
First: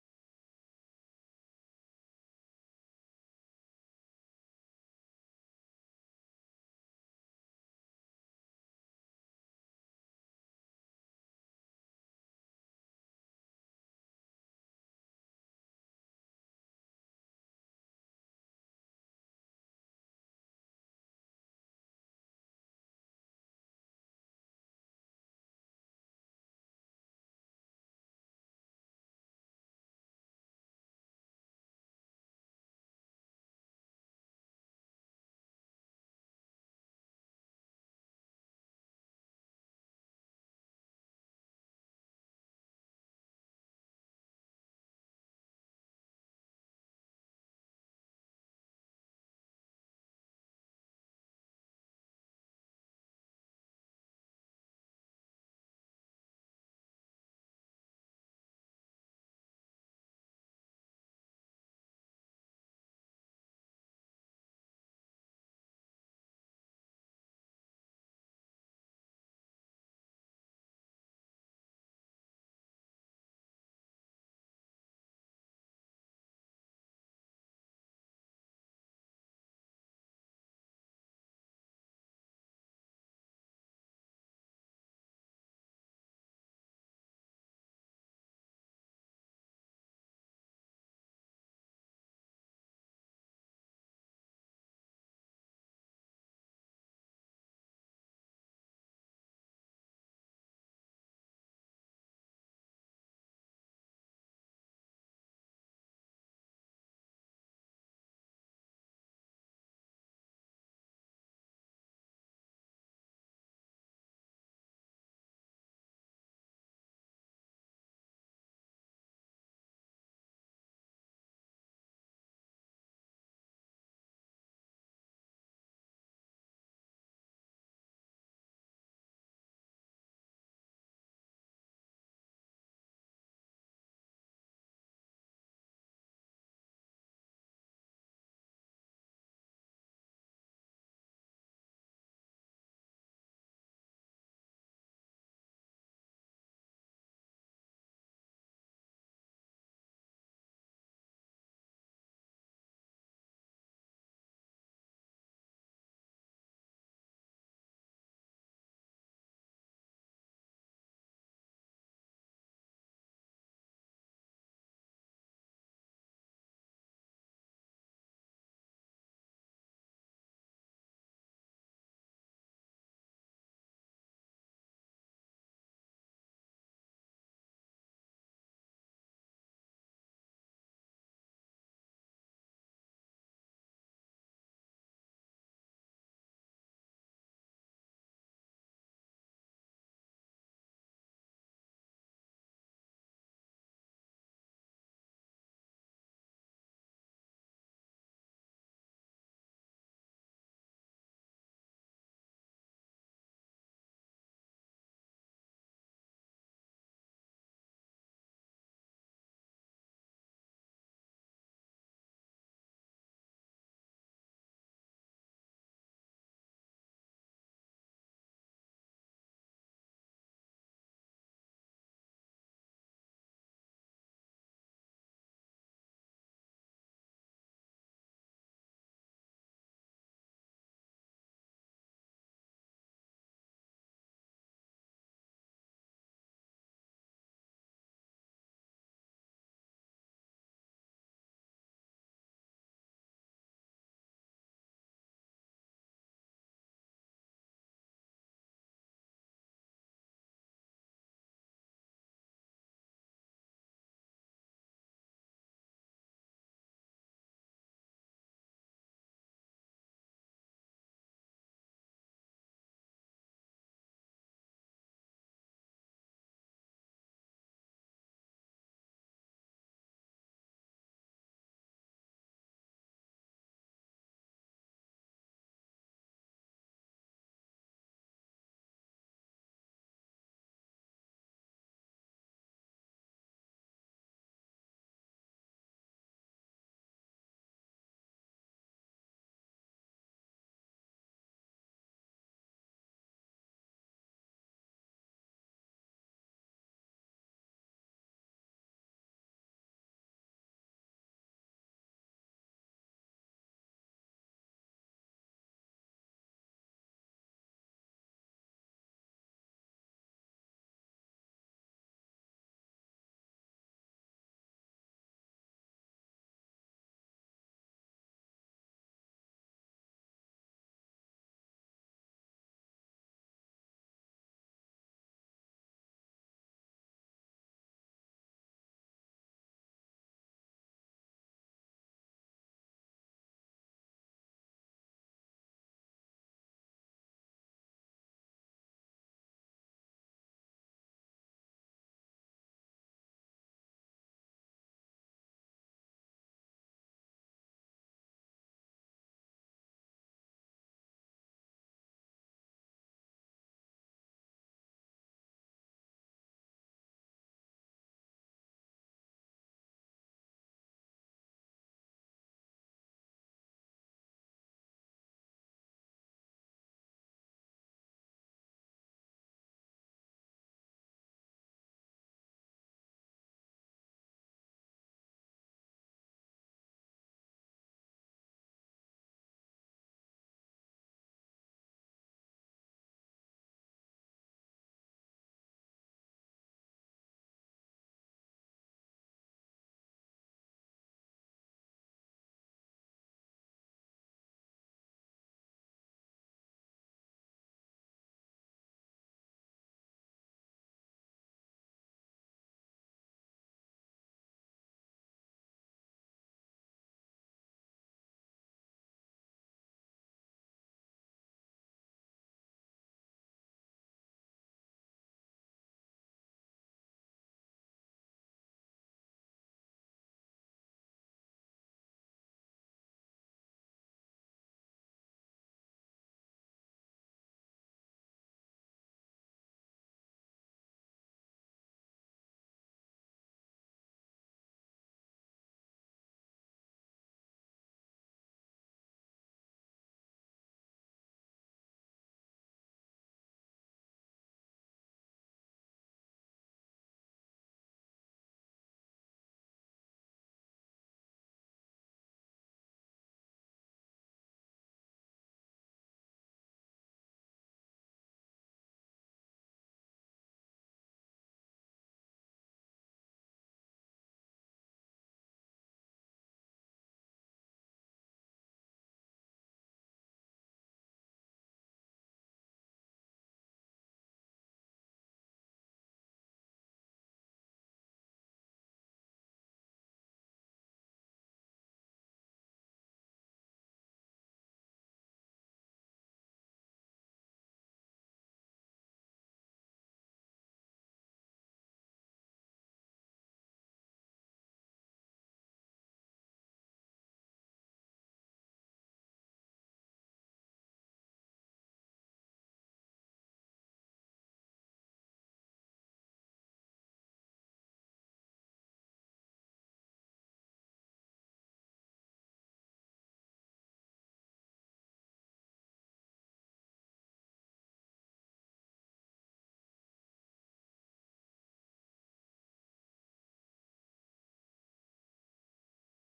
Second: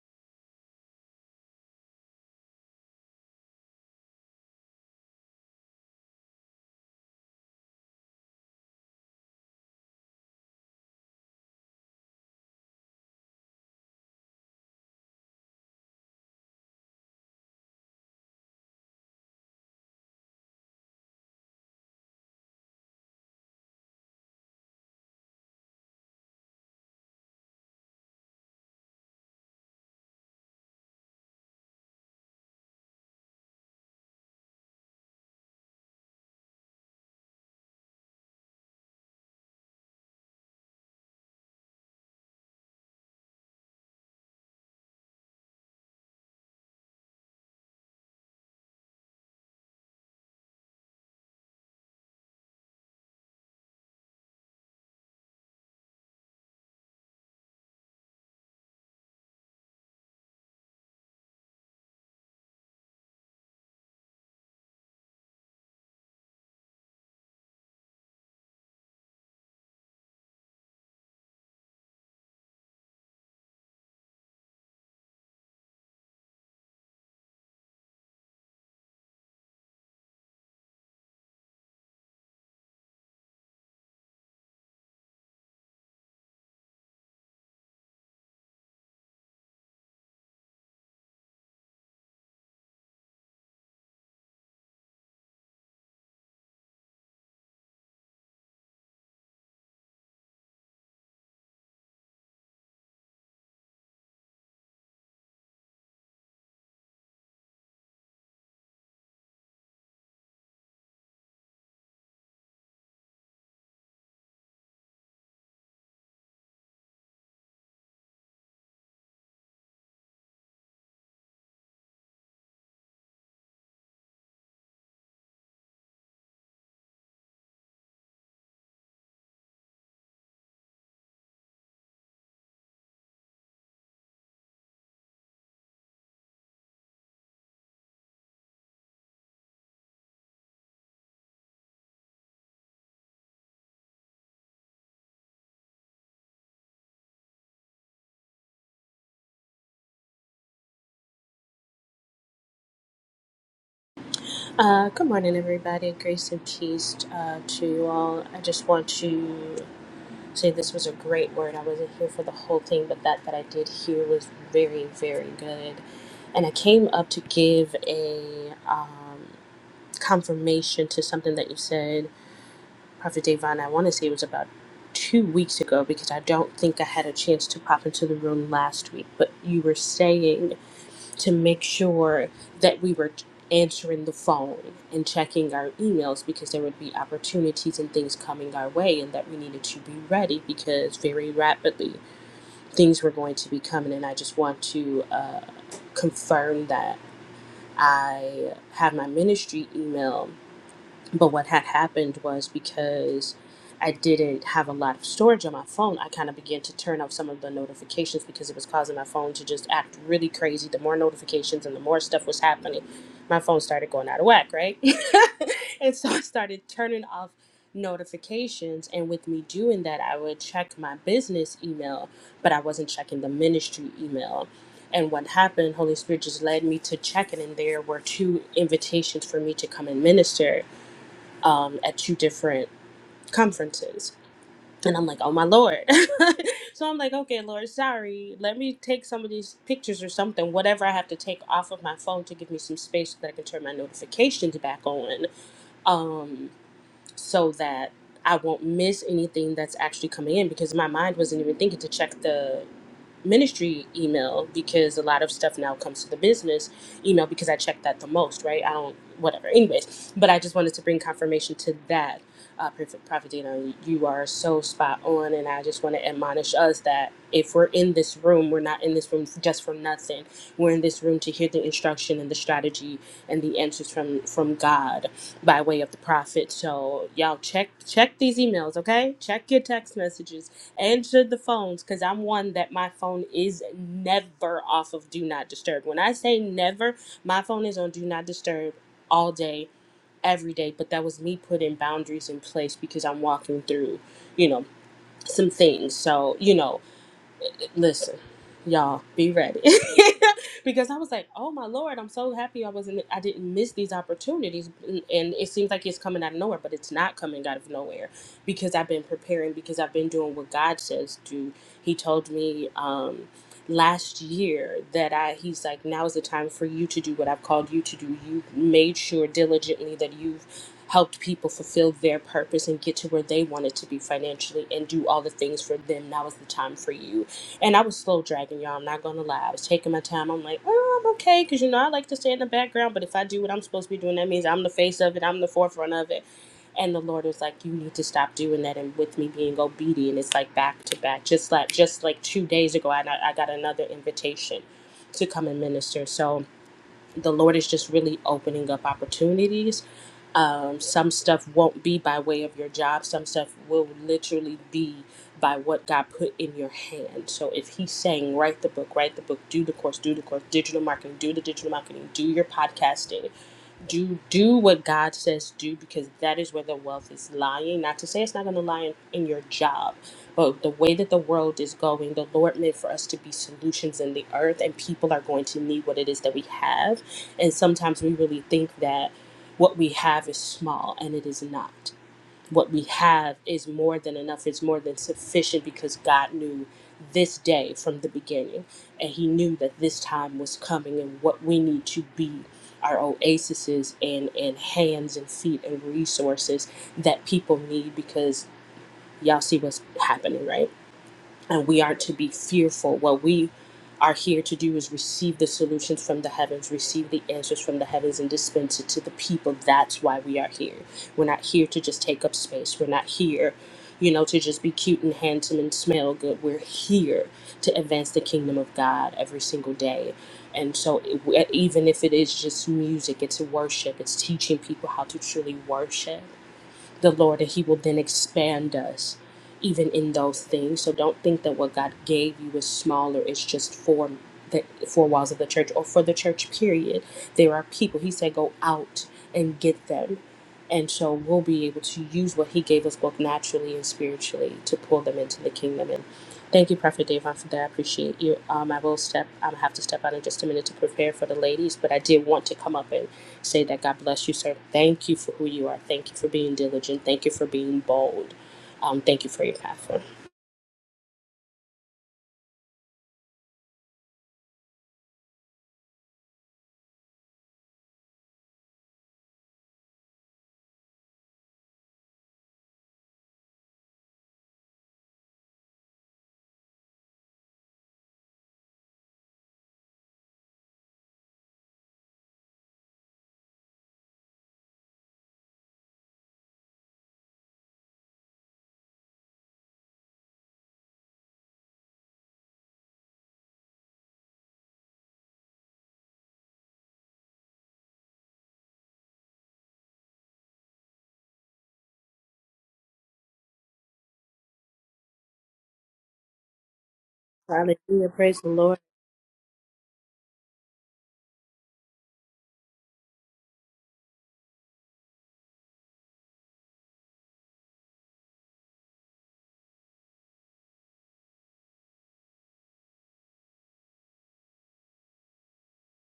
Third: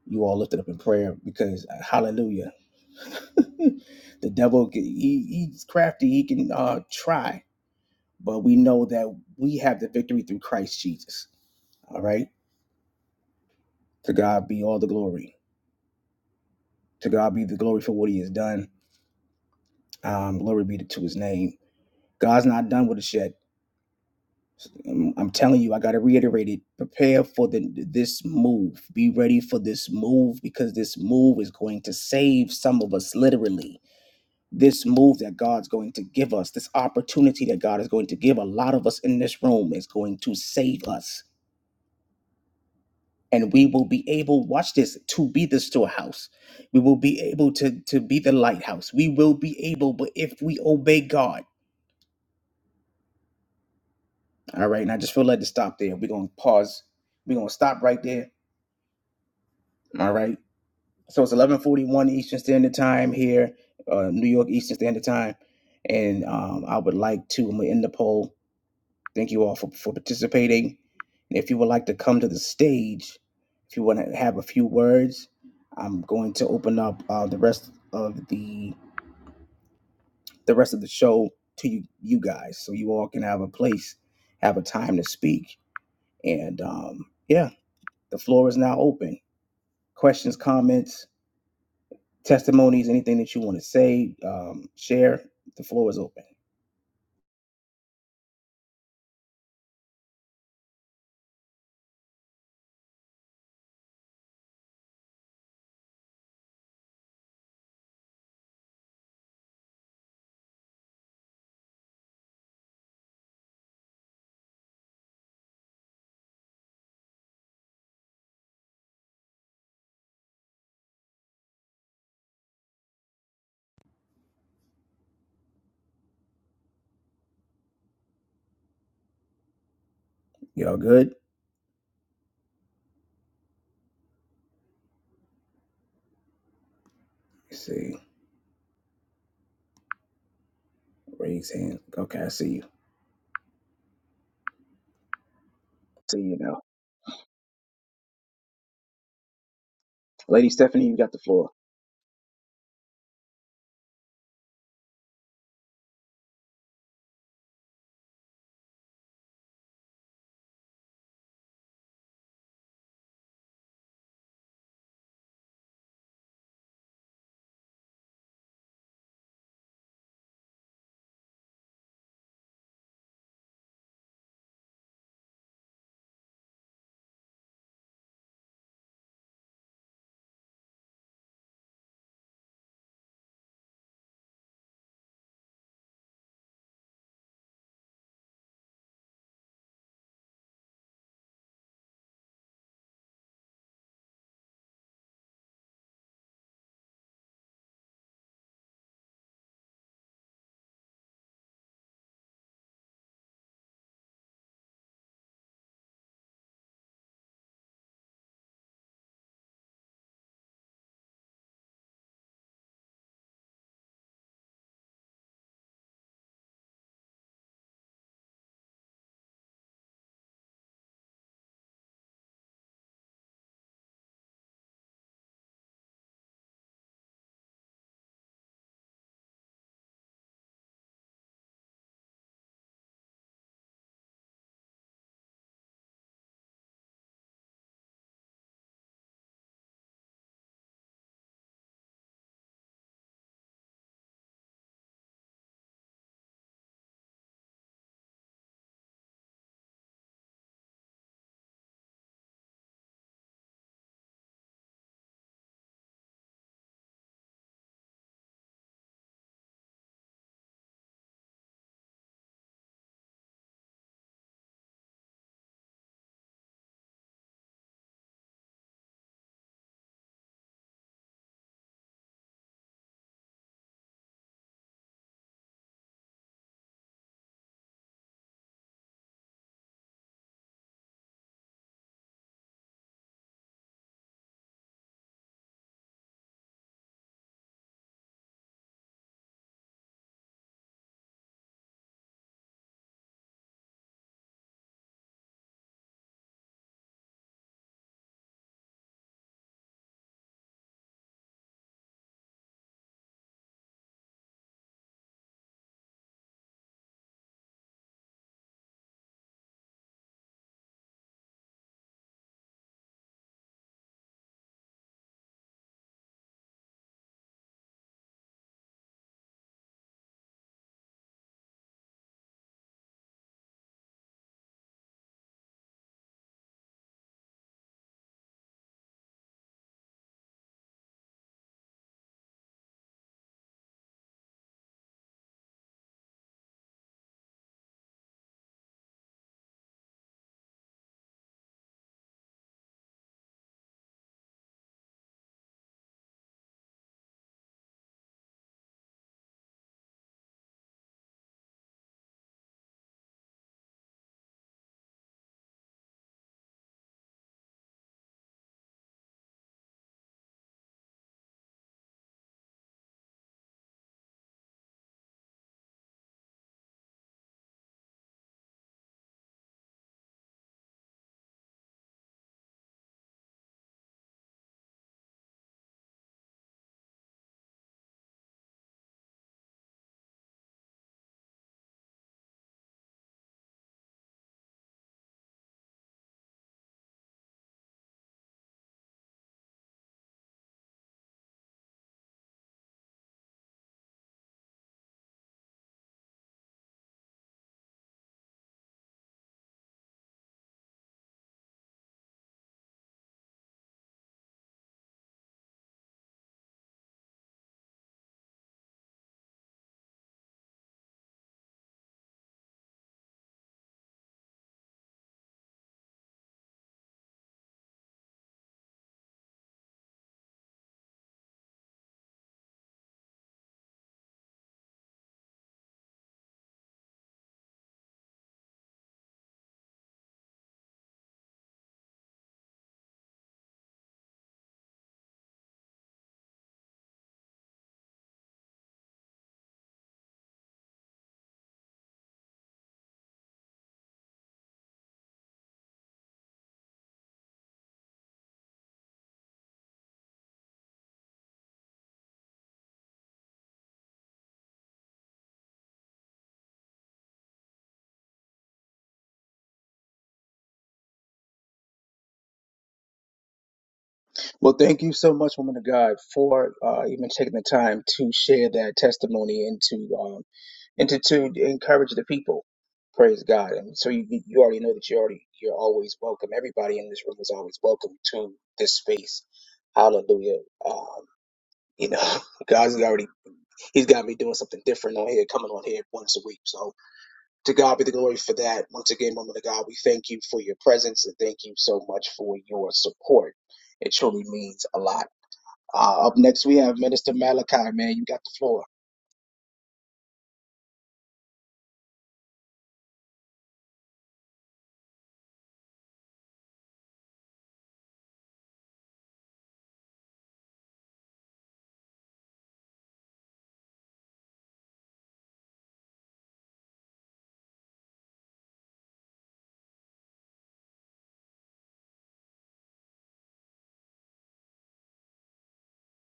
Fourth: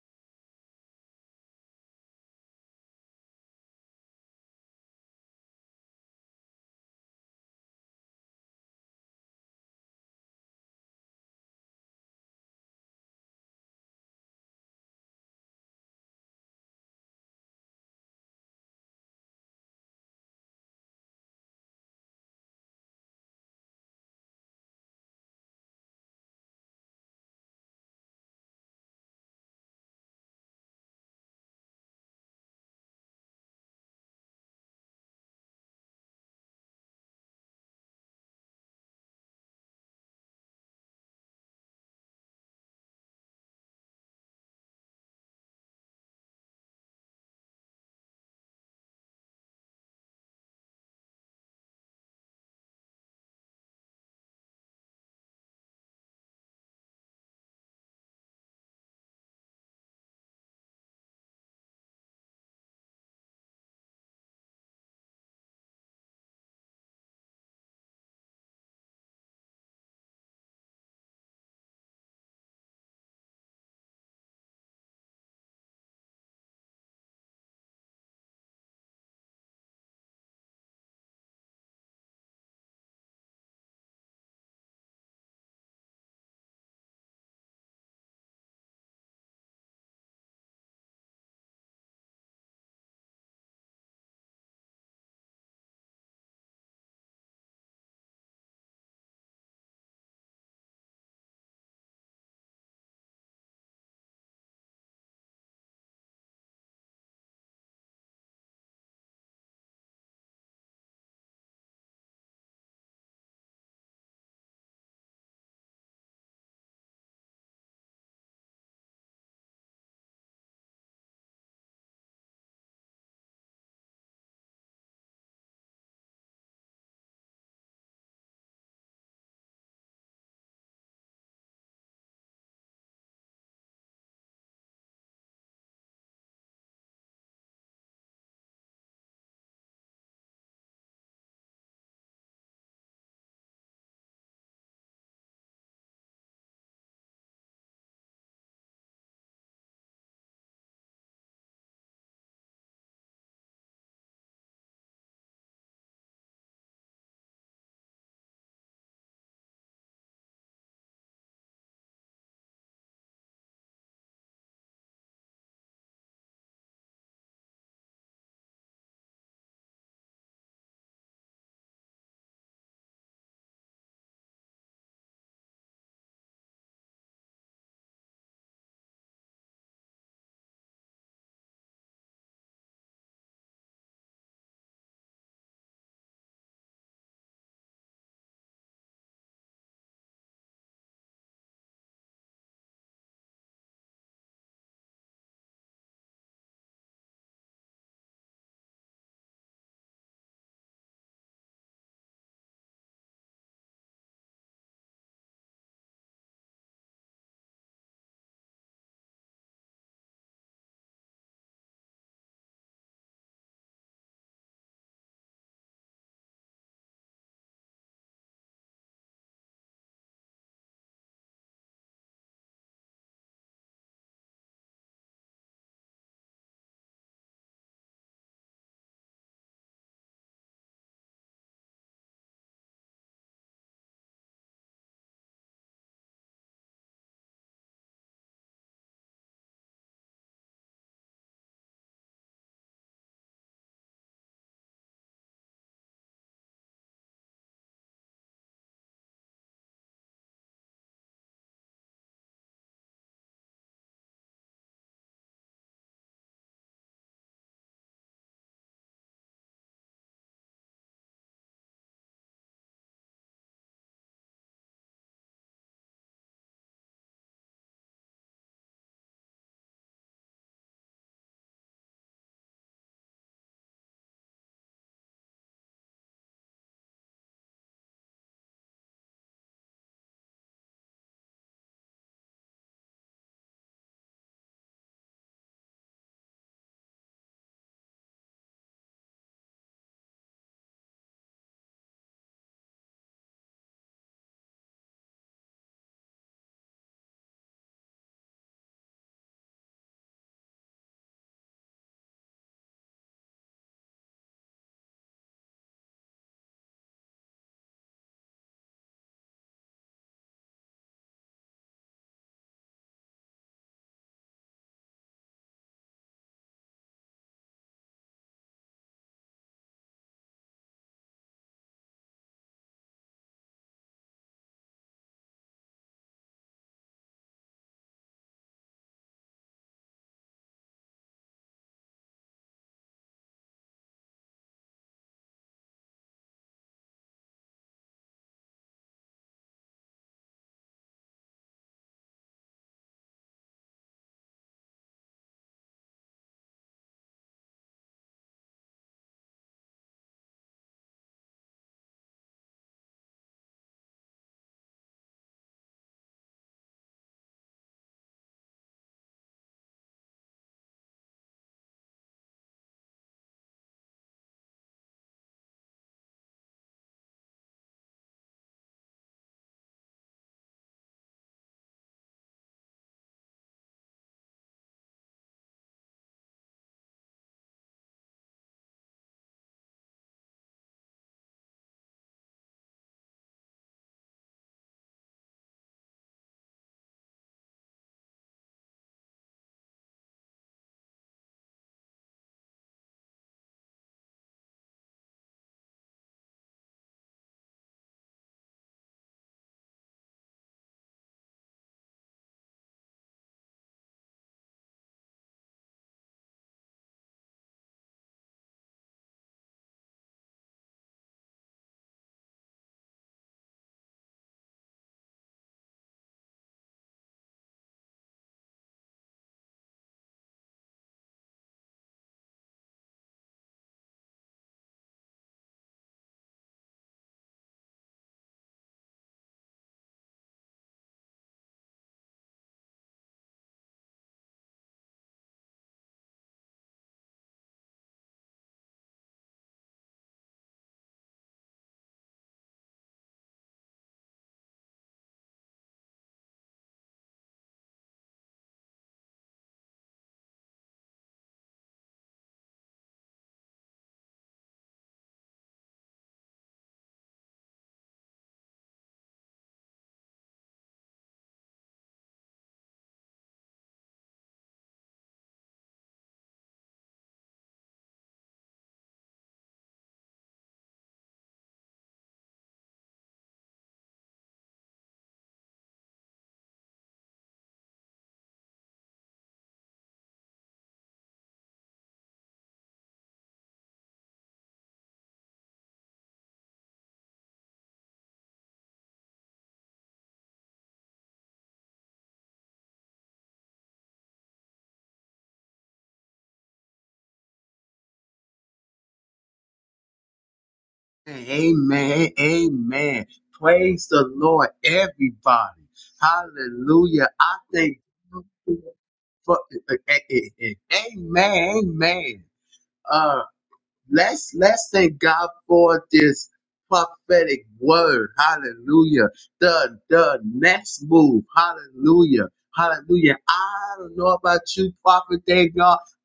A: you all lifted up in prayer because uh, hallelujah. the devil he, he's crafty, he can uh try, but we know that we have the victory through Christ Jesus. All right. To God be all the glory. To God be the glory for what He has done. Um, glory be to His name. God's not done with us yet. Um, I'm telling you, I got to reiterate it. Prepare for the this move. Be ready for this move because this move is going to save some of us literally. This move that God's going to give us, this opportunity that God is going to give a lot of us in this room is going to save us. and we will be able watch this to be the storehouse we will be able to to be the lighthouse we will be able but if we obey god all right and i just feel led to stop there we're gonna pause we're gonna stop right there all right so it's 1141 eastern standard time here uh new york eastern standard time and um i would like to i'm gonna end the poll Thank you all for, for participating. And if you would like to come to the stage, if you want to have a few words, I'm going to open up uh, the rest of the the rest of the show to you, you guys, so you all can have a place, have a time to speak. And um, yeah, the floor is now open. Questions, comments, testimonies, anything that you want to say, um, share. The floor is open. Y'all good? Let's see, raise hand. Okay, I see you. See you now, Lady Stephanie. You got the floor.
B: Uh, good morning, everybody. Grace and peace uh, to you all. I just want to say this was a great word. I wasn't here for the whole thing, but that that I did hear was very, very good. And I came up to give a um, confirmation to something that you said, Prophet Davon. I want to say it was about two weeks ago because I don't think I had a chance to pop into the room last week. But you were saying to make sure that we were answering the phone and checking our emails because there would be opportunities and things coming our way and that we needed to be ready because very rapidly things were going to be coming and i just want to uh, confirm that i have my ministry email but what had happened was because I didn't have a lot of storage on my phone, I kind of began to turn off some of the notifications because it was causing my phone to just act really crazy. The more notifications and the more stuff was happening, my phone started going out of whack, right? and so I started turning off notifications. And with me doing that, I would check my business email, but I wasn't checking the ministry email. And what happened, Holy Spirit just led me to check it, and there were two invitations for me to come and minister um, at two different conferences. And I'm like, oh my Lord. so I'm like, okay, Lord, sorry. Let me take some of these pictures or something, whatever I have to take off of my phone to give me some space so that I can turn my notifications back on um, so that I won't miss anything that's actually coming in because my mind wasn't even thinking to check the ministry email because a lot of stuff now comes to the business email because I check that the most, right? I don't, whatever. Anyways, but I just wanted to bring confirmation to that. Uh, Prophet, Prophet Dino, you are so spot on, and I just want to admonish us that if we're in this room, we're not in this room just for nothing. We're in this room to hear the instruction and the strategy and the answers from from God by way of the prophet. So y'all check check these emails, okay? Check your text messages answer the phones because I'm one that my phone is never off of do not disturb. When I say never, my phone is on do not disturb all day, every day. But that was me putting boundaries in place because I'm walking through, you know, some things. So, you know, listen, y'all be ready because I was like, oh my lord, I'm so happy I wasn't, I didn't miss these opportunities, and and it seems like it's coming out of nowhere, but it's not coming out of nowhere because I've been preparing, because I've been doing what God says do. He told me. um last year that i he's like now is the time for you to do what i've called you to do you made sure diligently that you've helped people fulfill their purpose and get to where they wanted to be financially and do all the things for them now is the time for you and I was slow dragging, y'all. I'm not gonna lie. I was taking my time. I'm like, oh, I'm okay, cause you know I like to stay in the background. But if I do what I'm supposed to be doing, that means I'm the face of it. I'm the forefront of it. And the Lord was like, you need to stop doing that. And with me being obedient, it's like back to back. Just like just like two days ago, I I got another invitation to come and minister. So the Lord is just really opening up opportunities um, some stuff won't be by way of your job. Some stuff will literally be by what God put in your hand. So if He's saying, write the book, write the book, do the course, do the course, digital marketing, do the digital marketing, do your podcasting, do do what God says do because that is where the wealth is lying. Not to say it's not going to lie in, in your job, but the way that the world is going, the Lord meant for us to be solutions in the earth, and people are going to need what it is that we have. And sometimes we really think that what we have is small, and it is not what we have is more than enough, it's more than sufficient because God knew this day from the beginning. And He knew that this time was coming and what we need to be our oases and, and hands and feet and resources that people need because y'all see what's happening, right? and we are to be fearful. What we are here to do is receive the solutions from the heavens, receive the answers from the heavens, and dispense it to the people. That's why we are here. We're not here to just take up space. We're not here, you know, to just be cute and handsome and smell good. We're here to advance the kingdom of God every single day. And so, it- even if it is just music, it's worship, it's teaching people how to truly worship the Lord and He will then expand us even in those things. So don't think that what God gave you is smaller, it's just for the four walls of the church or for the church period. There are people, He said, go out and get them. And so we'll be able to use what he gave us both naturally and spiritually to pull them into the kingdom. And thank you, Prophet Davon, for that. I appreciate you. Um, I will step, I have to step out in just a minute to prepare for the ladies, but I did want to come up and say that God bless you, sir. Thank you for who you are. Thank you for being diligent. Thank you for being bold. Um, thank you for your platform.
A: Well, thank you so much, woman of God, for uh, even taking the time to share that testimony and to um, and to, to encourage the people. Praise God! And so you you already know that you already you're always welcome. Everybody in this room is always welcome to this space. Hallelujah! Um, you know, God's already He's got me doing something different on here, coming on here once a week. So to God be the glory for that. Once again, woman of God, we thank you for your presence and thank you so much for your support. It truly means a lot. Uh, up next, we have Minister Malachi, man. You got the floor.
C: Amen. Amen. Praise the Lord, everybody. Hallelujah. I thank
B: Hallelujah. Praise the
C: you
B: Lord.
C: for, eh, eh, eh, eh. amen. Amen. Uh, let's let's thank God for this prophetic word. Hallelujah. The the next move. Hallelujah. Hallelujah. I don't know about you, Prophet Dave,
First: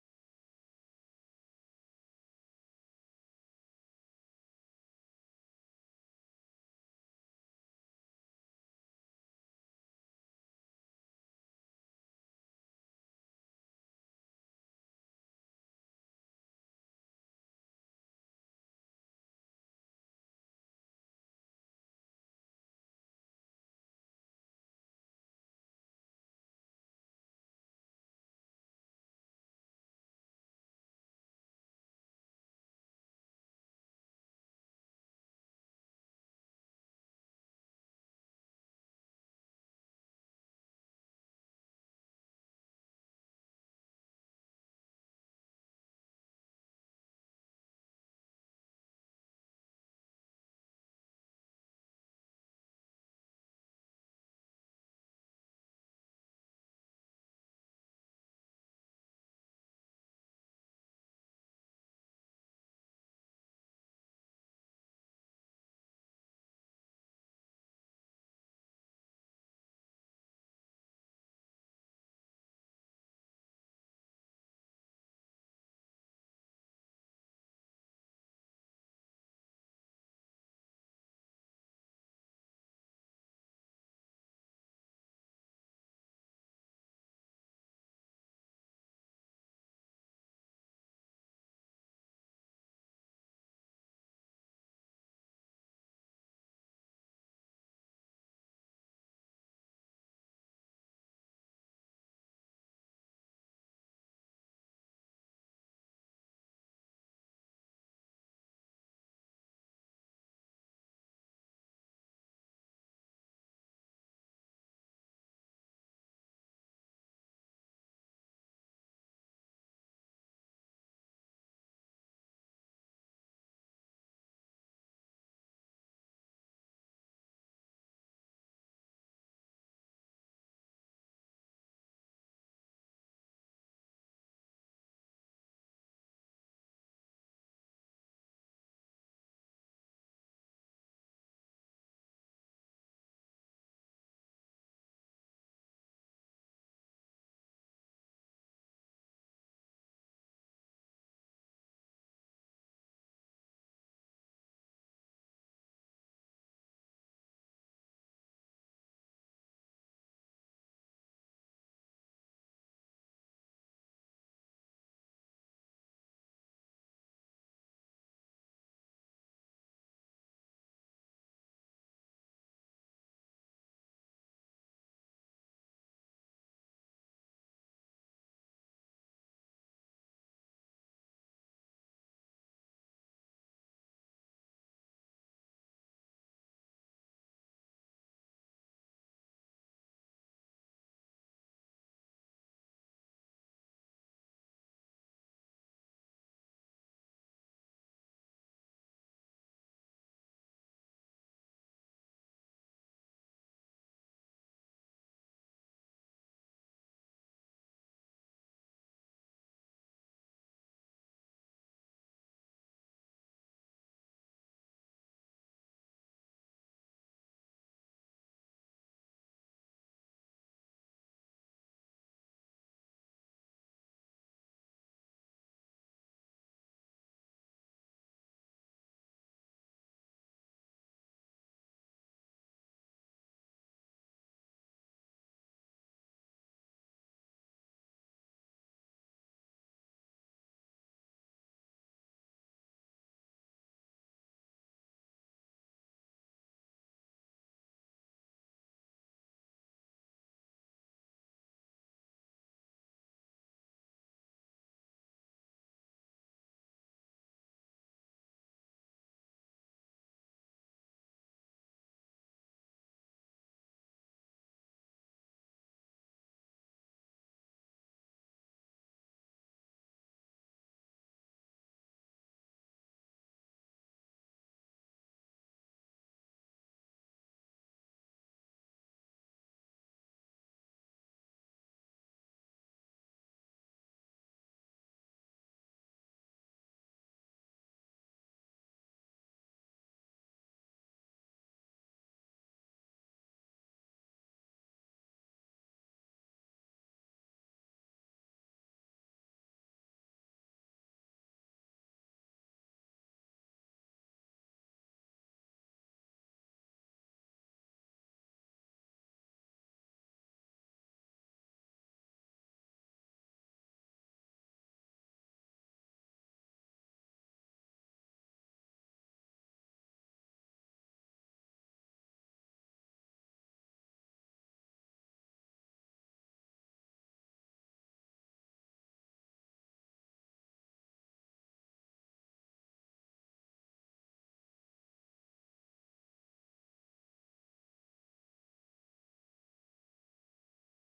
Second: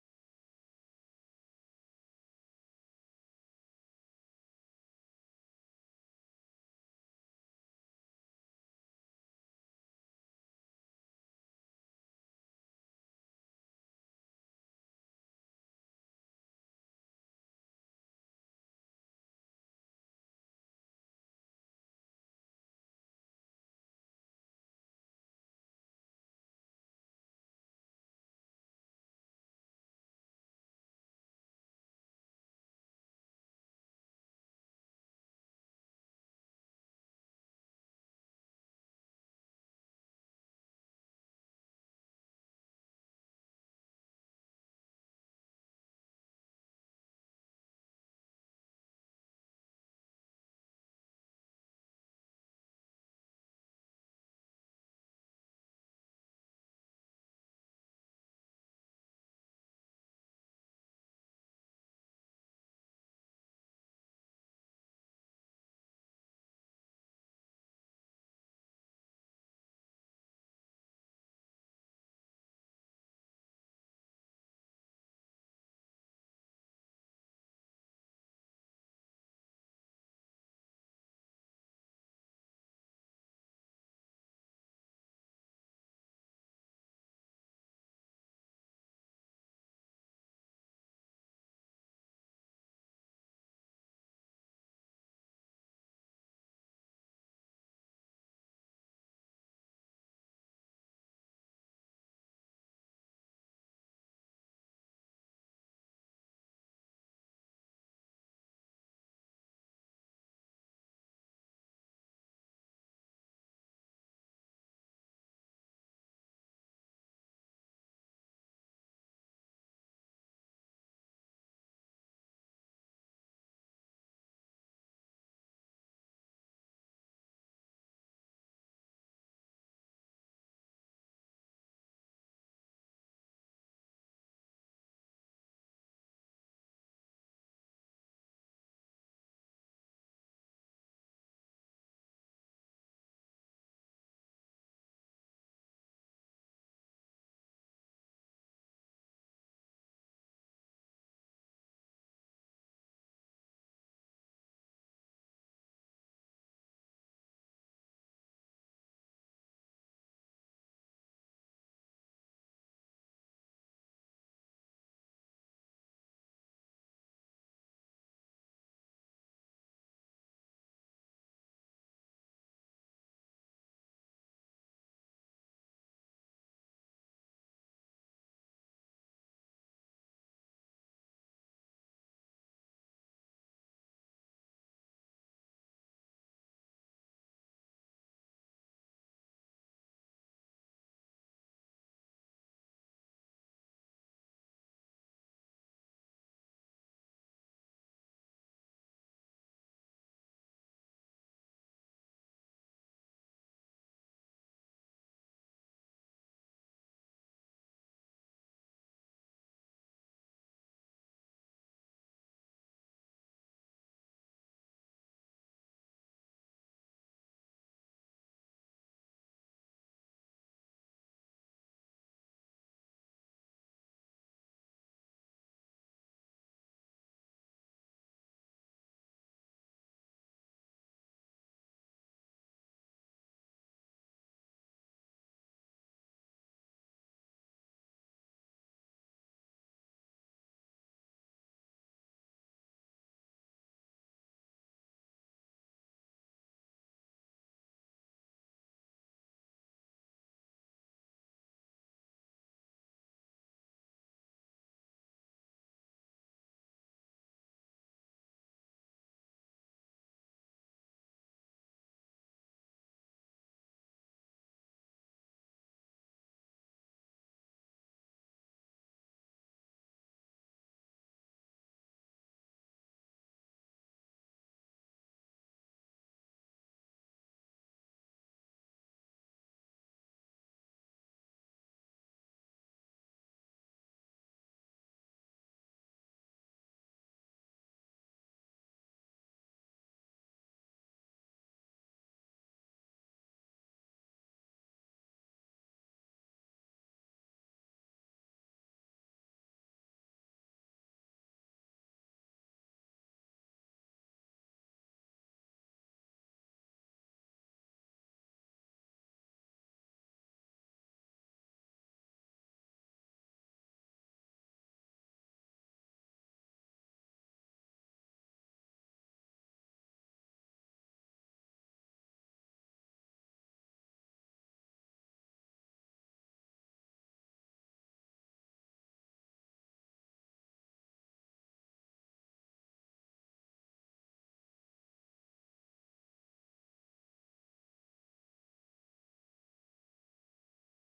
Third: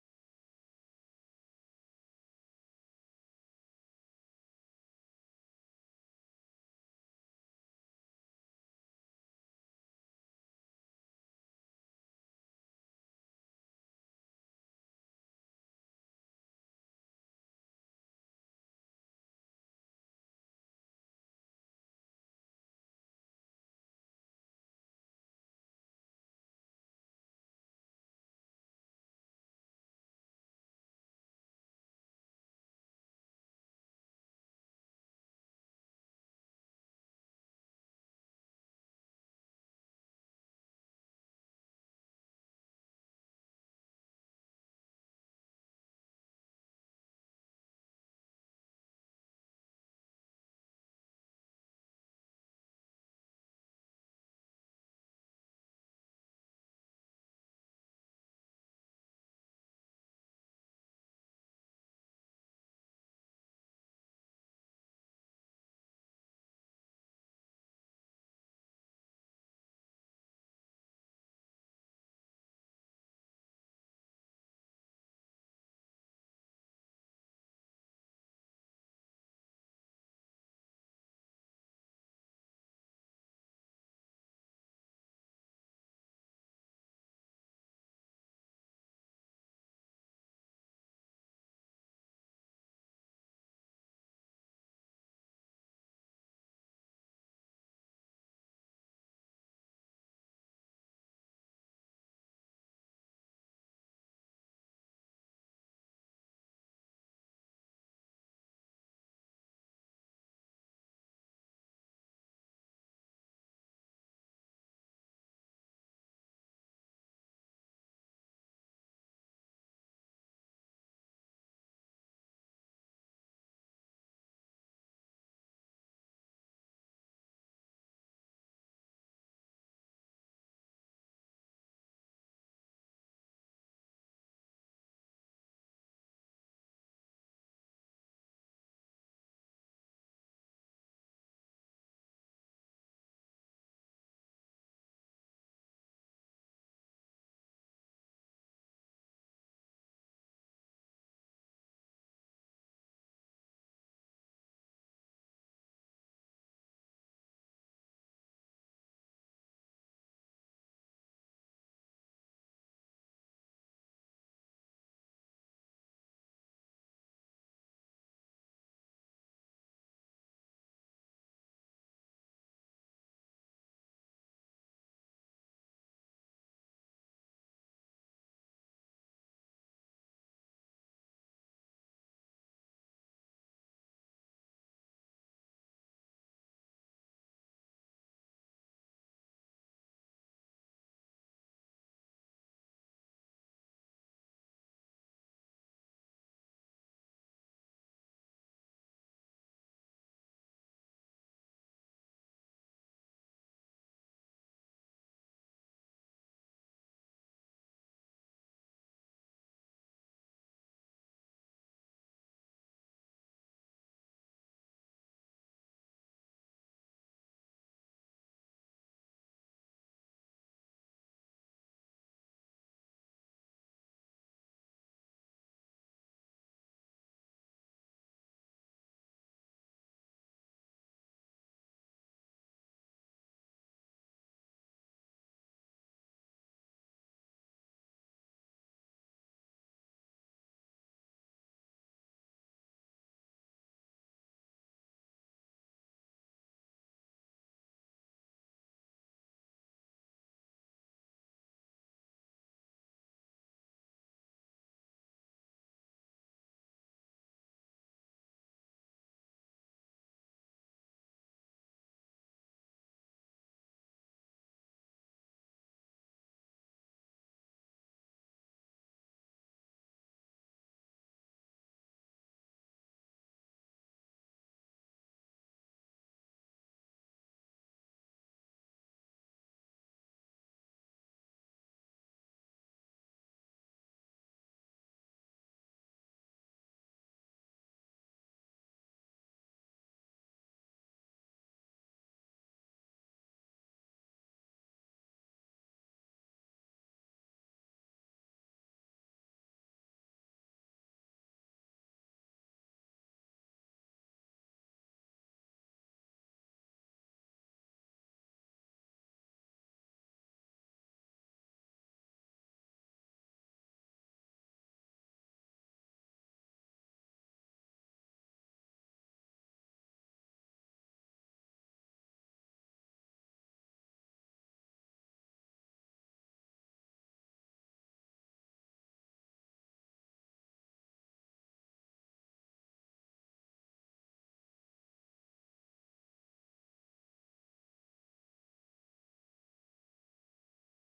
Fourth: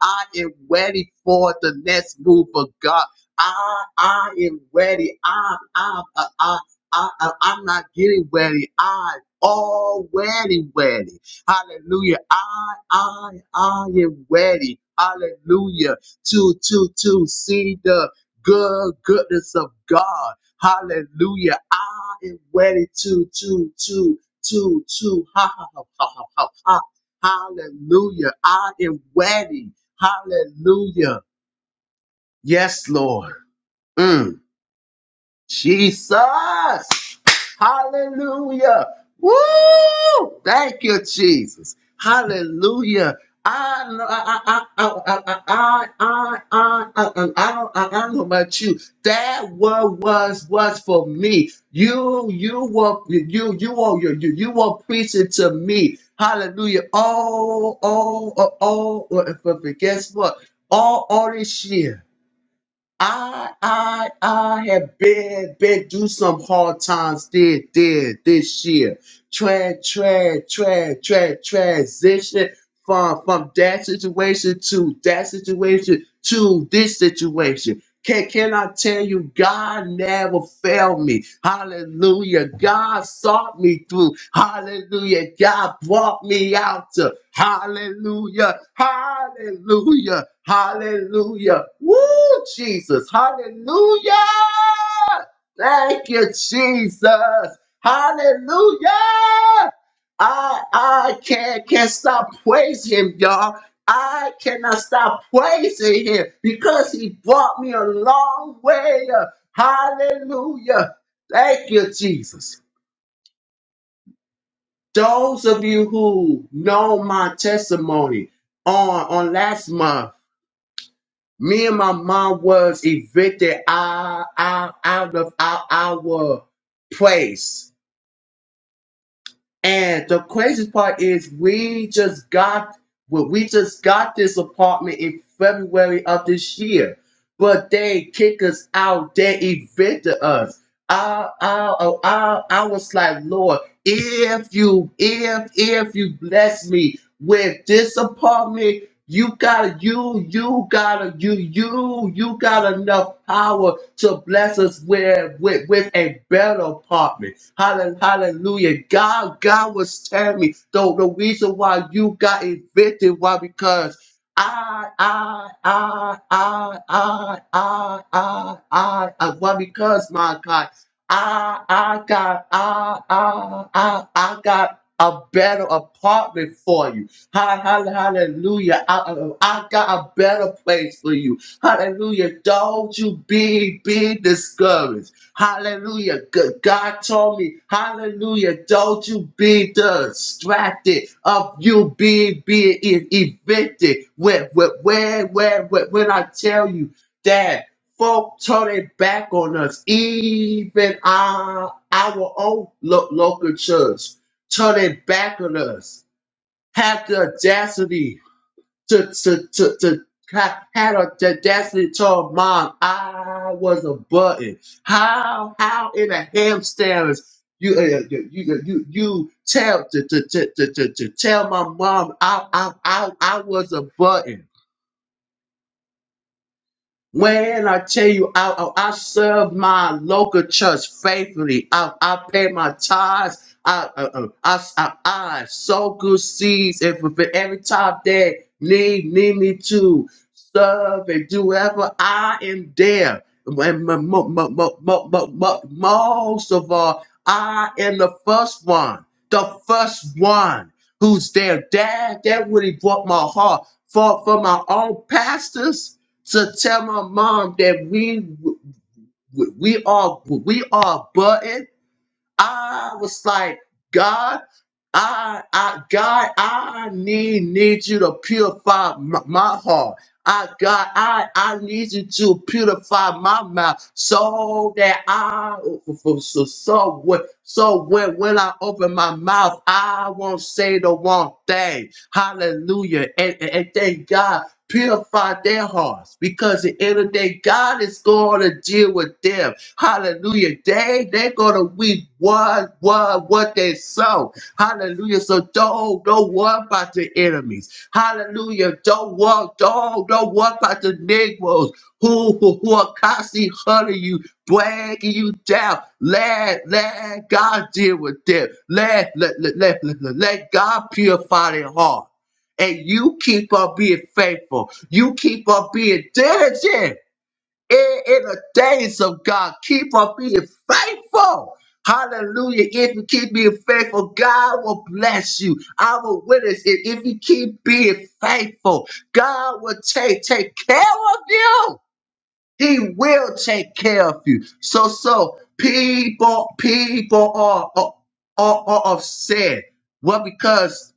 C: I am ready for the next move of God. I I am ready. I I I I, I, I I'm not getting ready. I already ready. Hallelujah. I I I am ready. Hallelujah to to to see the good goodness of God. Hallelujah. I am ready to to to to to ha ha ha ha ha. ha. Hallelujah. I am ready. Hallelujah. Yes, Lord. Mm. Jesus. Hallelujah. Woo! Thank you, Jesus. Hallelujah. I, I, I, I, I, I, I, I, I, I don't, I don't know about you. That what was was for me. You, you were, you, you were, you, you, you were preaching to me. Hallelujah. All, all, all, all. But guess what? All, all this year. I I I have been been through some hard times did did this year. Tra tra tra tra transition from from that situation to that situation to this situation. Can, can I tell you, God never failed me. Hallelujah. God sought me through. Hallelujah. God brought me out to. Hallelujah. Hallelujah. Hallelujah. Woo, Jesus. Hallelujah. Thank you, Jesus. Hallelujah. I I can't can stop praising him, y'all. I cannot stop praising him because he brought me a long way. Hallelujah. Thank you, Jesus. Those of you who know my testimony on, on last month, me and my mom was evicted out, out, out of our, our place And the craziest part is we just got well, we just got this apartment in February of this year but they kick us out. They evicted us. I, I, oh, I, I was like, Lord, if you, if, if you bless me with this apartment, you gotta, you, you gotta, you, you, you got enough power to bless us with, with, with a better apartment. Hallel- Hallelujah. God, God was telling me, though, the reason why you got evicted, why? Because I, I, I, I, I, I, I, I, I, why because my God, I, I got, I, I, I, I got a better apartment for you. Ha- ha- Hallelujah. I, I I got a better place for you. Hallelujah. Don't you be be discouraged. Hallelujah. G- God told me, hallelujah, don't you be distracted of you being being e- evicted. Where where where where where- when I tell you that folk turn their back on us, even our our own lo- local church turn their back on us. Have the audacity to to to to ha- had a audacity to tell mom I was a button. How how in a hamsters you uh, uh, you you you you tell to to to to to to tell my mom I I I I was a button. When I tell you I, I I serve my local church faithfully, I, I pay my tithes, I, uh, uh, I, I, I sow good seeds, and for for every time they need, need me to serve and do whatever, I am there. And mo- mo- mo- mo- mo- mo- mo- most of all, I am the first one, the first one who's there. Dad, that really broke my heart. For, for my own pastors, to tell my mom that we we are we are button. I was like, God, I I God, I need need you to purify my, my heart. I God, I, I need you to purify my mouth so that I so so when, so when, when I open my mouth, I won't say the wrong thing. Hallelujah. And, and, and thank God. Purify their hearts because at the end of the day, God is going to deal with them. Hallelujah. They they're gonna weep what what what they sow. Hallelujah. So don't don't worry about the enemies. Hallelujah. Don't walk, don't, don't walk by the Negroes who, who, who are constantly hurting you, dragging you down. Let, let God deal with them. Let, let, let, let, let, let let God purify their heart. And you keep on being faithful. You keep on being diligent in, in the days of God. Keep on being faithful. Hallelujah. If you keep being faithful, God will bless you. I will witness it. If you keep being faithful, God will take, take care of you. He will take care of you. So, so people, people are, are, are, are upset. Well, because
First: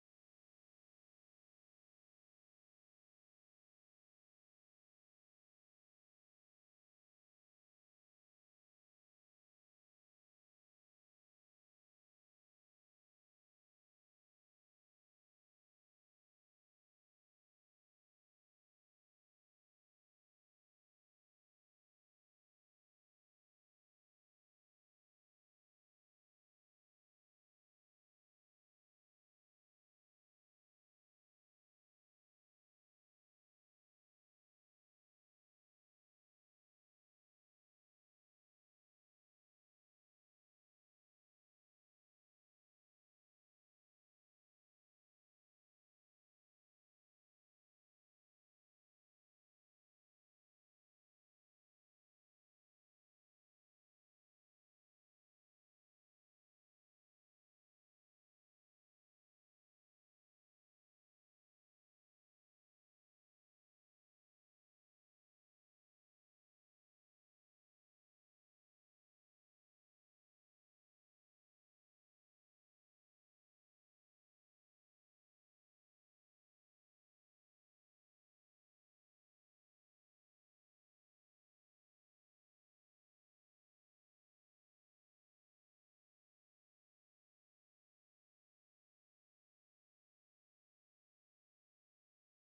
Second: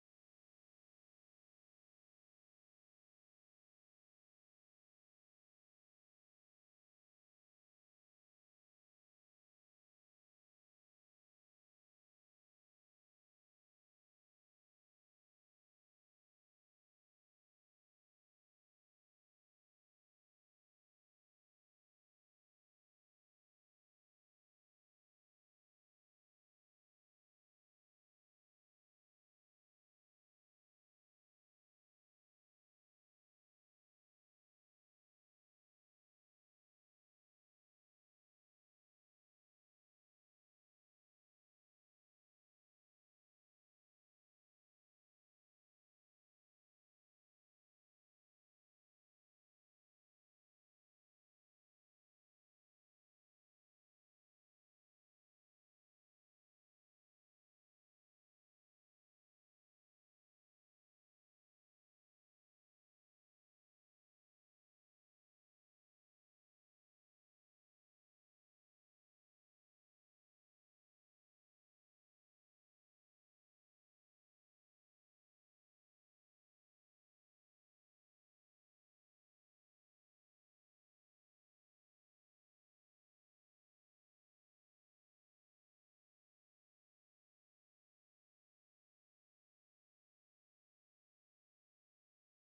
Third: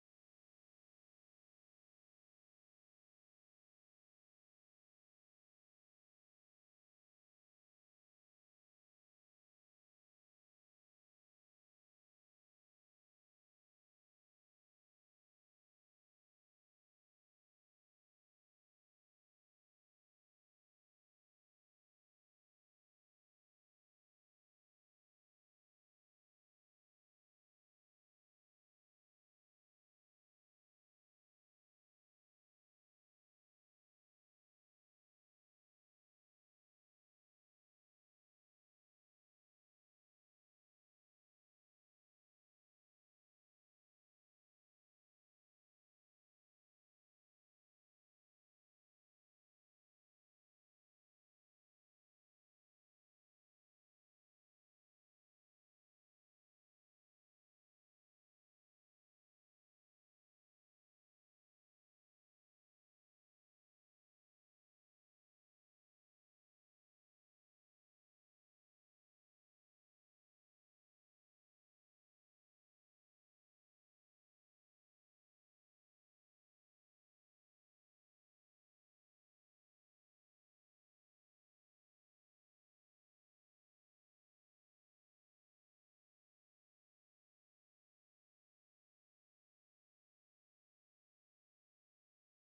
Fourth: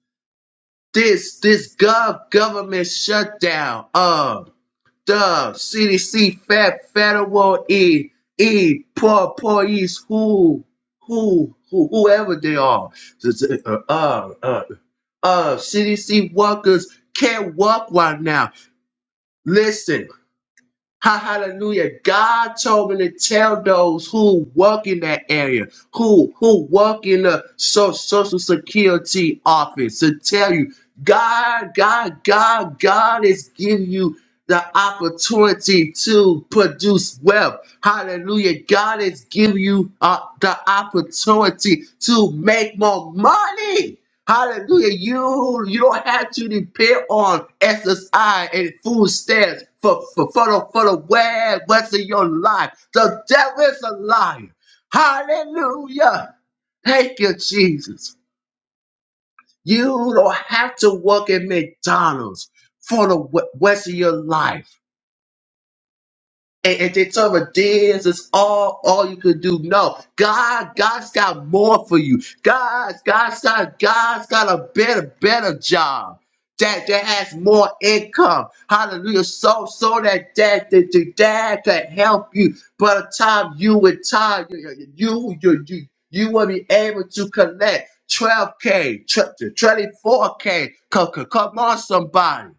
C: this, this gov- government shutdown. uh, Dub, CDC, Fat, Federal, E, E, Poor, Poor East, who, who, who, whoever they are. Uh, uh, uh, uh, CDC workers can't walk right now. Listen, Ha- Hallelujah. God told me to tell those who work in that area, who who work in the so, social security office to tell you, God, God, God, God is giving you the opportunity to produce wealth. Hallelujah. God is giving you uh, the opportunity to make more money. Hallelujah. You you don't have to depend on exercise and food stamps for, for, for the for the way what's in your life. The devil is a liar. Hallelujah. Thank you, Jesus. You don't have to work at McDonald's for the wh- rest of your life. and, and they talk about this is all all you could do. No, God, God's got more for you. God, God's got God's got a better, better job. That, that has more income. Hallelujah. So so that that that, that, that can help you. By the time you retire, you you you you, you will be able to collect 12K, 24K. Come, come come on, somebody.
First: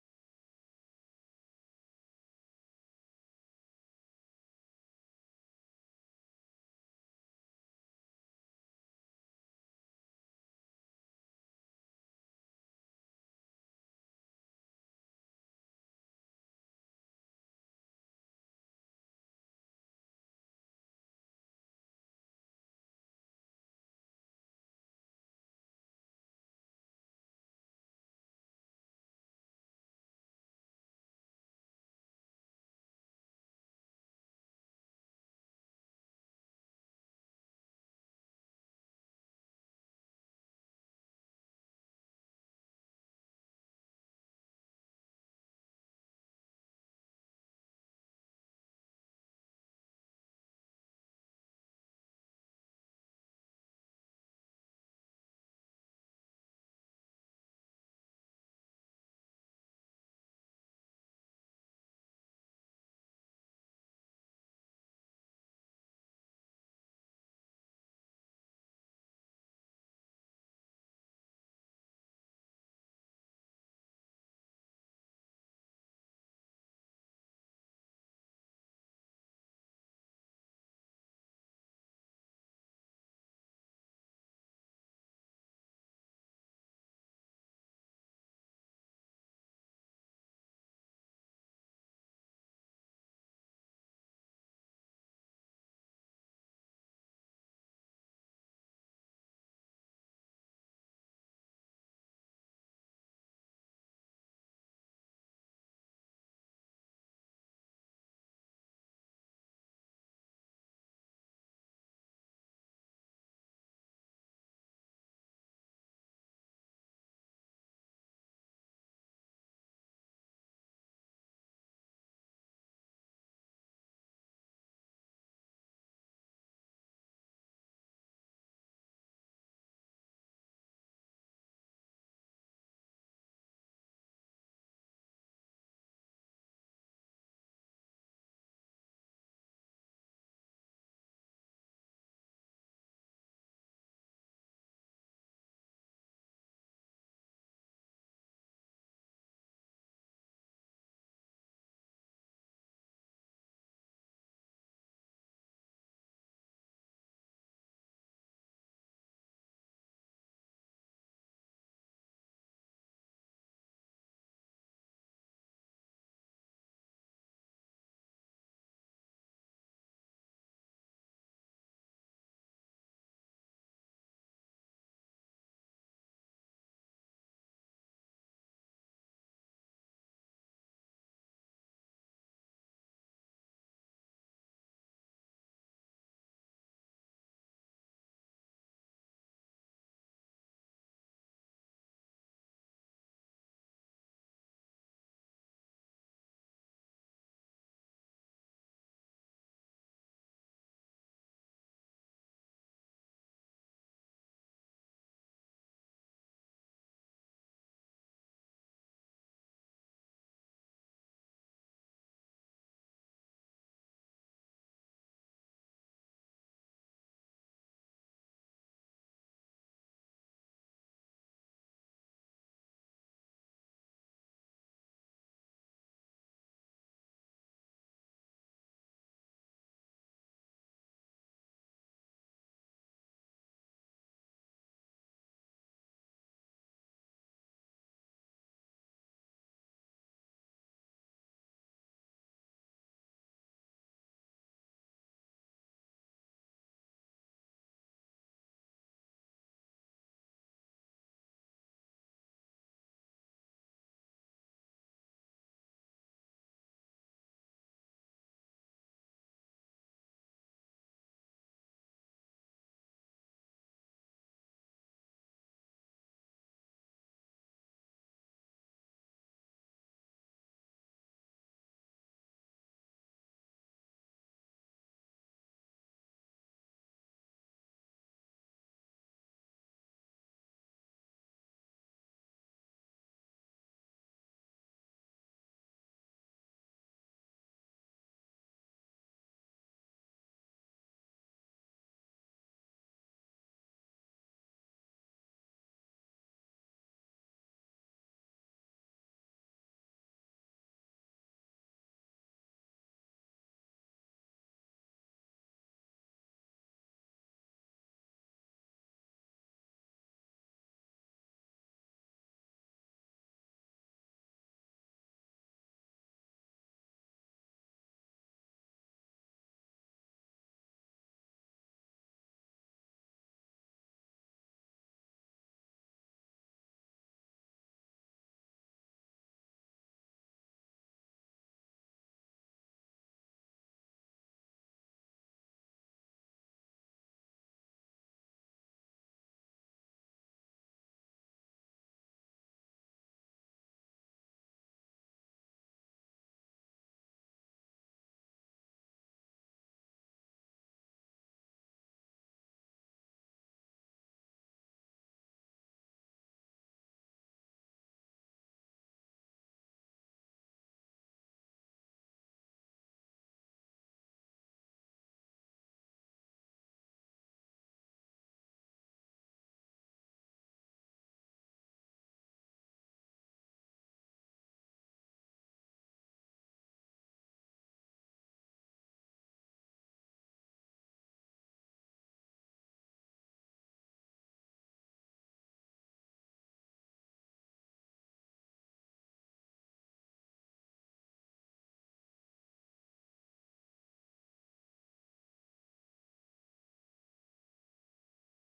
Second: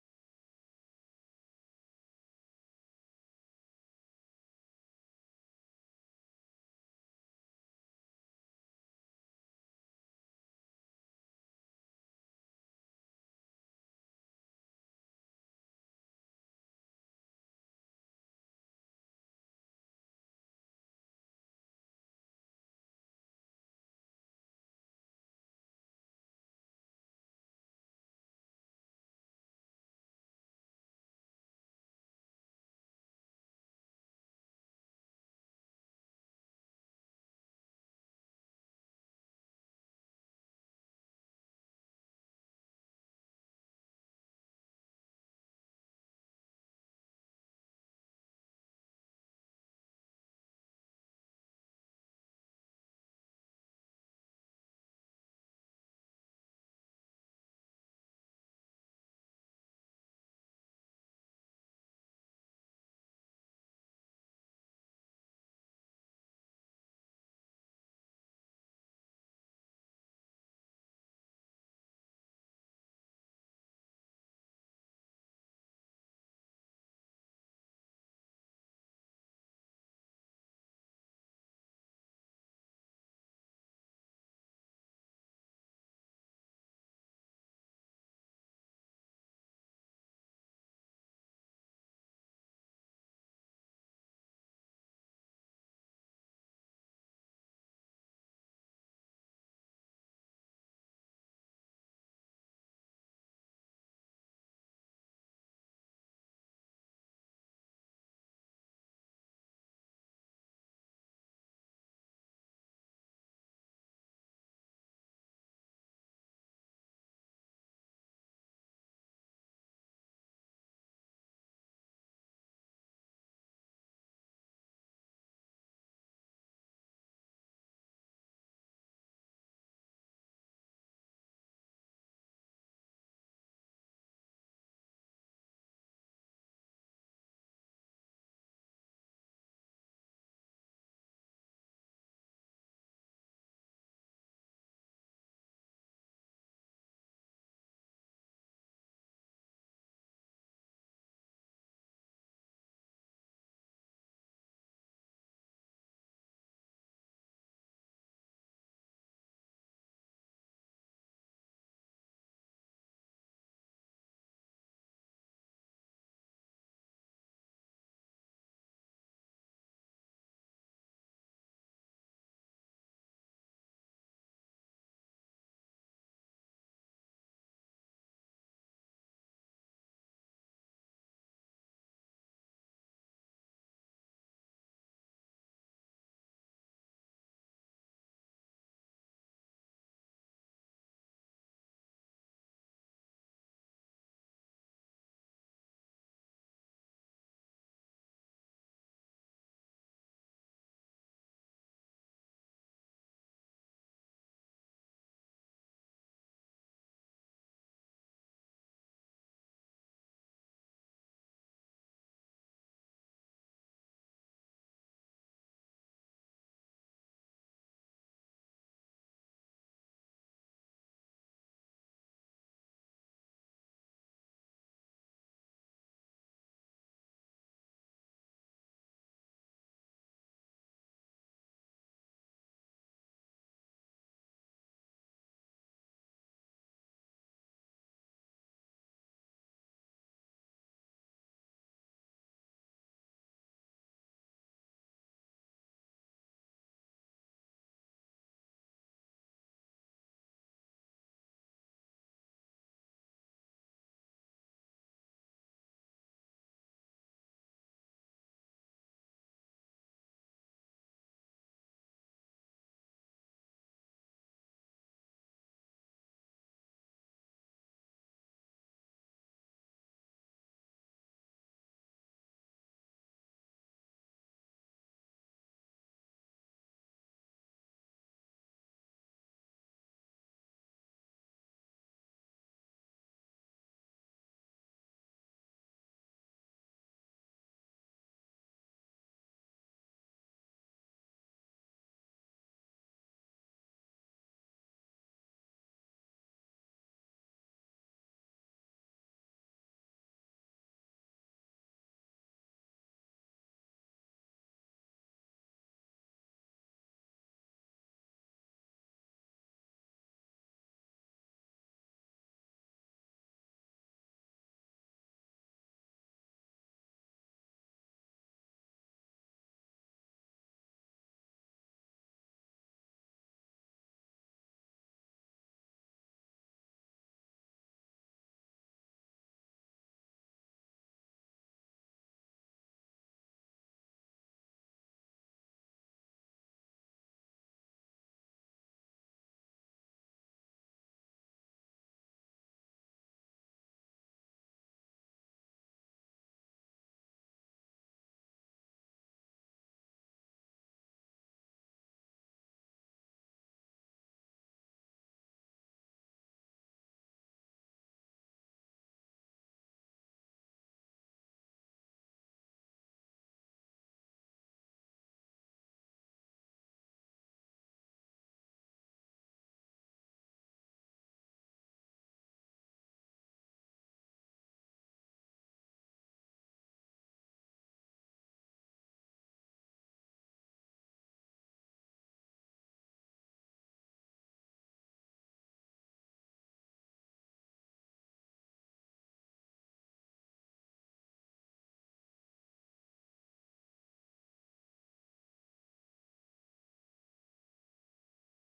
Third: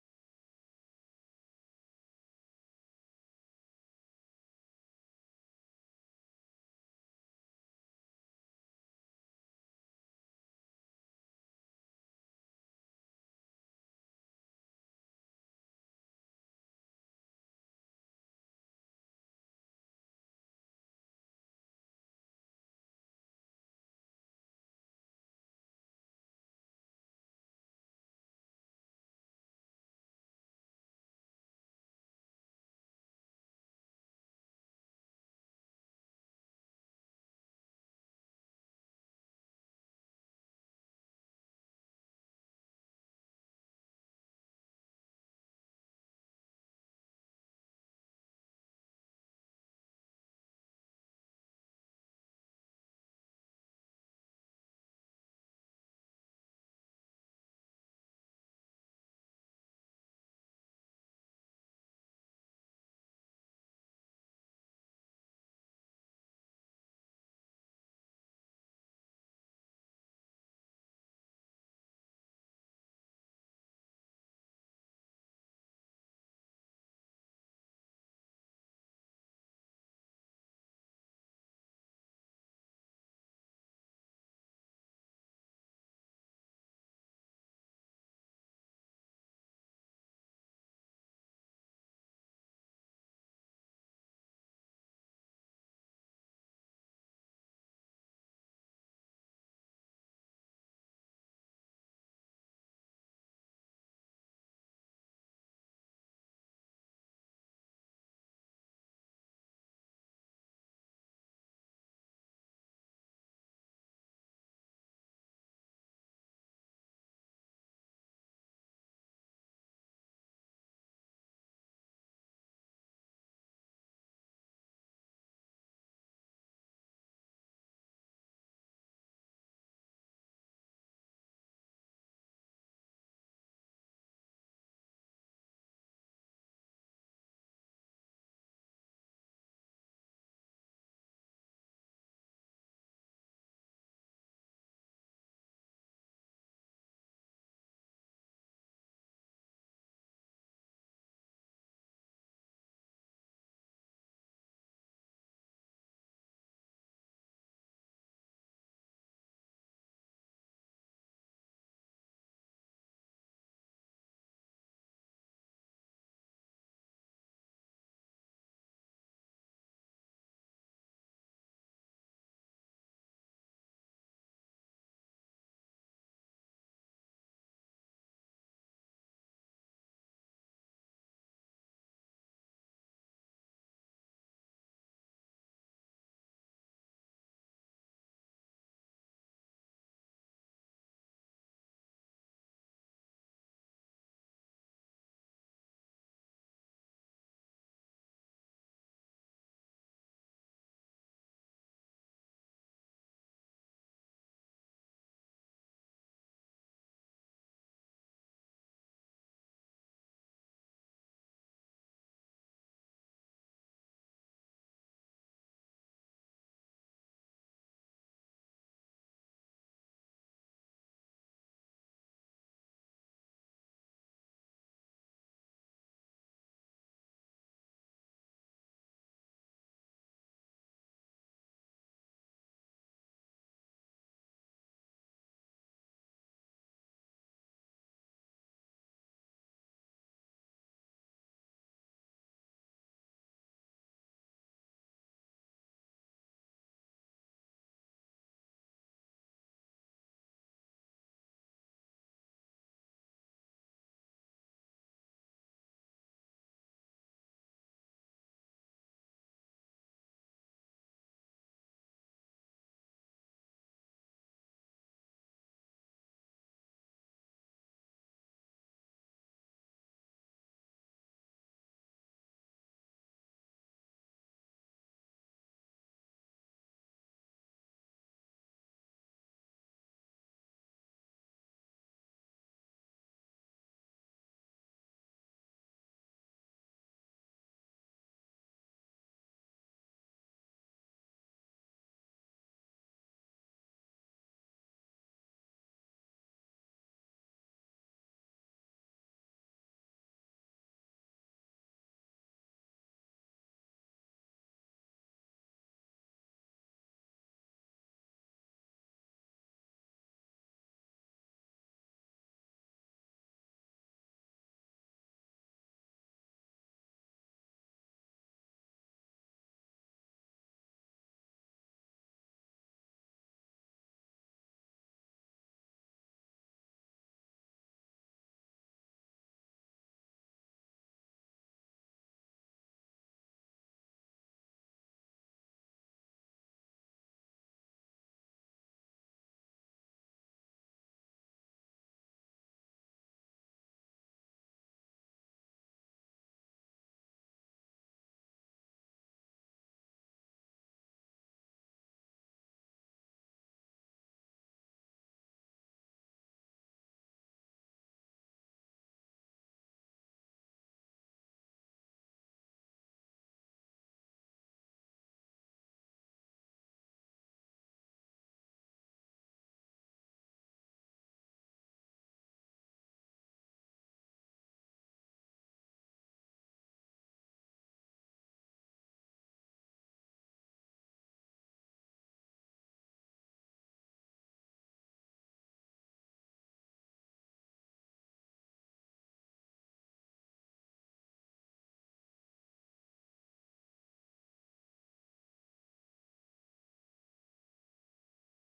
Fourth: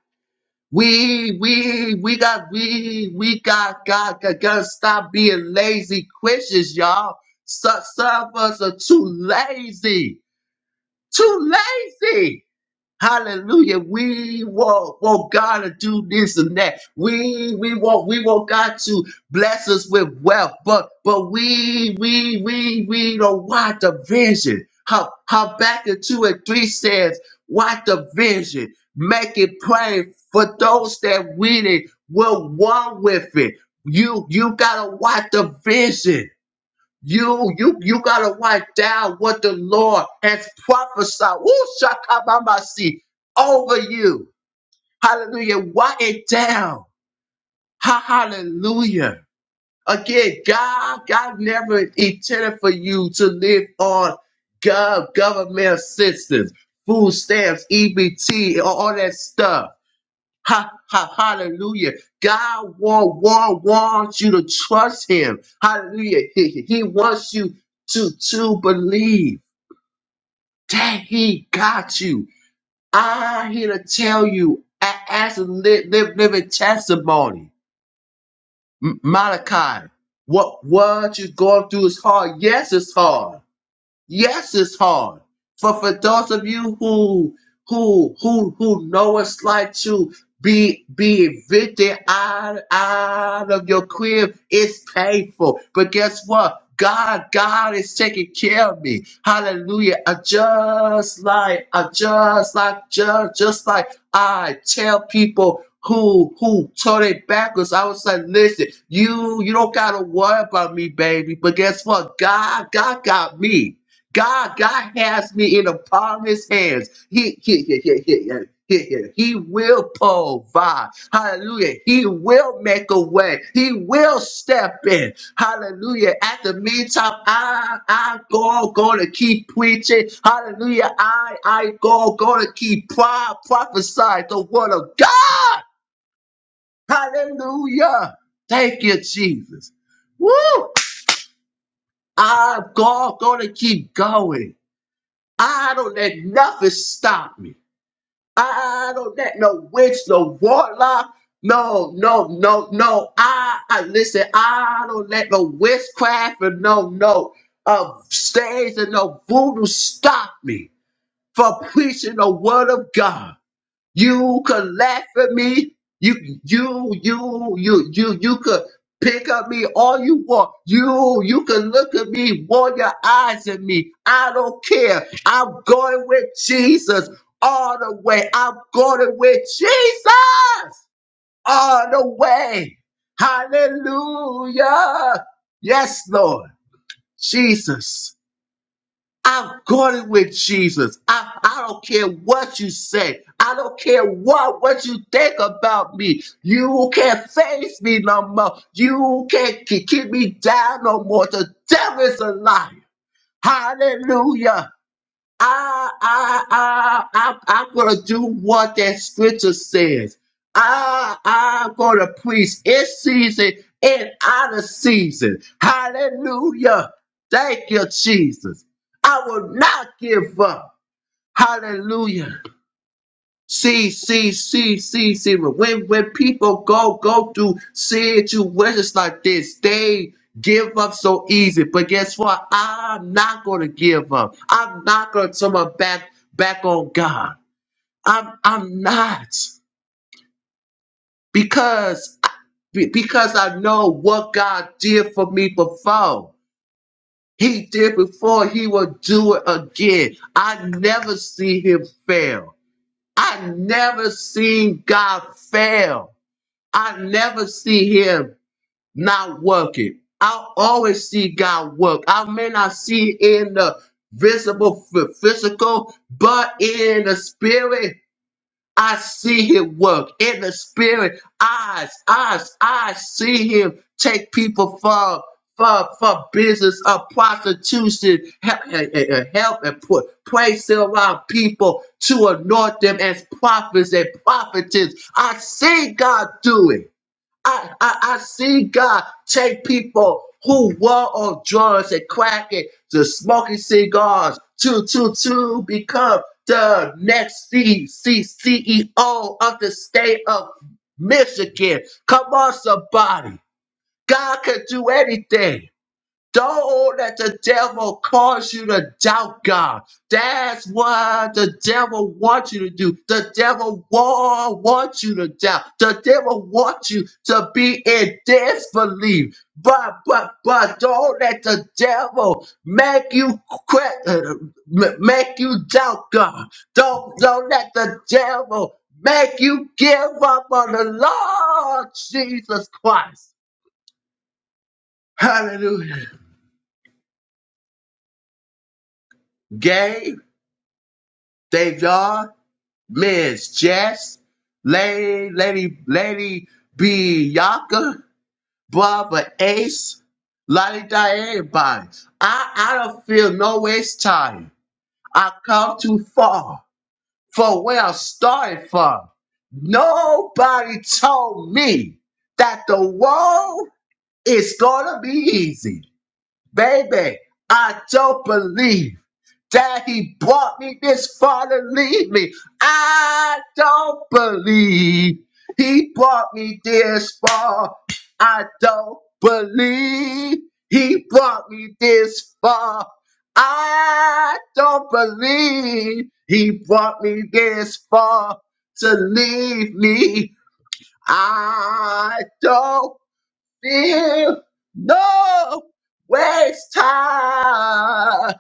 C: We, we, we got, we, we got, got, got, gotta stop being lazy Christians, y'all. Some, some of us are too lazy, too lazy. Hallelujah. We want, want God to do this and that. We we want we want God to bless us with wealth, but but we we we we don't want the vision. How how back in two and three says, what the vision, make it plain for those that read it will one with it. You you gotta watch the vision. You, you, you gotta write down what the Lord has prophesied. Woo, shakabamasi, over you. Hallelujah. Write it down. Ha- hallelujah. Again, God, God never intended for you to live on gov- government assistance, food stamps, EBT, all all that stuff. Ha, ha, hallelujah. God want, want, wants you to trust him. Hallelujah. He, he wants you to, to believe that he got you. I'm here to tell you, a- as a li- live, living testimony, M- Malachi, what, what you're going through is hard. Yes, it's hard. Yes, it's hard. For for those of you who who who who know it's like to be be evicted out, out of your crib, it's painful. But guess what? God, God is taking care of me. Hallelujah. I just like, I just like, just, just like I tell people who who told it backwards. I was like, listen, you you don't gotta worry about me, baby. But guess what? God, God got me. God, God has me in the palm of his hands. He, he, he, he, he, he, he, he will provide. Hallelujah. He will make a way. He will step in. Hallelujah. At the meantime, I, I go, going to keep preaching. Hallelujah. I, I go, going to keep pro- prophesying the word of God. Hallelujah. Thank you, Jesus. Woo. I'm going to keep going. I don't let nothing stop me. I don't let no witch, no warlock, no, no, no, no. I, I listen. I don't let no witchcraft and no, no, uh, stage and no voodoo stop me from preaching the word of God. You could laugh at me. You, you, you, you, you, you could pick up me all you want. You, you can look at me, roll your eyes at me. I don't care. I'm going with Jesus all the way. I'm going with Jesus all the way. Hallelujah. Yes, Lord. Jesus. I've got it with Jesus. I, I don't care what you say. I don't care what, what you think about me. You can't face me no more. You can't k- keep me down no more. The devil's a liar. Hallelujah. I, I, I, I, I'm gonna do what that scripture says. I, I'm gonna preach in season and out of season. Hallelujah. Thank you, Jesus. I will not give up. Hallelujah. See, see, see, see, see. When when people go go through situations like this, they give up so easy. But guess what? I'm not gonna give up. I'm not gonna turn my back back on God. I'm I'm not because I- be- because I know what God did for me before. He did before. He will do it again. I never see Him fail. I never seen God fail. I never see him not working. I always see God work. I may not see it in the visible phy- physical, but in the spirit, I see him work. In the spirit, eyes, eyes, I see him take people from for, for business of prostitution, help, eh, eh, eh, help and put place around people to anoint them as prophets and prophetess. I see God do it. I, I, I see God take people who were on drugs and cracking to smoking cigars to to to become the next C, C, CEO of the state of Michigan. Come on, somebody. God can do anything. Don't let the devil cause you to doubt God. That's what the devil wants you to do. The devil wa- wants you to doubt. The devil wants you to be in disbelief. But, but, but don't let the devil make you quit, uh, m- make you doubt God. Don't, don't let the devil make you give up on the Lord Jesus Christ. Hallelujah. Gabe. Dave Yard, Miss Jess, Lady Lady Lady Bianca, Barbara Ace, Lottie Diane, everybody. I I don't feel no waste time. I come too far for where I started from. Nobody told me that the world is gonna be easy. Baby, I don't believe that he brought me this far to leave me. I don't believe he brought me this far. I don't believe he brought me this far. I don't believe he brought me this far to leave me. I don't feel no waste time.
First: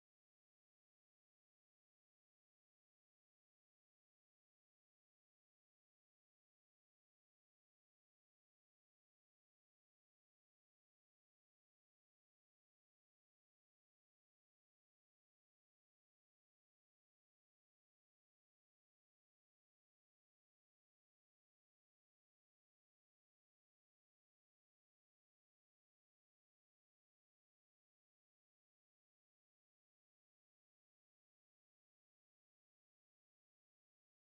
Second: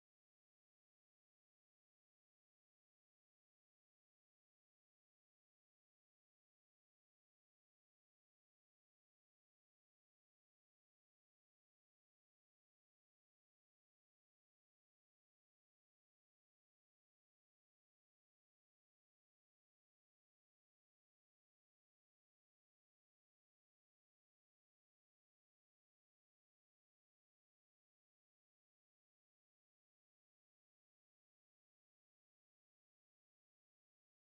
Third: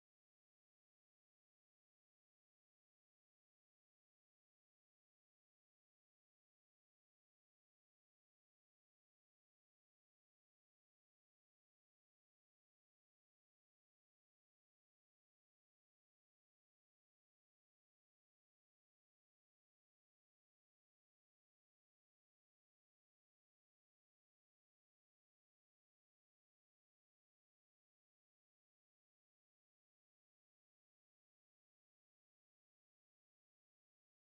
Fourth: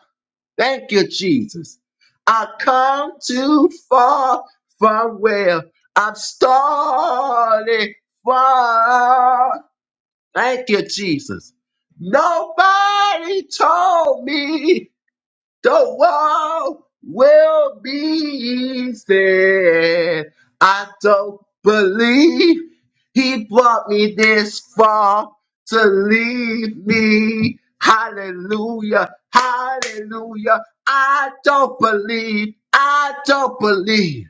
C: Thank you, Jesus. I come too far from where I'm starting from. Thank you, Jesus. Nobody told me the world will be saved. I don't believe he brought me this far to leave me. Hallelujah. Hallelujah. I don't believe. I don't believe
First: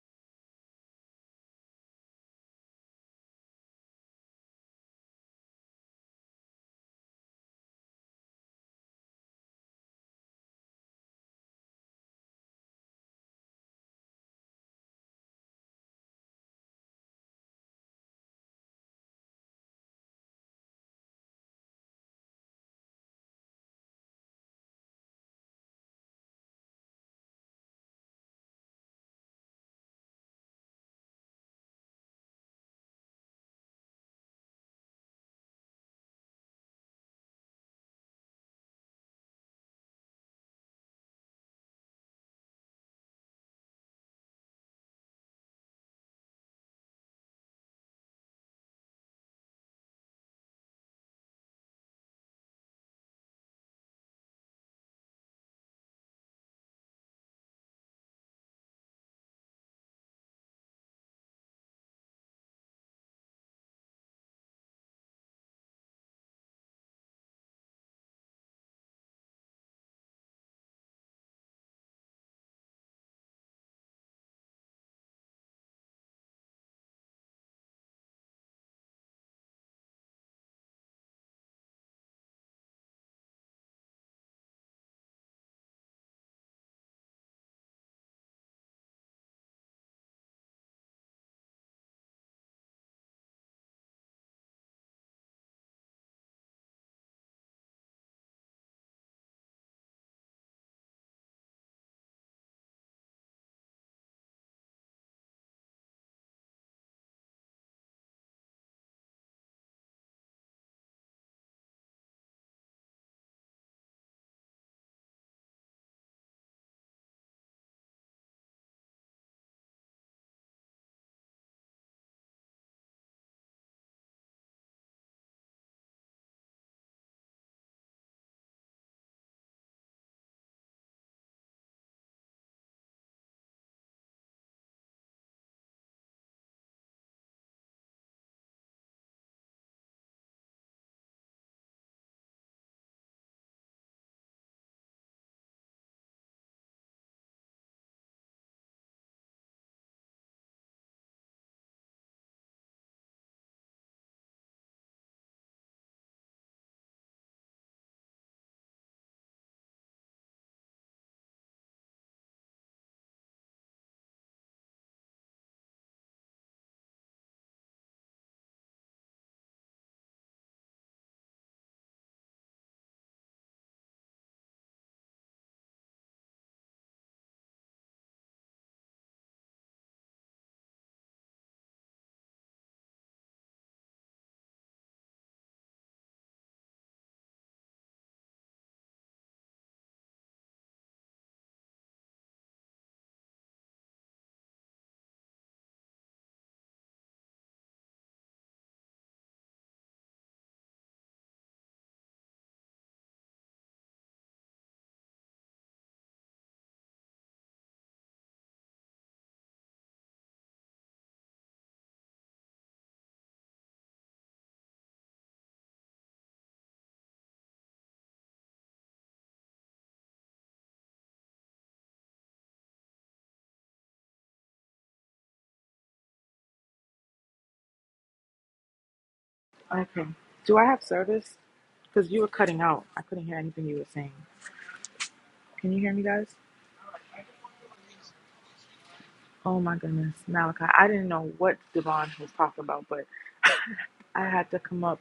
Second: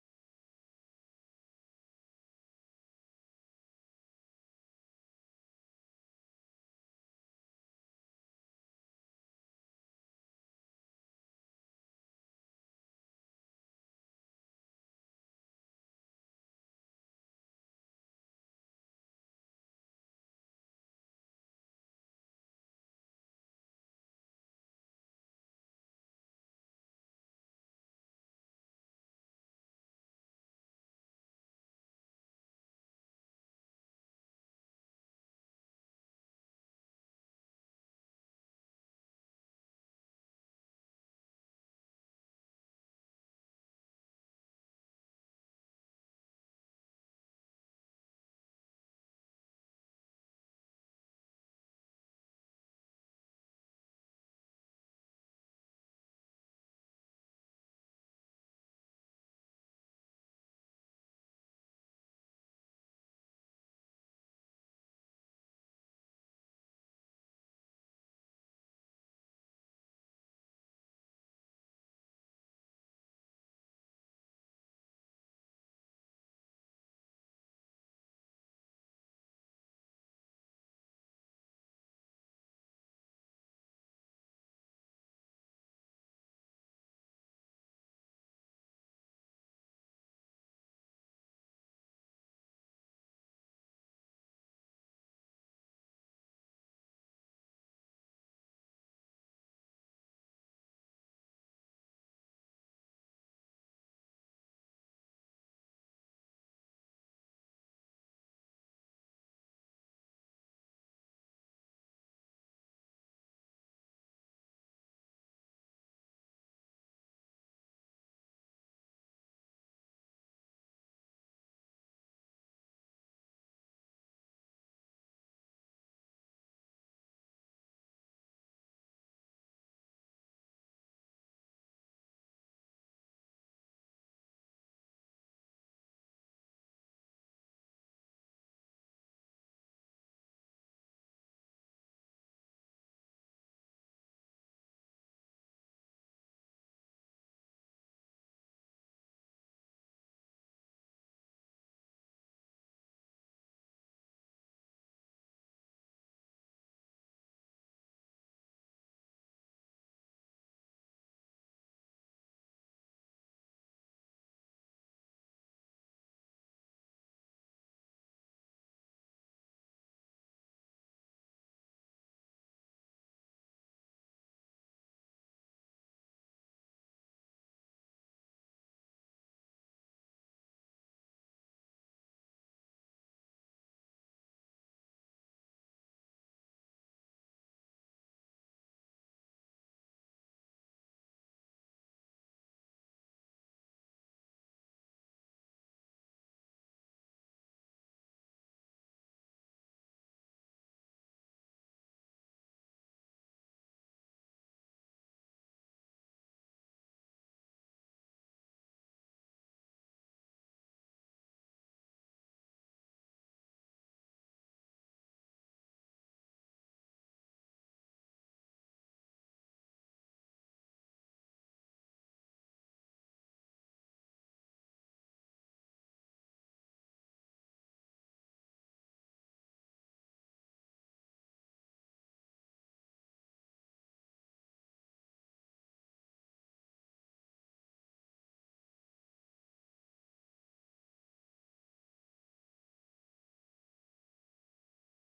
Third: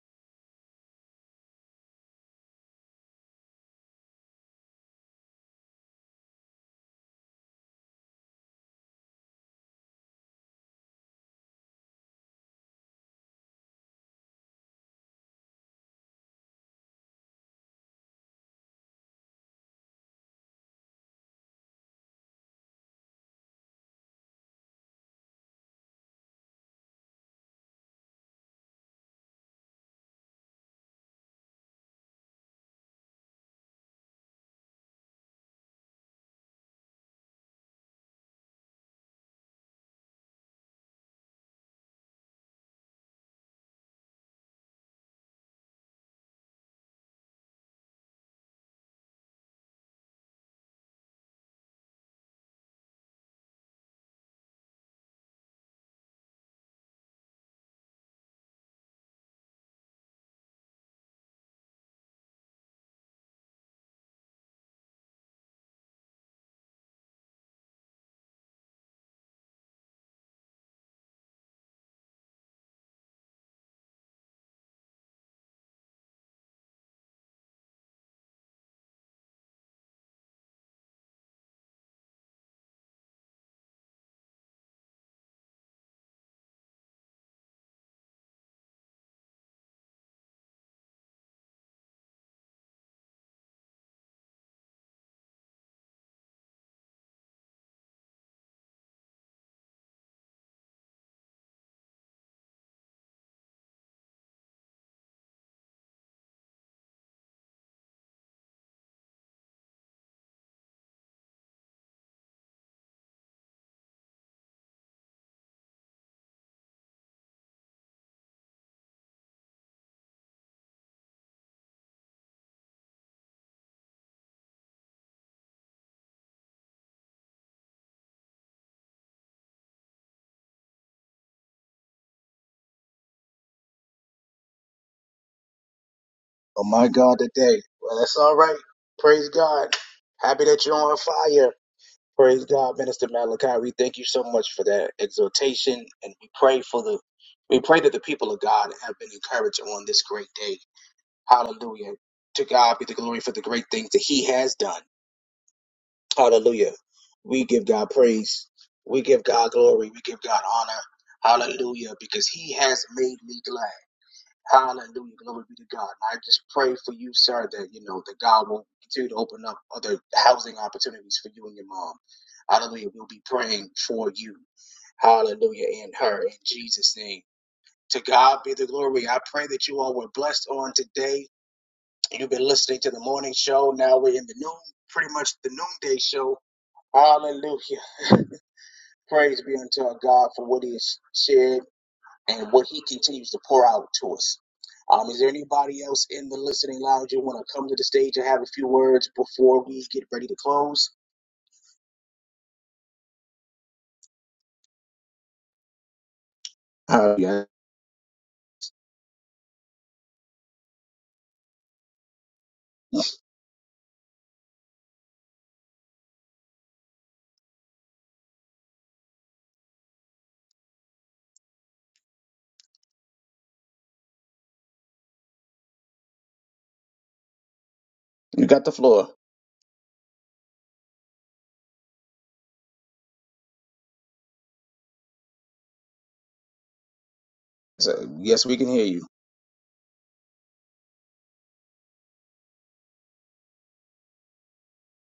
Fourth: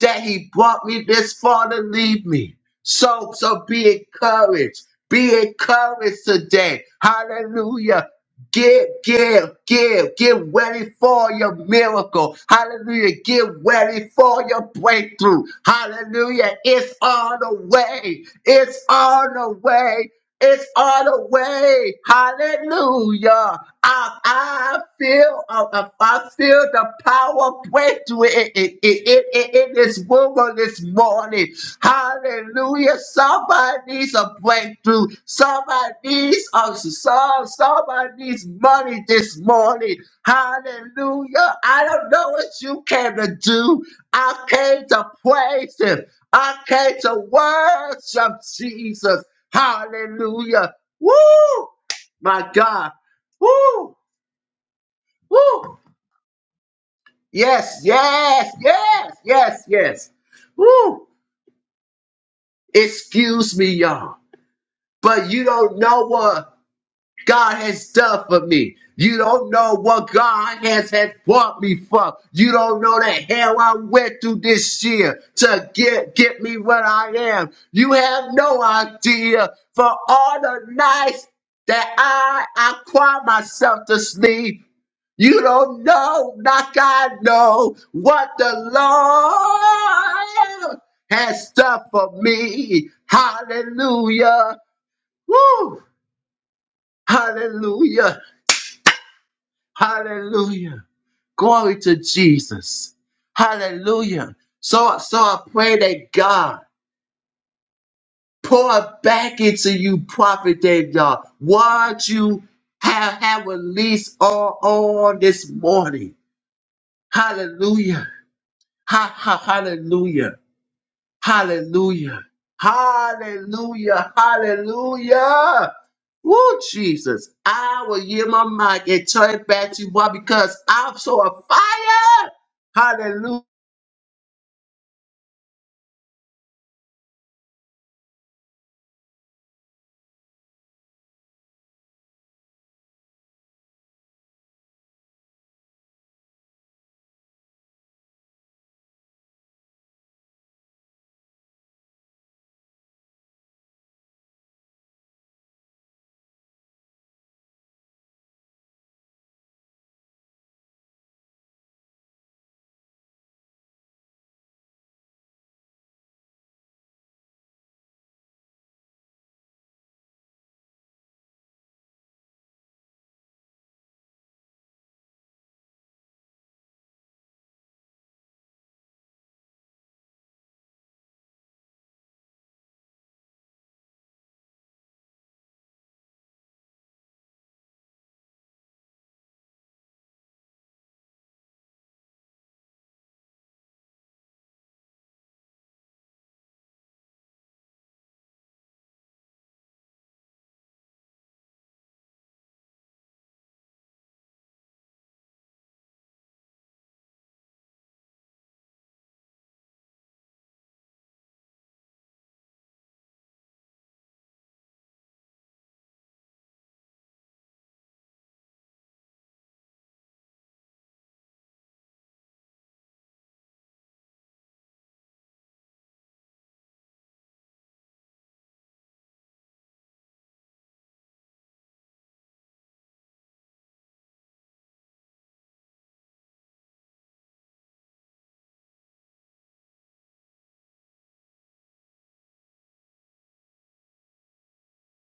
C: that he brought me this far to leave me. So, so be encouraged. Be encouraged today. Hallelujah. Give, give, give, get ready for your miracle. Hallelujah. Get ready for your breakthrough. Hallelujah. It's on the way. It's on the way. It's all the way. Hallelujah. I, I feel I, I I feel the power breakthrough in, in, in, in, in this woman this morning. Hallelujah. Somebody needs a breakthrough. Somebody needs a some, somebody needs money this morning. Hallelujah. I don't know what you came to do. I came to praise him. I came to worship Jesus. Hallelujah. Woo! My God. Woo! Woo! Yes, yes, yes, yes, yes. Woo! Excuse me, y'all. But you don't know what. God has done for me. You don't know what God has has brought me from. You don't know the hell I went through this year to get get me what I am. You have no idea for all the nights that I I cry myself to sleep. You don't know, like I know, what the Lord has done for me. Hallelujah. Woo! Hallelujah. Hallelujah. Glory to Jesus. Hallelujah. So, so I pray that God pour back into you, prophet David, God, what you have, have released all on this morning. Hallelujah. Ha, ha, hallelujah. Hallelujah. Hallelujah. Hallelujah. Woo, Jesus. I will yield my mic and turn it back to you, why? Because I'm so on fire.
A: Oh, my God, today. Well, that's all right. Praise God. Happy that you're on fire. Praise God, Minister Malachi. We thank you so much for that exhortation, and we pray for the, we pray that the people of God have been encouraged on this great day. Hallelujah. To God be the glory for the great things that He has done. Hallelujah. We give God praise. We give God glory. We give God honor. Hallelujah. Because He has made me glad. Hallelujah. Glory be to God. And I just pray for you, sir, that, you know, that God will continue to open up other housing opportunities for you and your mom. Hallelujah. We'll be praying for you. Hallelujah. And her in Jesus' name. To God be the glory. I pray that you all were blessed on today. You've been listening to the morning show. Now we're in the noon, pretty much the noonday show. Hallelujah. Praise be unto our God for what he has shared and what he continues to pour out to us. Um, is there anybody else in the listening lounge you want to come to the stage and have a few words before we get ready to close? Uh, yeah, you got the floor.
D: Okay. Do I have service? Because you were cutting out. I couldn't hear anything you were saying. Can you hear me, guys?
A: So, yes, we can hear you.
D: Oh my goodness, Malachi. I didn't know what Devon was talking about, but I had to come up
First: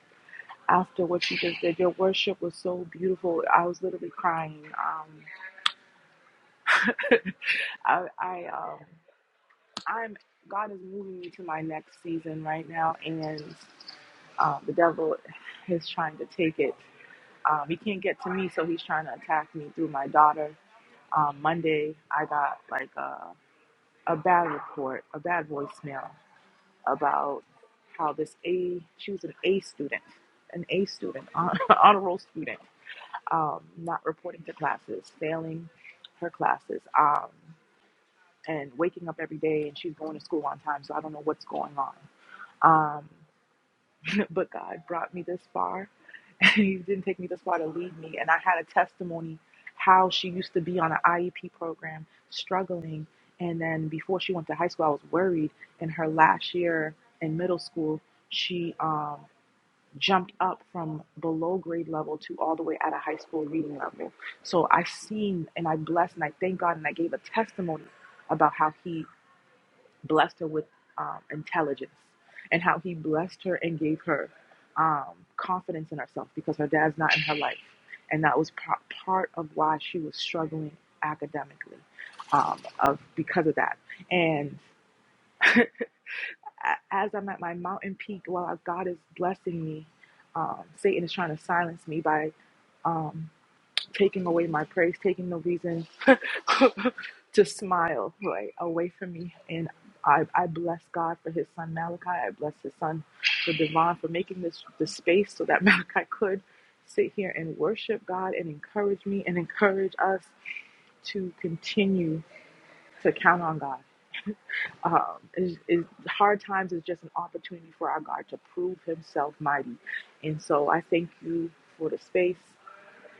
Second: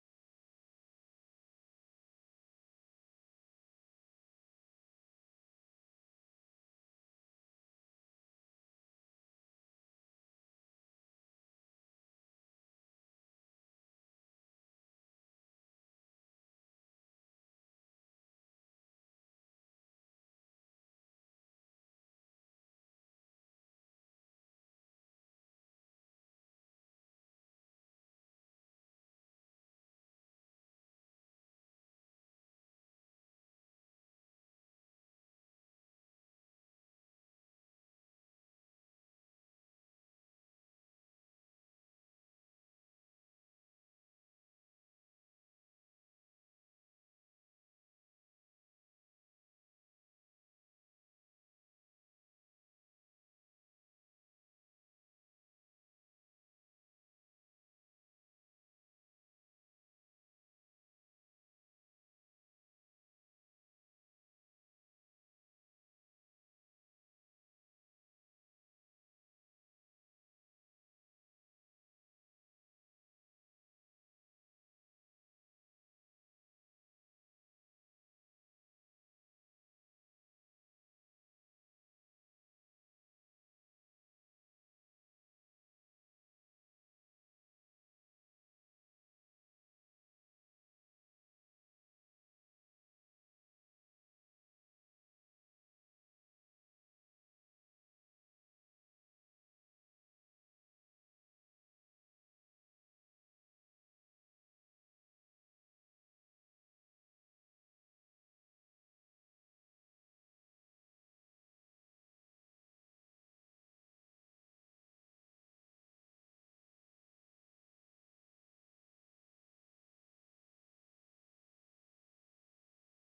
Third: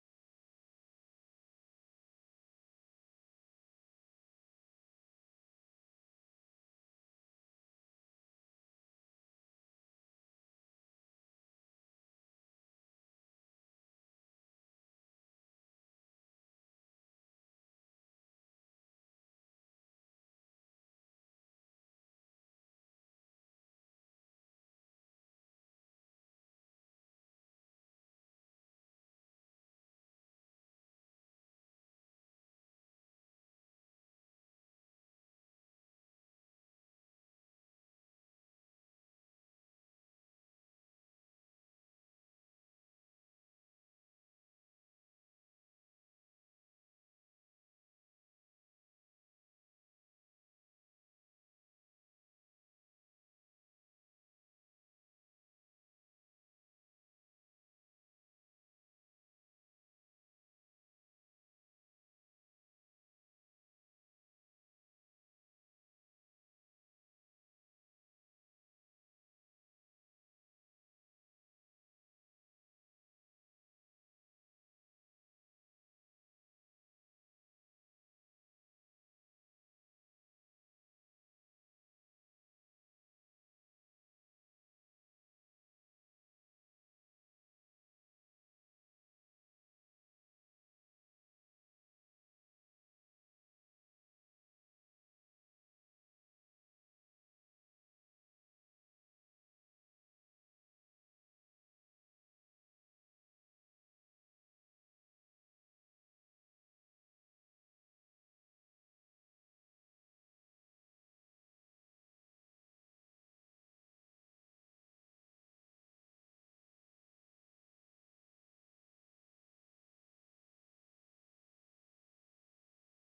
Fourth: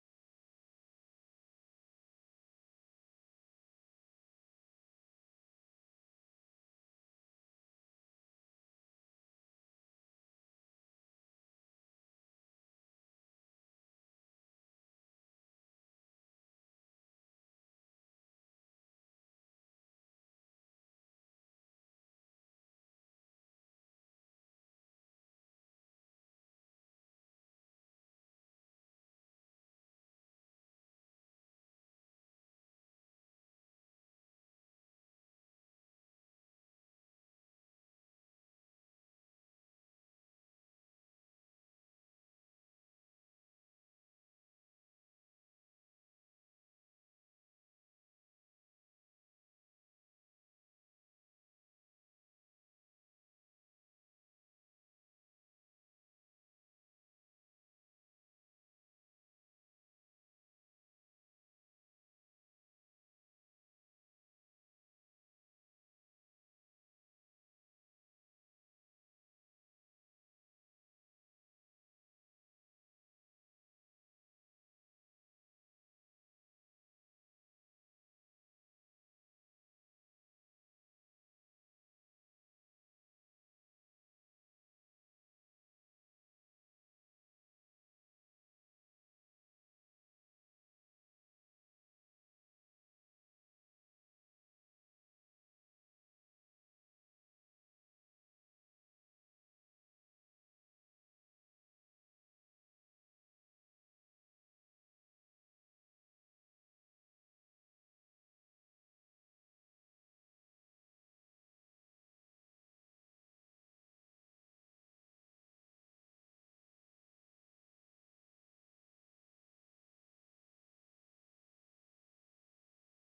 D: after what you just did. Your worship was so beautiful. I was literally crying. Um, I, I, um, I'm. God is moving me to my next season right now, and uh, the devil is trying to take it. Um, he can't get to me, so he's trying to attack me through my daughter. Um, Monday, I got like a a bad report, a bad voicemail about how this A, she was an A student, an A student, hon- honor roll student, um, not reporting to classes, failing her classes, um, and waking up every day, and she's going to school on time, so I don't know what's going on. Um, but God brought me this far, it didn't take me this far to leave me. And I had a testimony how she used to be on an IEP program, struggling. And then before she went to high school, I was worried. In her last year in middle school, she um, jumped up from below grade level to all the way at a high school reading level. So I seen and I blessed and I thank God and I gave a testimony about how He blessed her with um, intelligence and how he blessed her and gave her um, confidence in herself because her dad's not in her life. And that was par- part of why she was struggling academically um, of because of that. And a- as I'm at my mountain peak, while God is blessing me, um, Satan is trying to silence me by um, taking away my praise, taking the reason to smile right away from me. And I, I bless God for his son Malachi. I bless his son for Devon for making this the space so that Malachi could sit here and worship God and encourage me and encourage us to continue to count on God. Um, is, is hard times is just an opportunity for our God to prove Himself mighty, and so I thank you for the space.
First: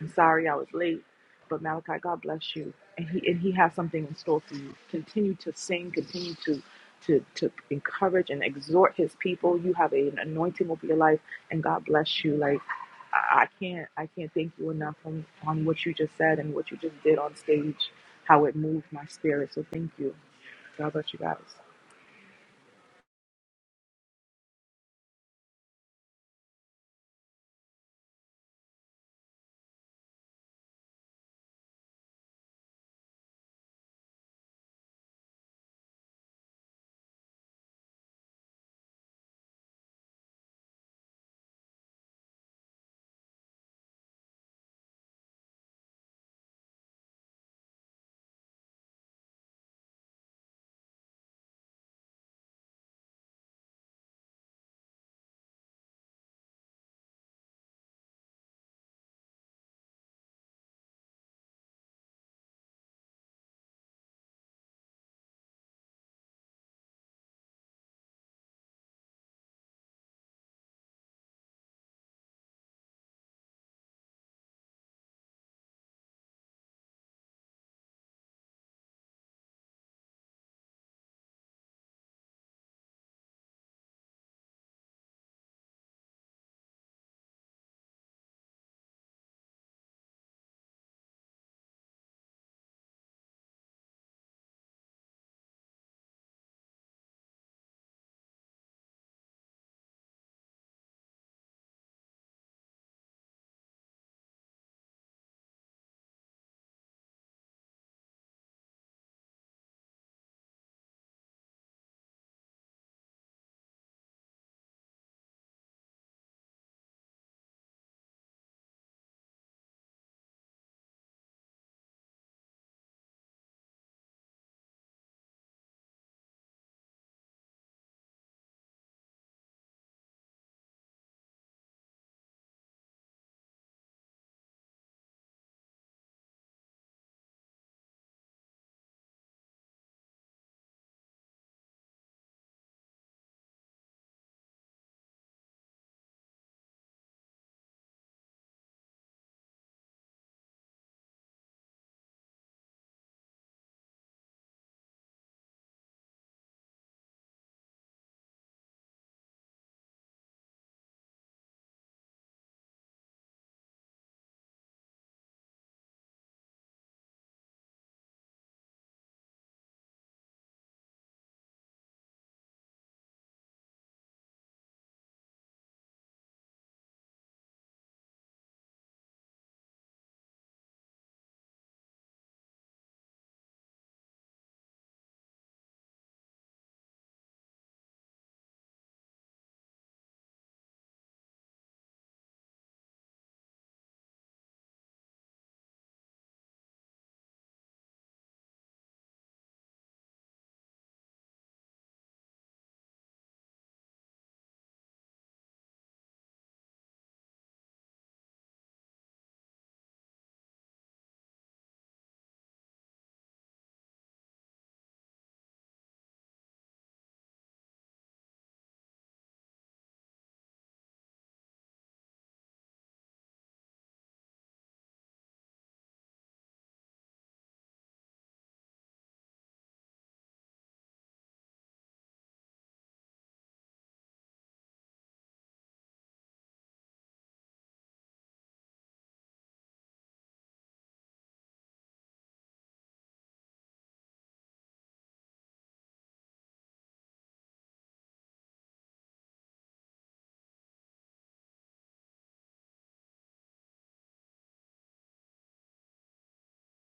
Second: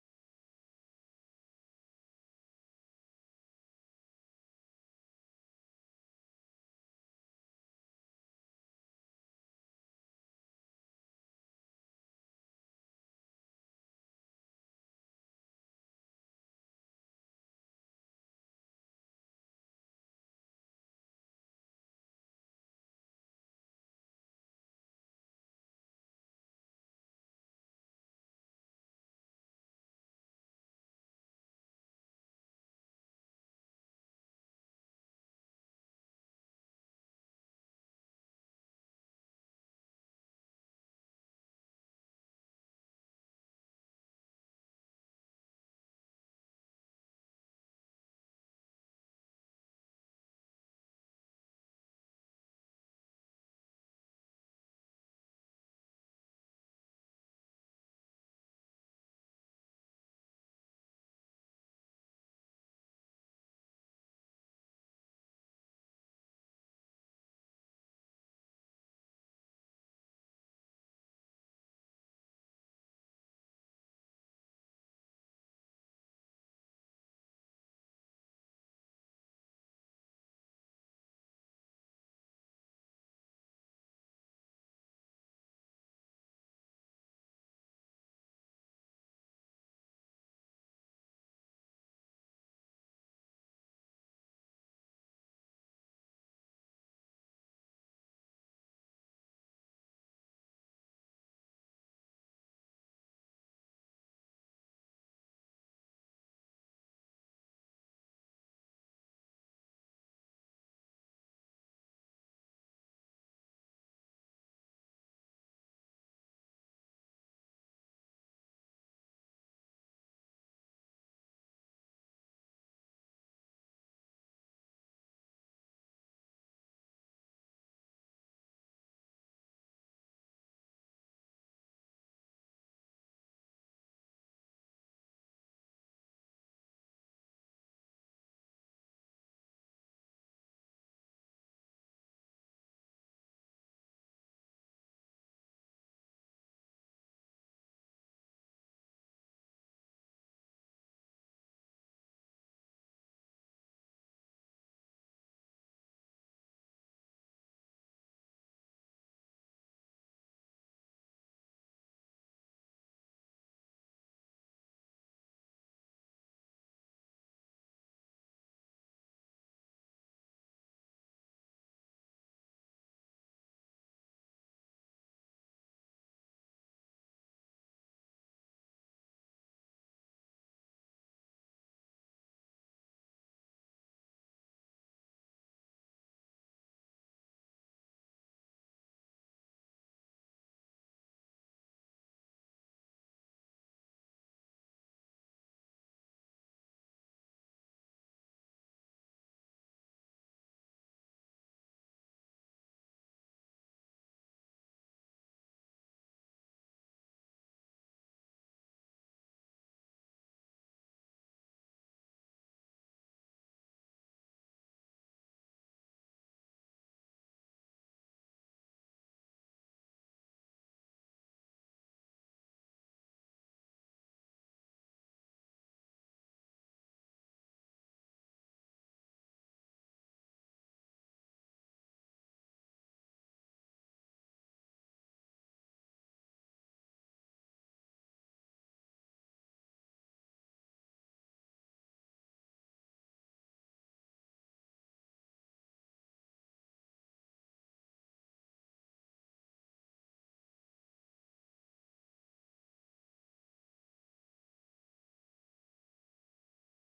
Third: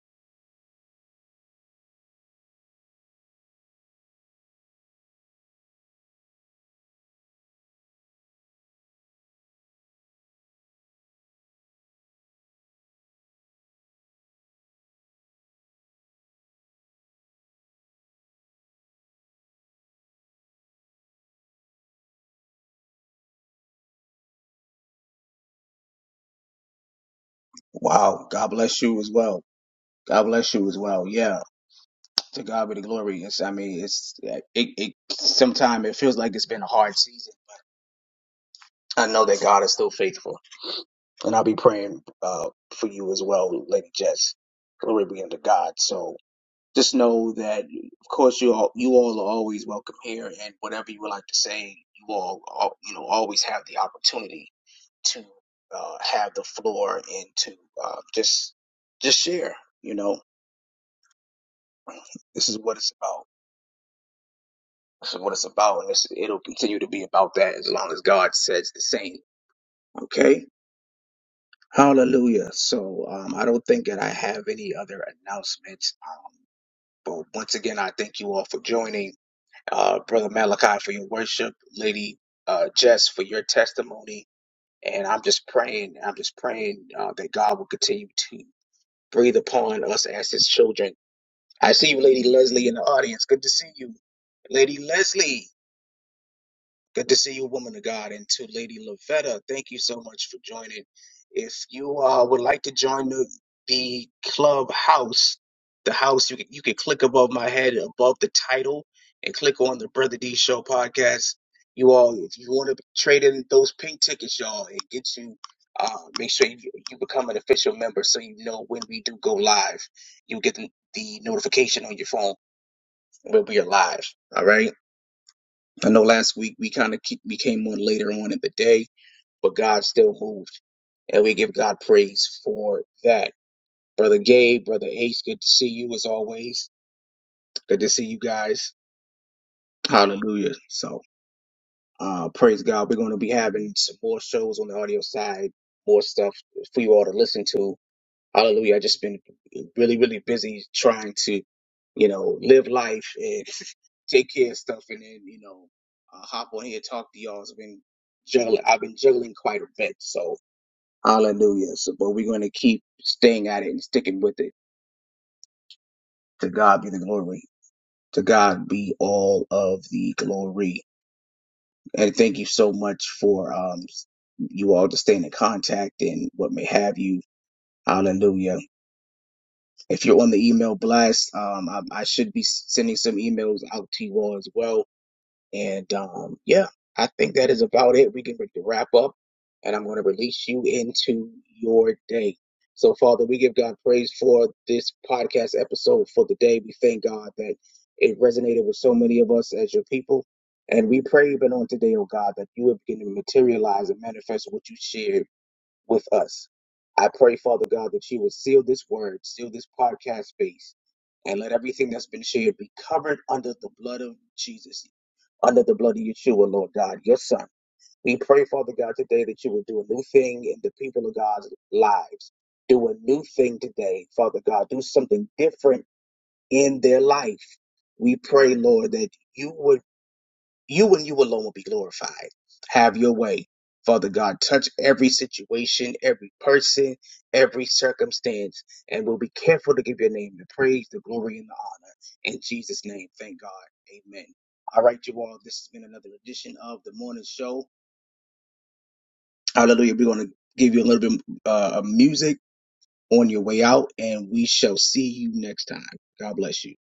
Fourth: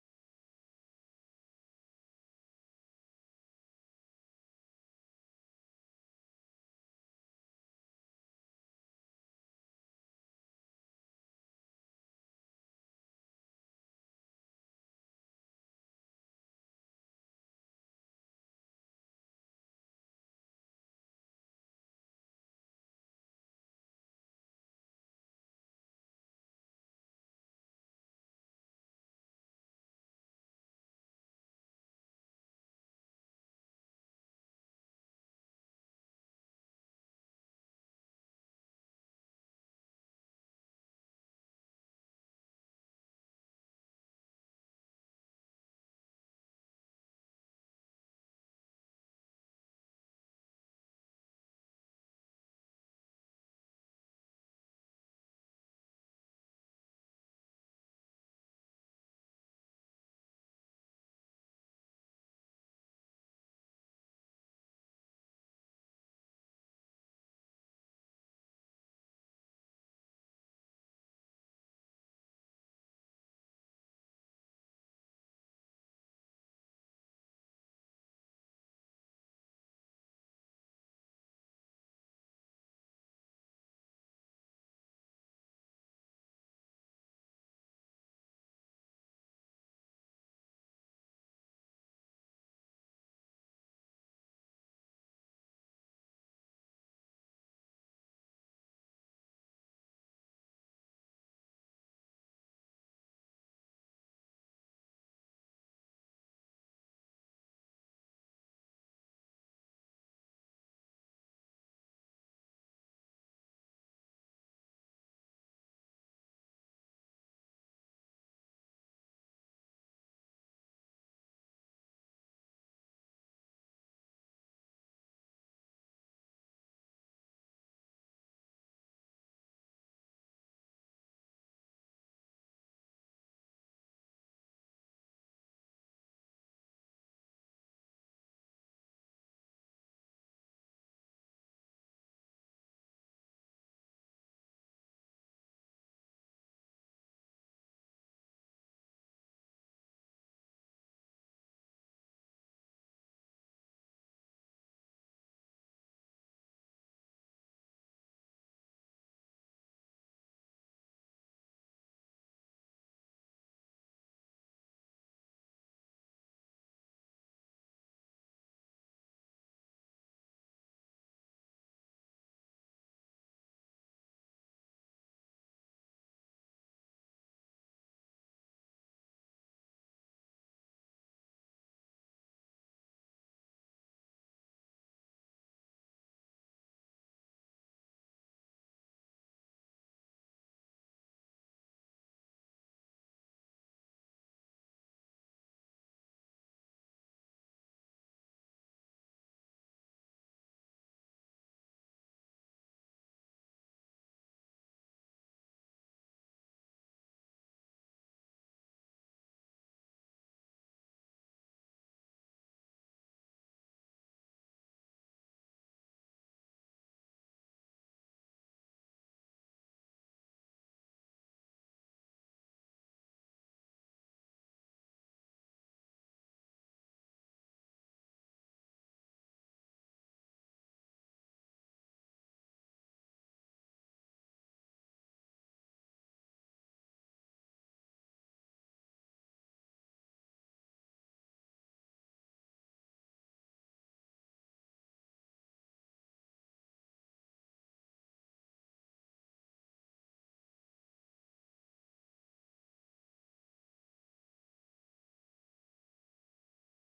D: I'm sorry I was late, but Malachi, God bless you, and he and he has something in store for you. Continue to sing, continue to to to encourage and exhort his people. You have an anointing over your life, and God bless you. Like I I can't I can't thank you enough on on what you just said and what you just did on stage, how it moved my spirit. So thank you. God bless you guys.
A: Wow. God bless you as well. God bless you as well. Yeah. To God be the glory. It's, I mean, it's yeah, it. it Sometimes it feels like it's been a hard season. I know that God is still faithful, and I'll be praying uh, for you as well, Lady Jess. Glory be unto God. So. Just know that, of course, you all you all are always welcome here, and whatever you would like to say, you all, all you know always have the opportunity to uh, have the floor and to uh, just just share. You know, this is what it's about. This is what it's about, and this, it'll continue to be about that as long as God says the same. Okay. Hallelujah. So um, I don't think that I have any other announcements. Um, but once again, I thank you all for joining. uh, Brother Malachi, for your worship, Lady uh, Jess, for your testimony. And I'm just praying, I'm just praying uh, that God will continue to breathe upon us as His children. I see you, Lady Leslie, in the audience. Good to see you. Lady Leslie, Good to see you, woman of God, and to Lady Lavetta. Thank you so much for joining. If you uh, would like to join the, the club house, the house you can, you can click above my head, above the title, and click on the Brother D Show podcast. You all, if you want to trade in those pink tickets, y'all, and get you, uh, make sure you, you become an official member so you know when we do go live. You'll get the, the notification on your phone when we are live. All right. I know last week we kind of ke- became one later on in the day, but God still moved. And we give God praise for that. Brother Gabe, Brother Ace, good to see you as always. Good to see you guys. Hallelujah. So, uh, praise God. We're going to be having some more shows on the audio side, more stuff for you all to listen to. Hallelujah. I just been really, really busy trying to, you know, live life and take care of stuff and then, you know, uh, hop on here and talk to y'all. I've been juggling, I've been juggling quite a bit. So hallelujah. So, but we're going to keep staying at it and sticking with it. To God be the glory. To God be all of the glory. And thank you so much for, um, you all to stay in contact and what may have you. Hallelujah. If you're on the email blast, um, I, I should be s- sending some emails out to you all as well. And um, yeah, I think that is about it. We can re- wrap up, and I'm going to release you into your day. So, Father, we give God praise for this podcast episode for the day. We thank God that it resonated with so many of us as your people. And we pray even on today, oh God, that you would begin to materialize and manifest what you shared with us. I pray, Father God, that you would seal this word, seal this podcast space, and let everything that's been shared be covered under the blood of Jesus, under the blood of Yeshua, Lord God, your Son. We pray, Father God, today that you would do a new thing in the people of God's lives. Do a new thing today, Father God. Do something different in their life. We pray, Lord, that you would you and you alone will be glorified. Have your way. Father God, touch every situation, every person, every circumstance, and we'll be careful to give your name the praise, the glory, and the honor. In Jesus' name, thank God. Amen. All right, you all, this has been another edition of the morning show. Hallelujah. We're going to give you a little bit uh, of music on your way out, and we shall see you next time. God bless you.